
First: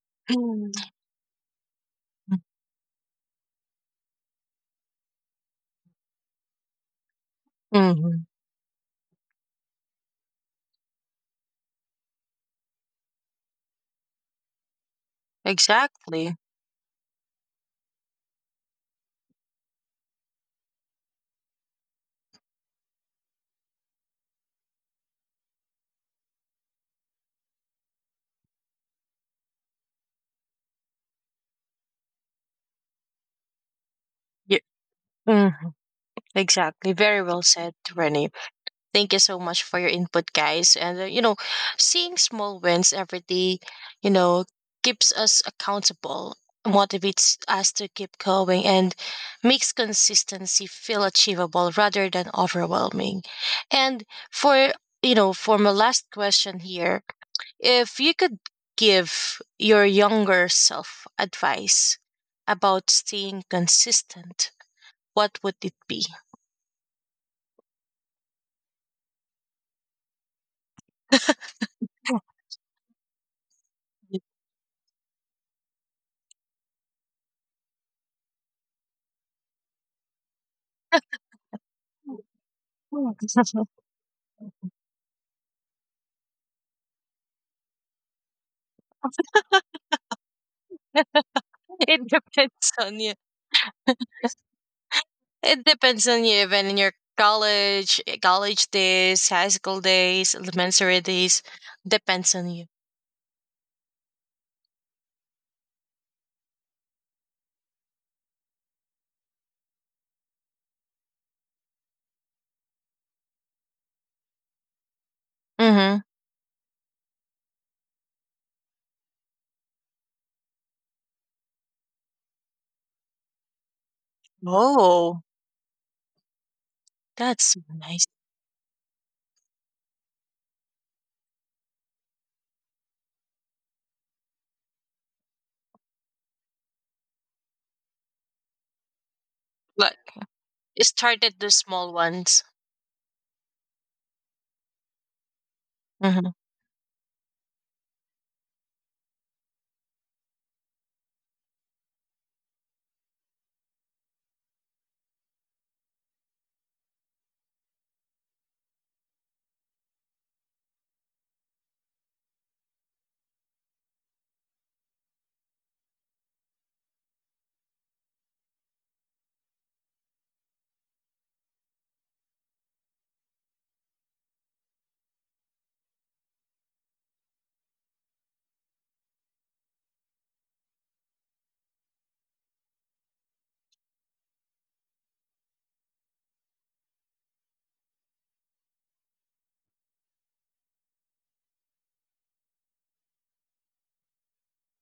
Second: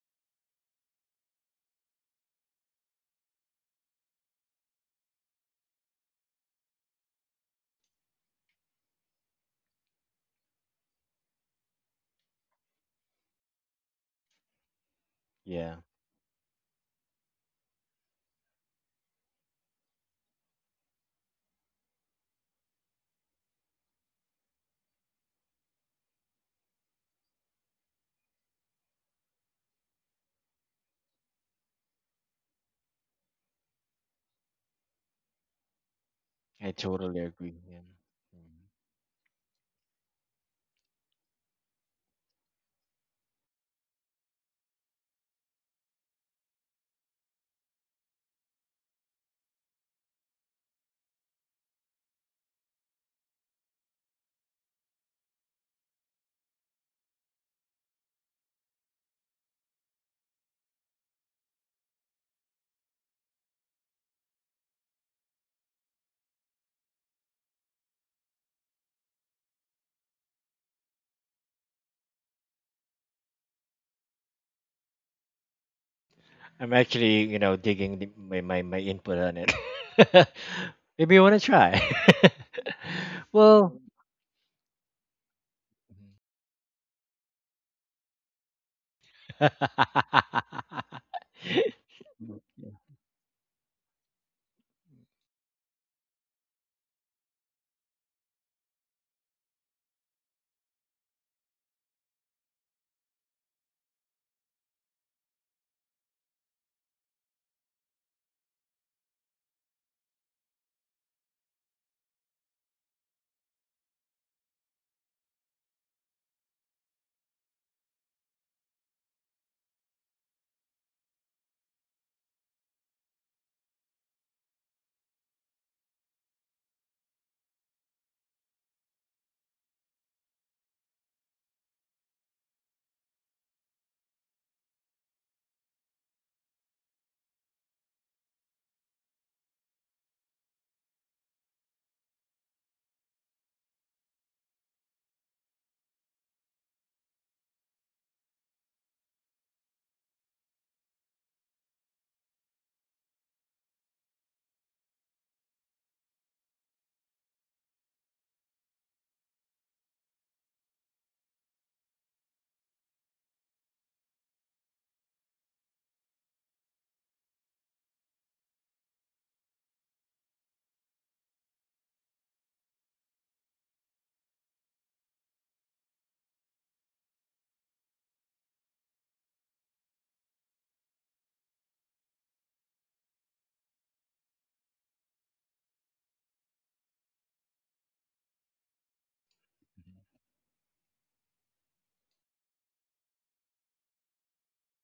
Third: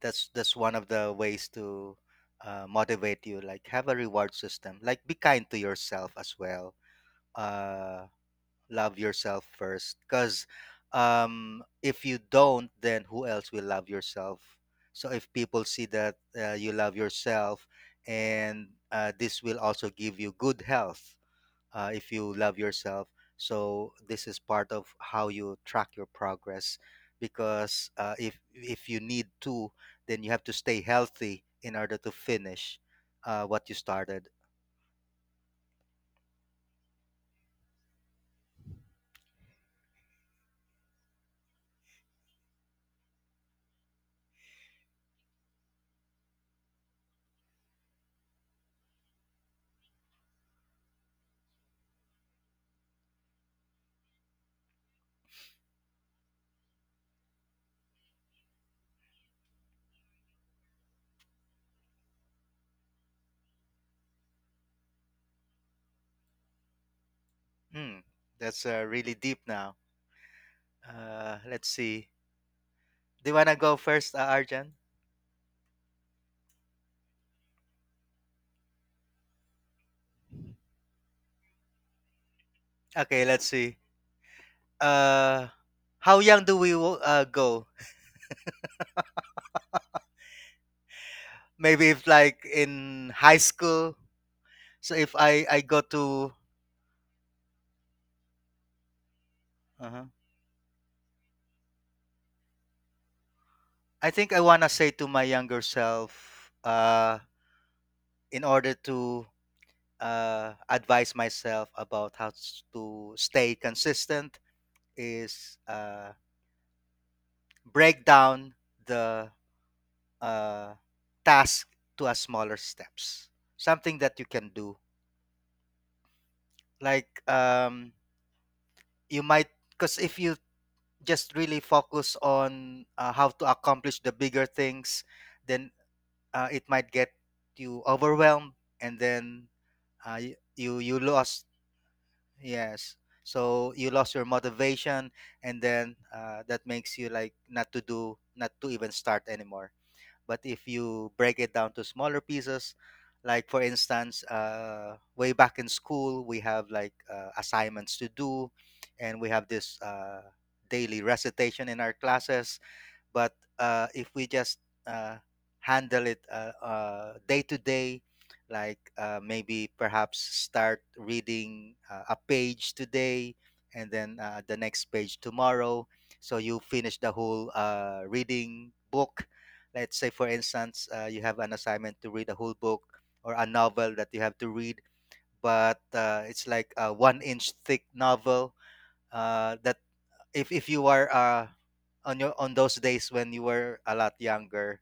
That's that's one of the ways to uh, motivate you. Like have a reward system. Like be kind to yourself as well. Uh,
Hmm.
Love yourself first, because um if you don't, then who else will love yourself? So if people
Yeah,
see that
Exactly.
uh, you love yourself, and uh, this will also give you good health uh, if you love yourself. So this is part of how you track your progress, because uh, if if you need to, then you have to stay healthy in order to finish uh, what you started.
Yeah. Mm,
I
exactly.
totally
Very well
agree.
said,
Yeah.
Renee.
Mhm.
Thank you so much for your input, guys. And, uh, you know, seeing small wins every day, you know, keeps us accountable, motivates us to keep going, and makes consistency feel achievable rather than overwhelming. And for, you know, for my last question here, if you could give your younger self advice about staying consistent, what would it be?
Hmm, that's uh, really deep now. Uh, let's see. Do you wanna go first, uh, Arjan?
I'm actually, you know, digging the, my, my my input on it. Maybe you want to try.
Okay, let's see.
Well,
Uh, how young do we wo- uh, go?
Mhm.
Maybe
It
if like
depends on
in
you.
high school. So if I I
It
go
depends on
to,
you, even in your college, eh, college days, high school
uh,
days, elementary days. Depends on you.
I think I wanna say to my younger self, uh, in order to uh advise myself about how s- to stay consistent is
Mm-hmm.
uh break down the uh task to a smaller steps. Something that you can do
Oh,
like
that's
um,
nice.
you might, because if you just really focus on uh, how to accomplish the bigger things, then uh, it might get you overwhelmed, and then
But
uh, y- you
it
you
started
lost.
the small ones.
Yes, so you lost your motivation, and then
Hmm.
uh, that makes you like not to do, not to even start anymore. But if you break it down to smaller pieces, like for instance, uh, way back in school, we have like uh, assignments to do, and we have this uh, daily recitation in our classes. But uh, if we just uh, handle it uh, uh, day to day, like uh, maybe perhaps start reading uh, a page today, and then uh, the next page tomorrow, so you finish the whole uh, reading book. Let's say for instance, uh, you have an assignment to read a whole book, or a novel that you have to read, but uh, it's like a one inch thick novel uh, that if, if you are uh, on your, on those days when you were a lot younger,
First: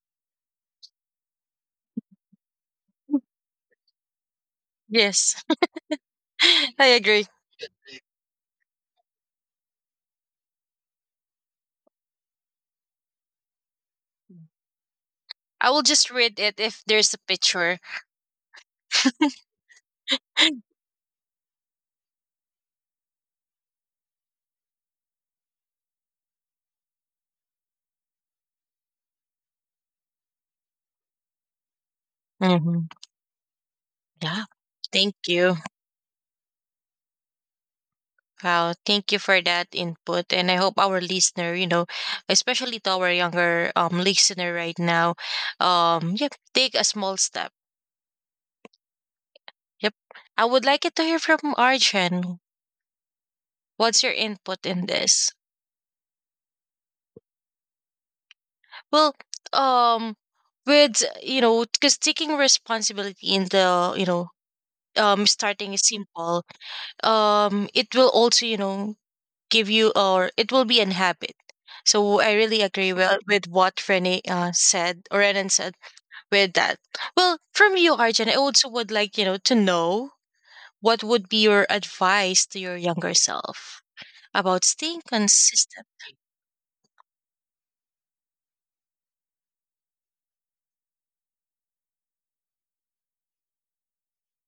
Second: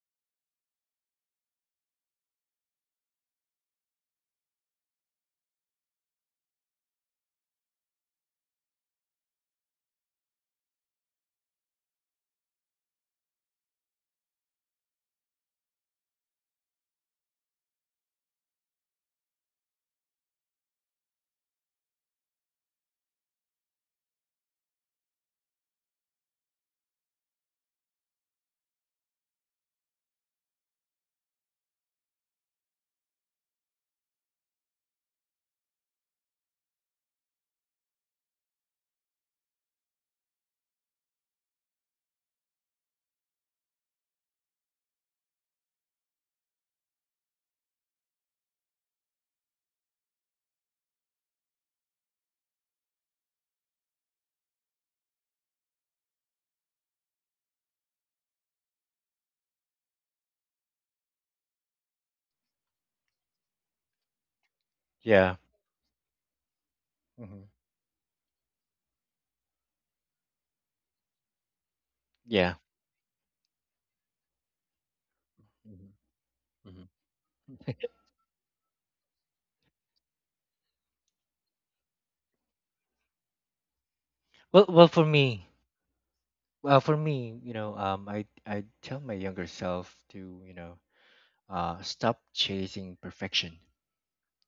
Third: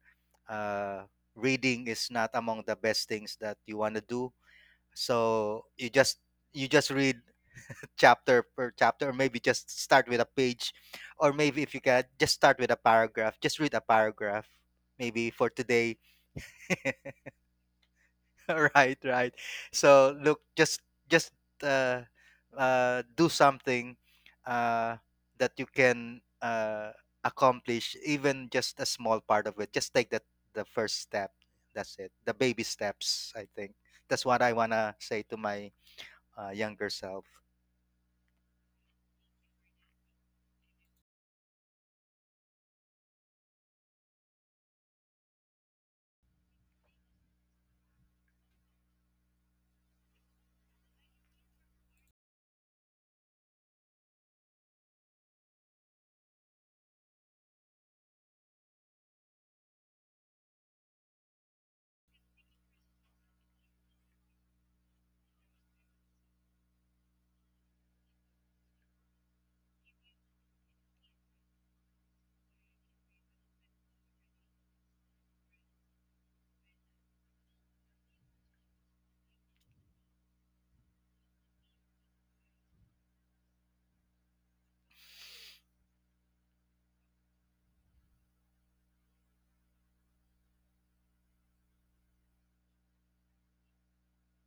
uh reading is not among the best things that you want to do.
Yes,
So you just you
I
just read
agree.
chapter per chapter, or maybe just start with a page, or maybe if you can just start with a paragraph, just read a paragraph maybe for
I will
today.
just read it if there's a picture.
Right, right. So look, just just uh, uh, do something uh, that you can uh, accomplish, even just a small part of it. Just take that the first step. That's it, the baby
Mm-hmm.
steps, I think. That's what
Yeah.
I want to
Thank
say to
you.
my uh, younger self.
Wow. Thank you for that input. And I hope our listener, you know, especially to our younger um listener right now, um, yep, take a small step. Yep. I would like it to hear from Arjun. What's your input in this? Well, um, with you know, because taking responsibility in the you know, um,
yeah,
starting is simple.
Mhm.
Um, it will also you know give you, or it will be an habit. So I
yeah.
really agree well with what Renee uh, said, or Renan said
Mhm.
with that.
Mhm.
Well, from you, Arjun, I also would like you know to know what would be your advice to your younger self about
Well, well,
staying
for me,
consistent.
well, for me, you know, um, I I tell my younger self to, you know, uh stop chasing perfection,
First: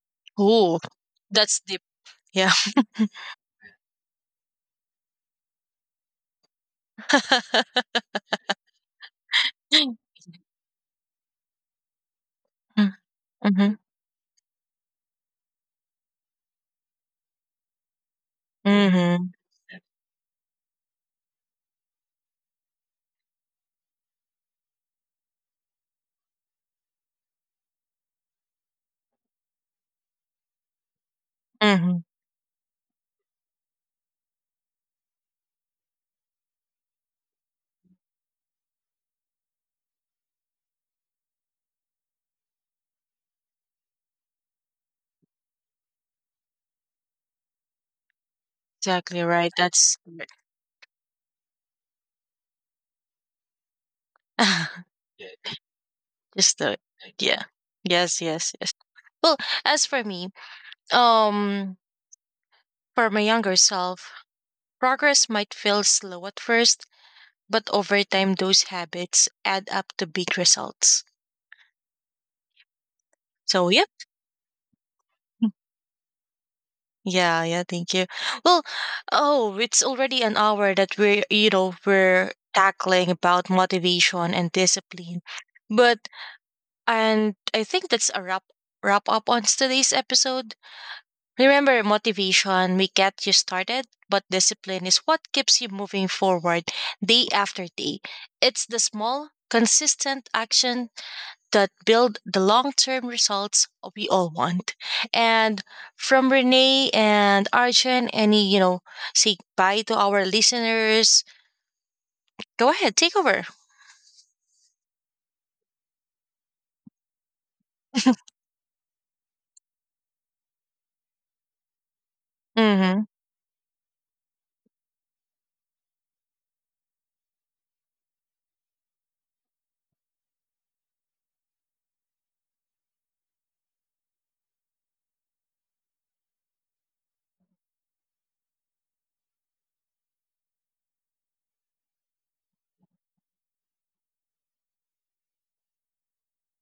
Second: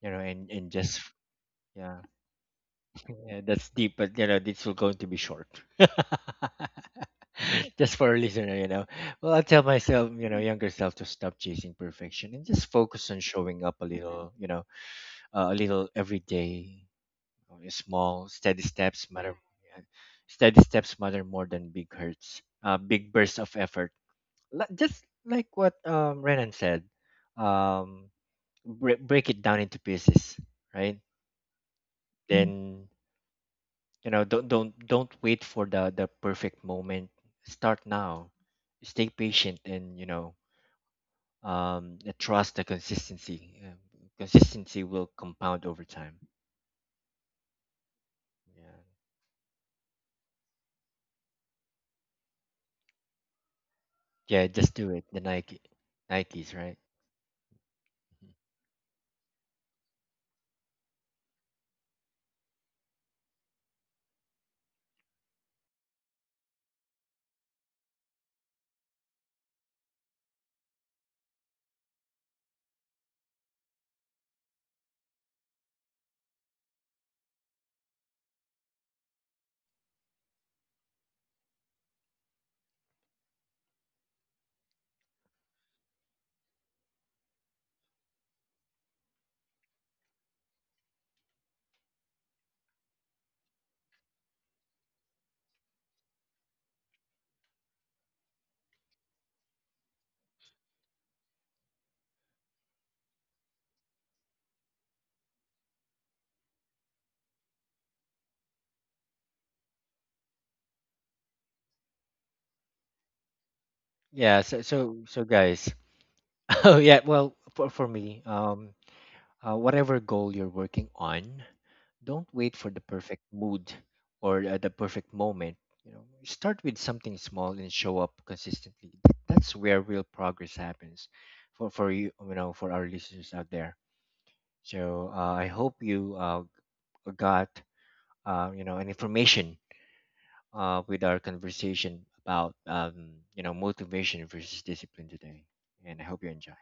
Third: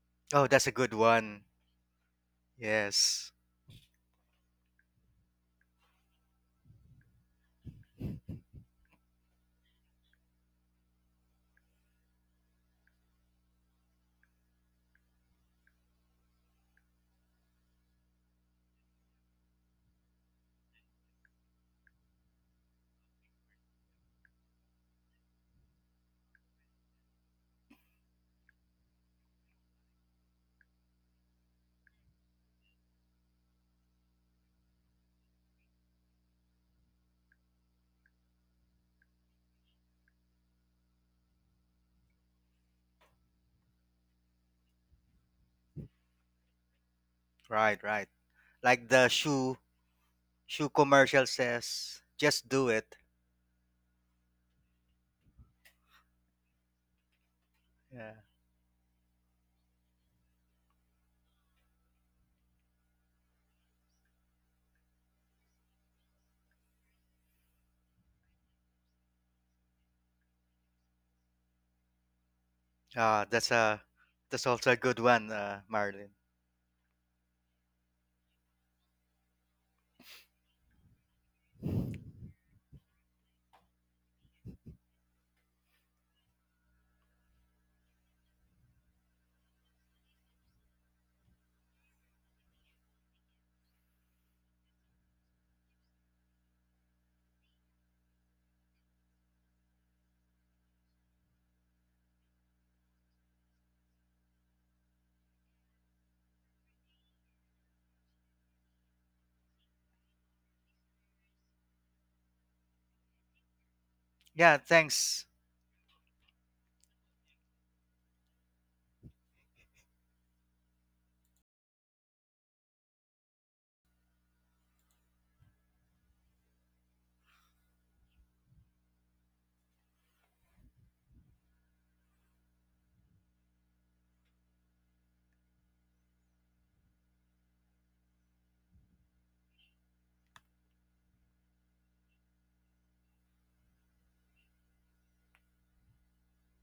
you know,
Oh,
and
that's a
and
Oh,
good
just
one.
that's deep.
yeah.
Yeah.
Yes,
Yeah, that's deep, but you know, this will going to be short. Just for a listener, you know, well, I tell myself, you know, younger self, to stop chasing perfection and just focus on showing
Mhm.
up a little, you know, uh, a little every day. Only small steady steps
Mhm.
matter. Yeah, steady steps matter more than big hurts, uh, big bursts of effort. Li- just like what um Renan said. um bre- break it down into pieces, right? Mhm.
Mhm.
Then, you know, don't don't don't wait for the the perfect moment. Start now, stay patient, and you know, um uh, trust the consistency. Uh, consistency will compound over time.
right, right.
Yeah,
Like the
Exactly right.
shoe
That's correct.
shoe commercial says, just do it.
yeah, just do it, the Nike, Nikes,
Just
right?
the yeah.
Yeah.
Yes,
Mm-hmm.
yes, yes. Well, as for me, um, for my younger self, progress might feel slow at first, but over time, those habits add up to big results.
Ah, that's
So,
a,
yeah.
that's also a good one, uh, Marlin.
Yeah, yeah, thank you. Well, oh, it's already an hour that we're, you know, we're tackling about motivation and discipline. But And I think that's a wrap wrap up on today's episode. Remember, motivation may get you started, but discipline is what keeps you moving forward day after day. It's the small, consistent action that build the long-term results we all want. And from Renee and Arjun, any you know, say bye to our listeners. Go ahead, take over.
Yeah,
Yeah,
so so so
thanks.
guys, oh yeah, well for, for me, um uh, whatever goal you're working on, don't wait for the
Mm-hmm.
perfect mood or uh, the perfect moment. You know, start with something small and show up consistently. Th- That's where real progress happens. For for you, you know, for our listeners out there. So uh, I hope you uh, got uh, you know, an information uh, with our conversation about um, you know, motivation versus discipline today. And I hope you enjoy.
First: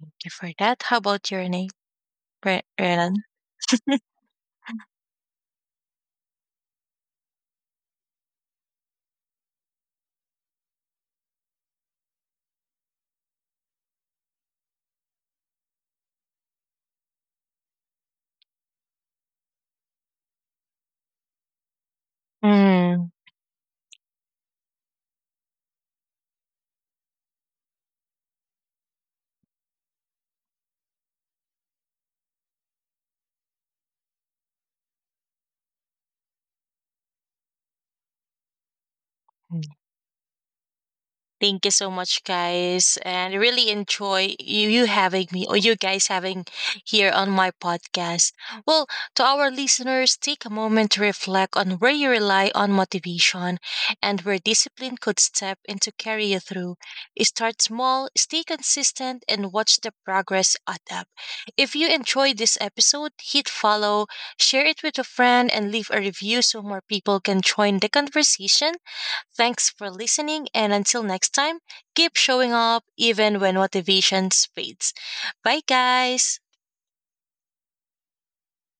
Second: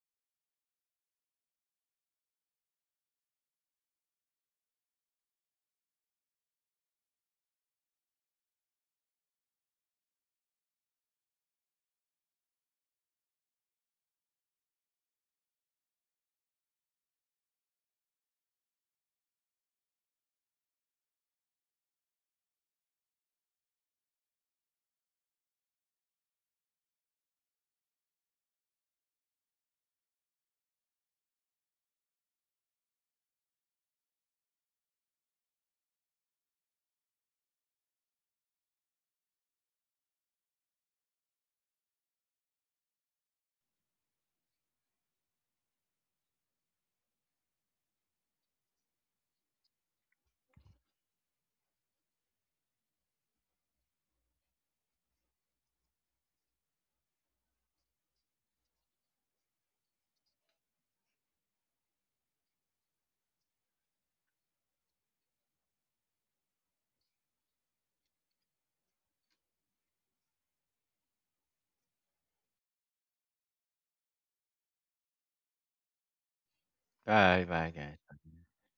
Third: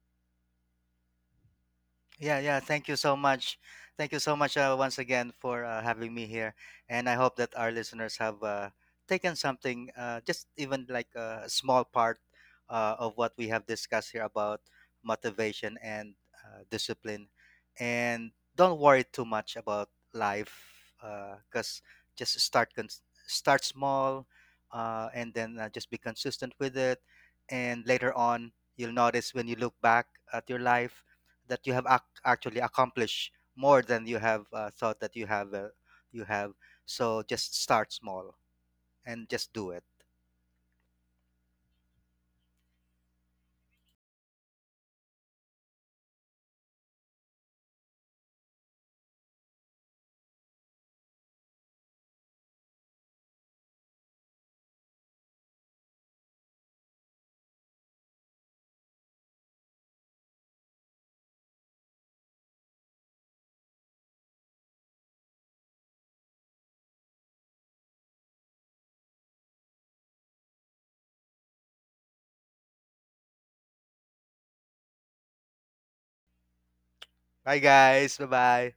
Thank you for that. How about your name,
Yeah, yeah. Thank you so
Renan?
much. Thank you so much uh, once again for uh, having me here. And I hope that our listeners have uh, taken something, uh, just even like a small part uh, of what we have discussed here about motivation and uh, discipline. And don't worry too much about life, because just start, cons-
Mm.
start small uh, and then uh, just be consistent with it. And later on, you'll notice, when you look back at your life, that you have ac- actually accomplished more than you have uh, thought that you have uh, you have. So just start small and just
I
do it.
Thank you so much, guys, and I really enjoy you, you having me, or you guys having here on my podcast. Well, to our listeners, take a moment to reflect on where you rely on motivation and where discipline could step in to carry you through. Start small, stay consistent, and watch the progress add up. If you enjoyed this episode, hit follow, share it with a friend, and leave a review so more people can join the conversation. Thanks for listening, and until next time, keep showing up even when motivation fades. Bye, guys.
Bye
Bye
bye guys.
guys, bye bye.